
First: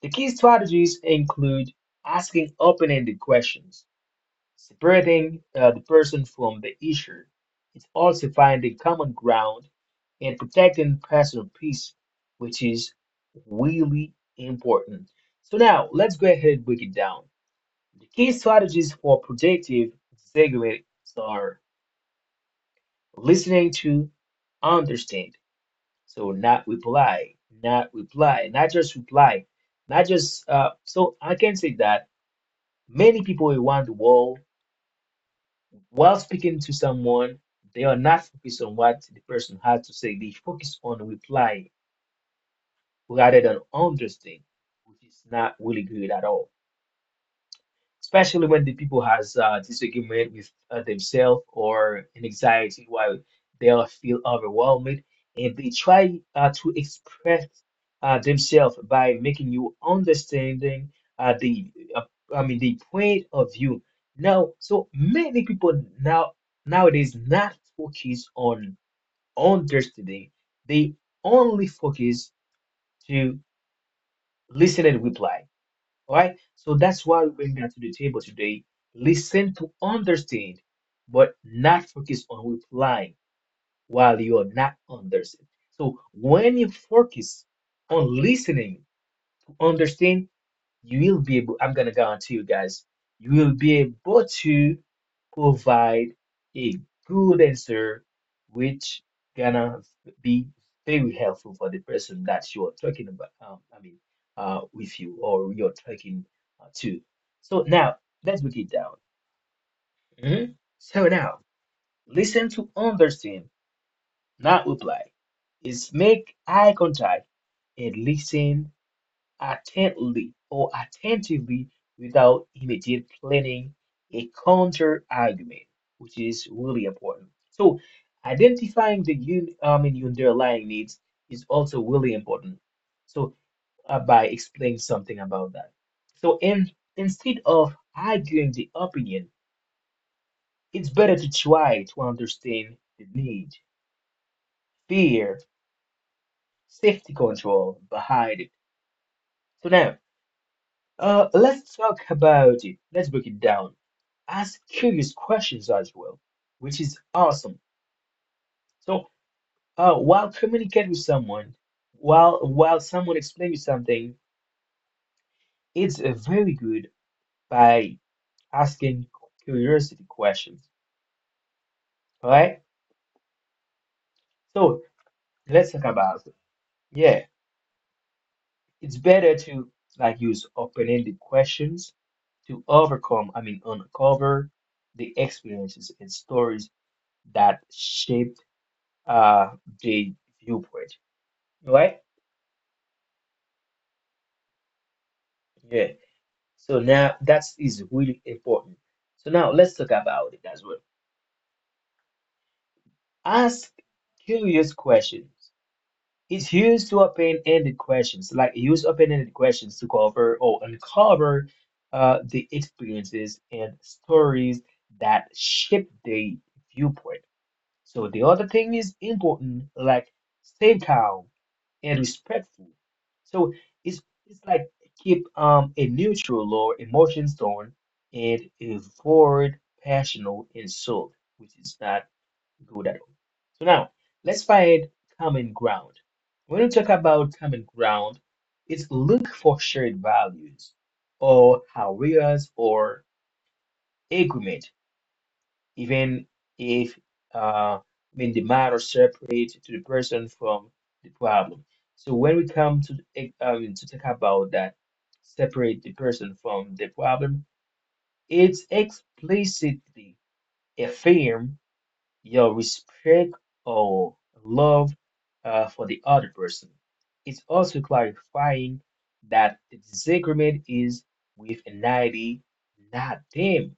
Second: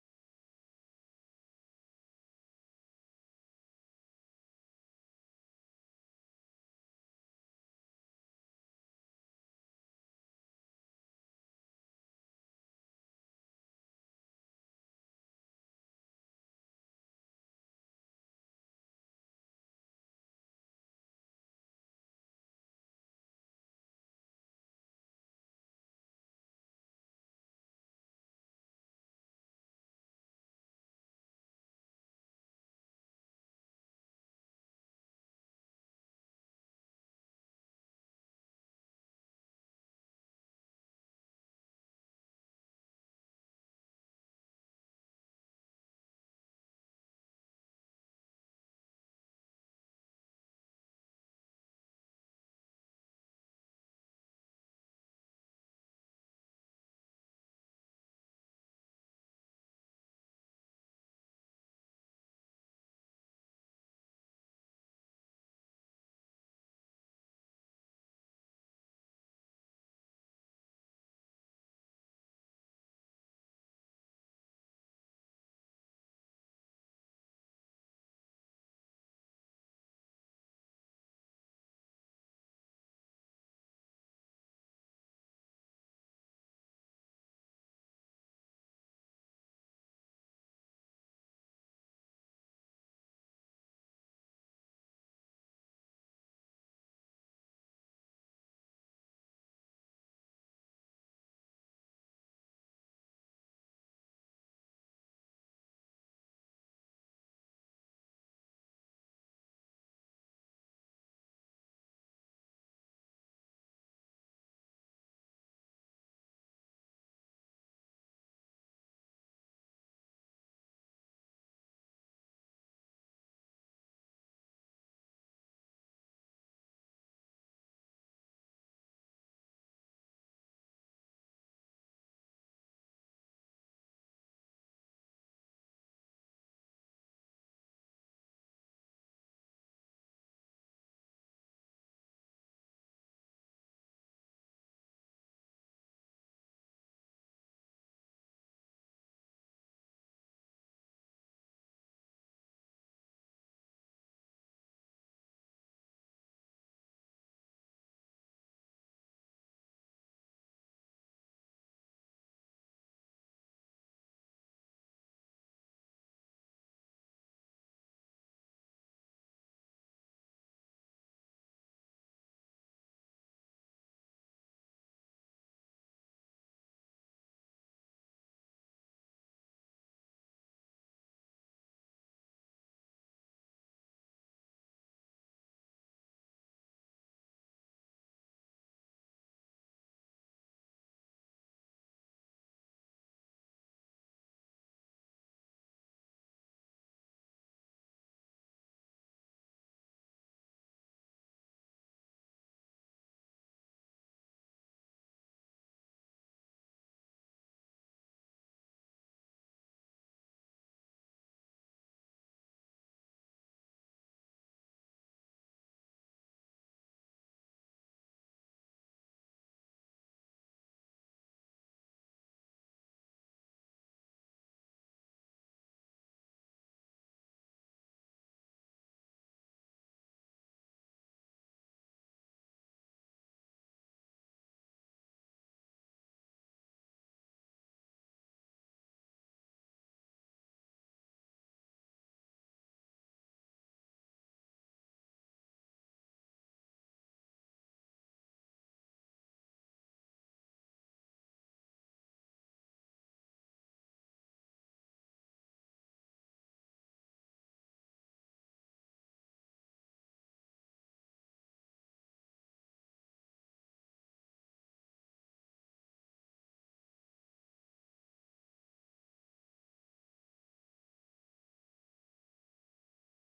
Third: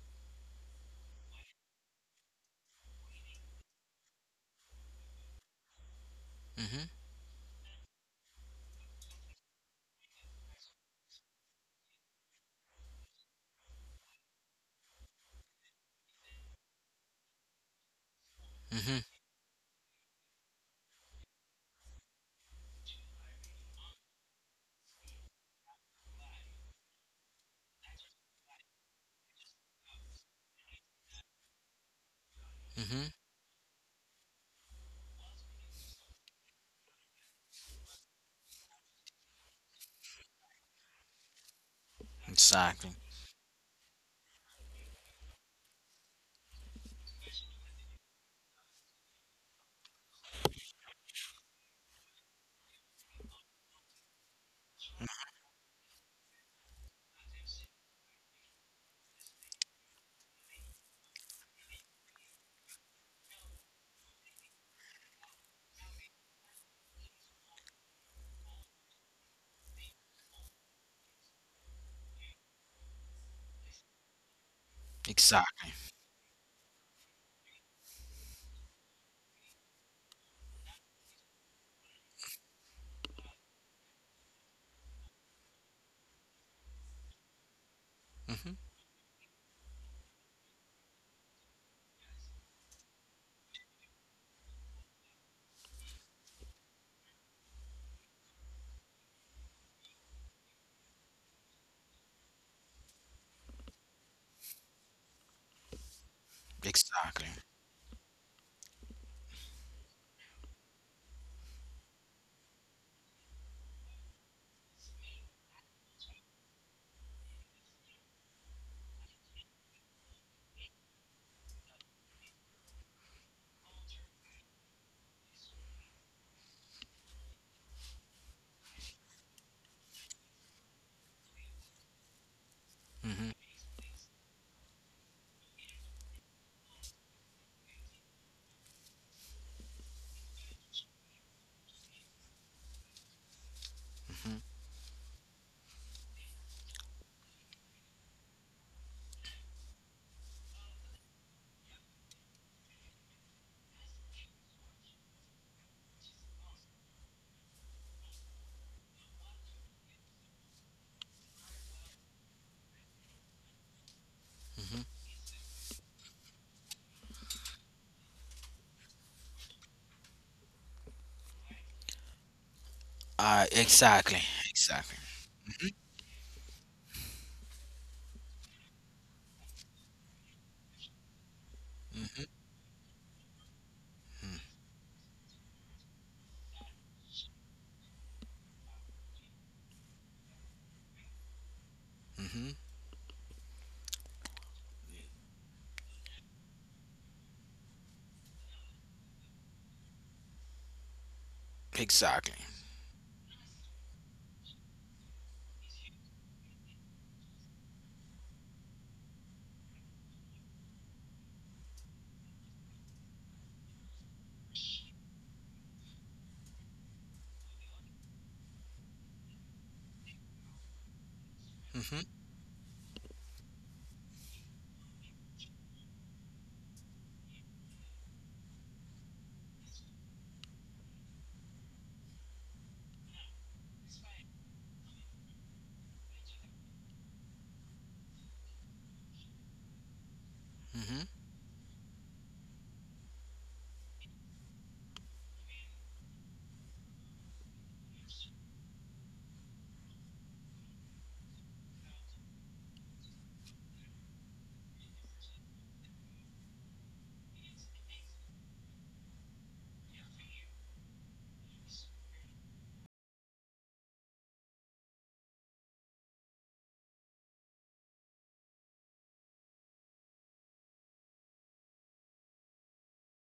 [SPEAKER 2] the key strategies include asking open-ended questions, separating the person from
[SPEAKER 1] Mm-hmm.
[SPEAKER 2] the issue. It's also finding common ground and protecting personal peace, which is really important. So now, let's go ahead and break it down. The key
[SPEAKER 1] Mhm.
[SPEAKER 2] strategies for productive disagreements are listening to understand. So not just reply, not just. So I can say that many
[SPEAKER 1] Mhm.
[SPEAKER 2] people around the world, while speaking to someone, they are not focused on what the person had to say. They focus on reply
[SPEAKER 1] Exactly.
[SPEAKER 2] rather than understanding, which is not really good at all. Especially when the people has disagreement with themselves or an anxiety while they'll feel overwhelmed and they try to express themselves by making you understanding the I mean the point of view. Now so many people nowadays not focus on understanding, they only focus to listen and reply. All right. So that's
[SPEAKER 1] Exactly.
[SPEAKER 2] why we bring that to the table today. Listen to understand, but not focus on replying while you are not understanding. So when you focus on listening
[SPEAKER 1] Mhm.
[SPEAKER 2] to understand, you will be able, I'm going to guarantee you guys, you will be able to provide a good answer, which gonna be very helpful for the person that you're talking about. I mean, with you or you're talking to. So
[SPEAKER 1] Exactly.
[SPEAKER 2] now let's break it down. Mhm. So now listen to understand, not reply. Is make eye contact and listen attentively without immediately planning a counter argument, which is really important. So, identifying the underlying needs is also really important. So,
[SPEAKER 1] Mhm.
[SPEAKER 2] by explaining something about that. So, instead of arguing the opinion, it's better to try to understand the need,
[SPEAKER 1] Mhm.
[SPEAKER 2] fear, safety control behind it. So, now let's talk about it. Let's break it down. Ask curious questions as well, which is awesome. So while communicate with someone, while someone explains you something, it's very good by asking curiosity questions. All right. So
[SPEAKER 1] Exactly.
[SPEAKER 2] let's
[SPEAKER 1] Exactly.
[SPEAKER 2] talk about it. Yeah, it's better to like use open-ended questions to
[SPEAKER 1] Mhm.
[SPEAKER 2] uncover the experiences and stories that shaped uh the viewpoint. Right?
[SPEAKER 1] Mhm.
[SPEAKER 2] Yeah. So now that is really important. So now let's talk about it as well.
[SPEAKER 1] Exactly.
[SPEAKER 2] Ask curious questions. It's used to open-ended questions, like use open-ended questions to cover or uncover the experiences and stories that shape the viewpoint. So the other thing is important, like same cow and
[SPEAKER 1] Mhm.
[SPEAKER 2] respectful. So it's it's like keep a neutral or emotions tone and avoid passional insult, which is not good at all. So now let's find common ground. When we talk about common ground, it's look for shared values
[SPEAKER 1] Mhm.
[SPEAKER 2] or areas or agreement, even if I the matter separate to the person from the problem. So when we come to to talk about that, separate the person from the problem, it's explicitly affirm your respect or love for the other person. It's also clarifying that the disagreement is with an entity, not them.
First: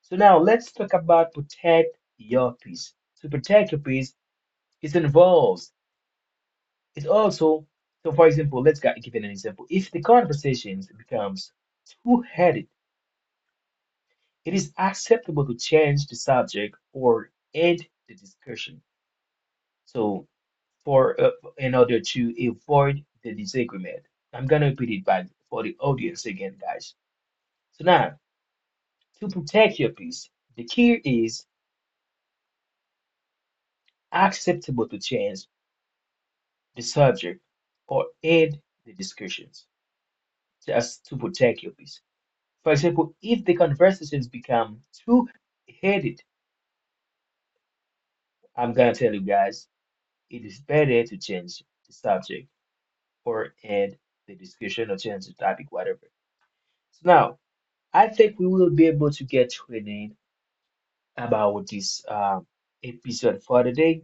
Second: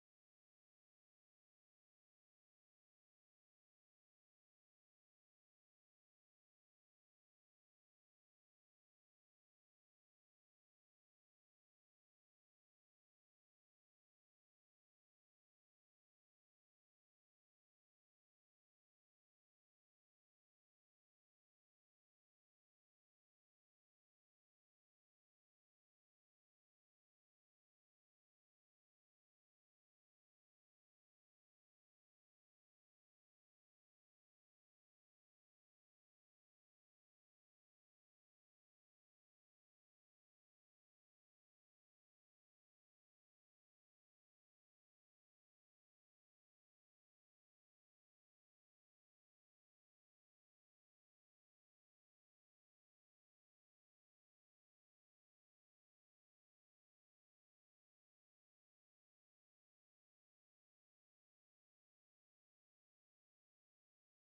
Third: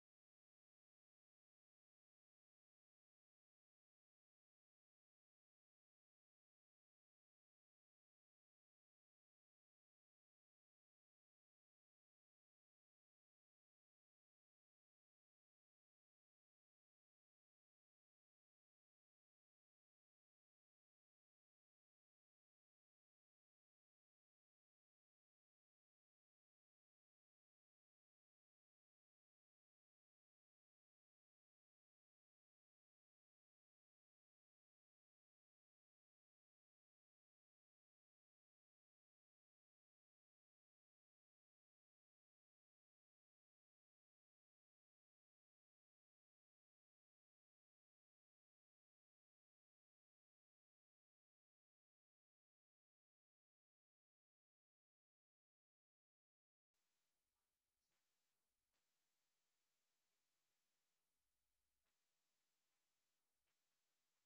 [SPEAKER 2] So now let's talk about protect your piece. So protect your piece, it involves, it also, so for example, let's give an example. If the conversation becomes two-headed, it is acceptable to change the subject or end the discussion. So for in order to avoid the disagreement, I'm gonna repeat it back for the audience again, guys. So now, to protect your piece, the key is acceptable to change the subject or aid the discussions just to protect your peace. For example, if the conversations become too heated, I'm gonna tell you guys it is better to change the subject or end the discussion or change the topic, whatever. So now I think we will be able to get training about this episode for today.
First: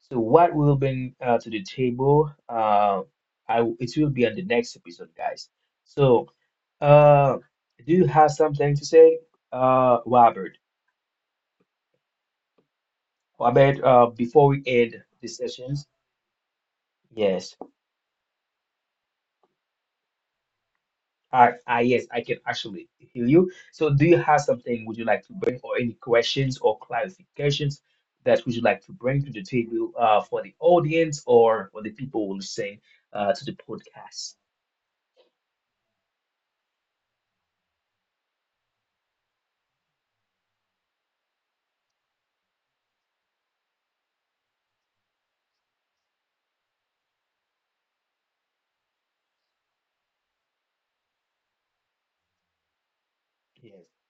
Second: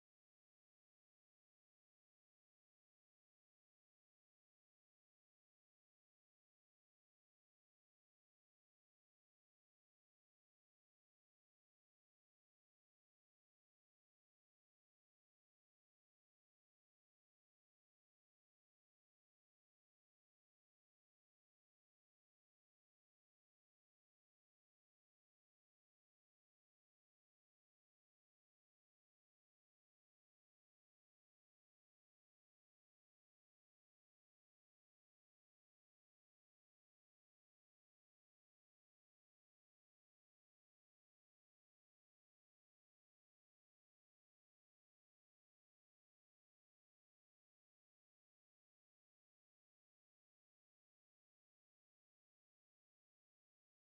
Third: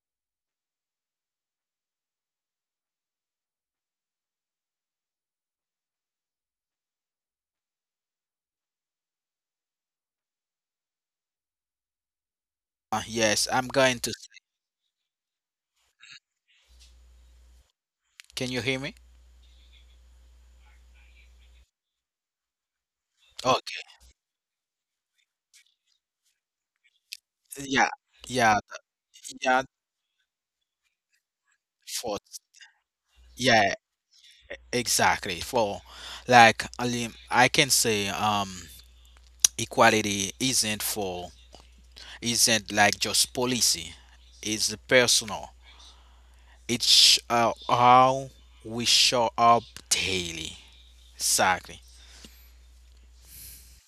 [SPEAKER 2] So what will bring to the table, I it will be on the next episode, guys. So Uh, do you have something to say, Robert?
[SPEAKER 1] Yes, I'm going
[SPEAKER 2] Robert,
[SPEAKER 1] to.
[SPEAKER 2] before we end the sessions, yes,
[SPEAKER 1] Can you hear me?
[SPEAKER 2] I, yes, I can actually hear you. So,
[SPEAKER 1] Okay.
[SPEAKER 2] do you have something would you like to bring, or any questions or clarifications
[SPEAKER 1] Yeah.
[SPEAKER 2] that would you
[SPEAKER 1] Yeah.
[SPEAKER 2] like to bring to the
[SPEAKER 1] Yeah.
[SPEAKER 2] table, for the audience or for the people
[SPEAKER 1] For.
[SPEAKER 2] who listen, to the
[SPEAKER 1] Yeah.
[SPEAKER 2] podcast?
[SPEAKER 1] Exactly. For, like, I mean, I can say, equality isn't like just policy. It's personal. It's how we show up daily. Exactly.
[SPEAKER 2] Yes.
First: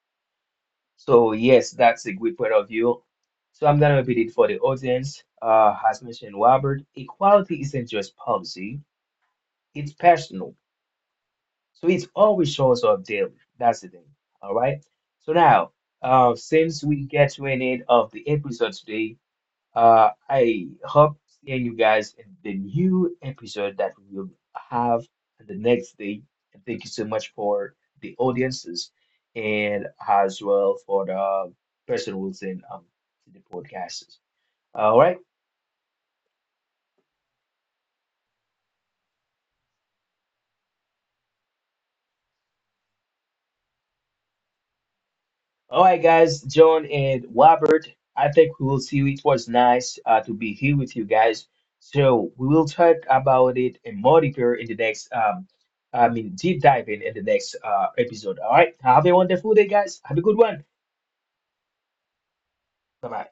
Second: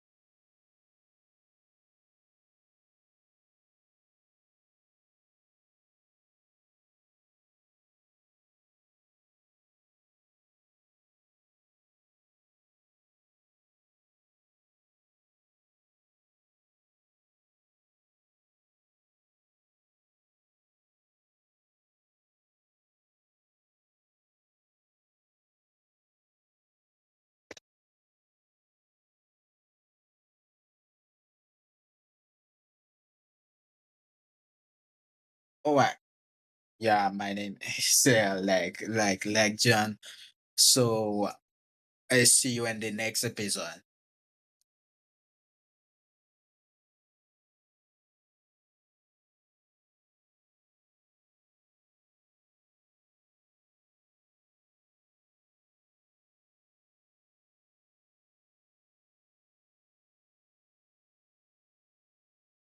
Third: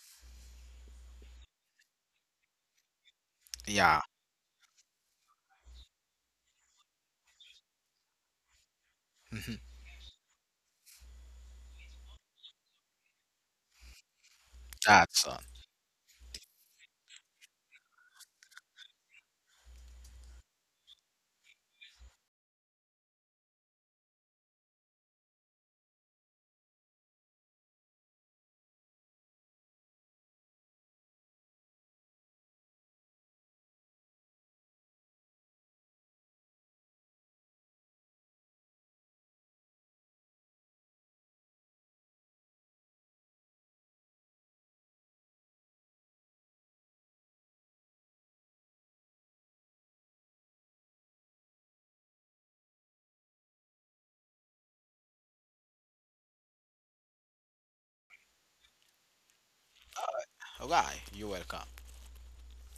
[SPEAKER 2] So, yes, that's a good point of view. So, I'm gonna
[SPEAKER 1] Yeah.
[SPEAKER 2] repeat it for the audience. As mentioned, Robert, equality isn't just policy.
[SPEAKER 1] Hmm.
[SPEAKER 2] It's personal. So it always shows up daily. That's the thing. All right.
[SPEAKER 1] That's
[SPEAKER 2] So
[SPEAKER 1] all.
[SPEAKER 2] now, since we get to an end of the episode today, I hope seeing you guys in the new episode that we will have the next day. And thank you so much for the audiences and as well for the person who's in the podcasts. All right.
[SPEAKER 3] All right. Yeah, my name [LAUGHS] is like John. So I see you in the next episode.
[SPEAKER 2] All right, guys, John and Robert, I think we will see you. It was nice to be here with you guys. So we will talk about it in more deeper in the next, deep diving in the next episode. All right, have a wonderful day, guys. Have a good one.
[SPEAKER 1] All right. You're welcome.
[SPEAKER 2] Bye bye.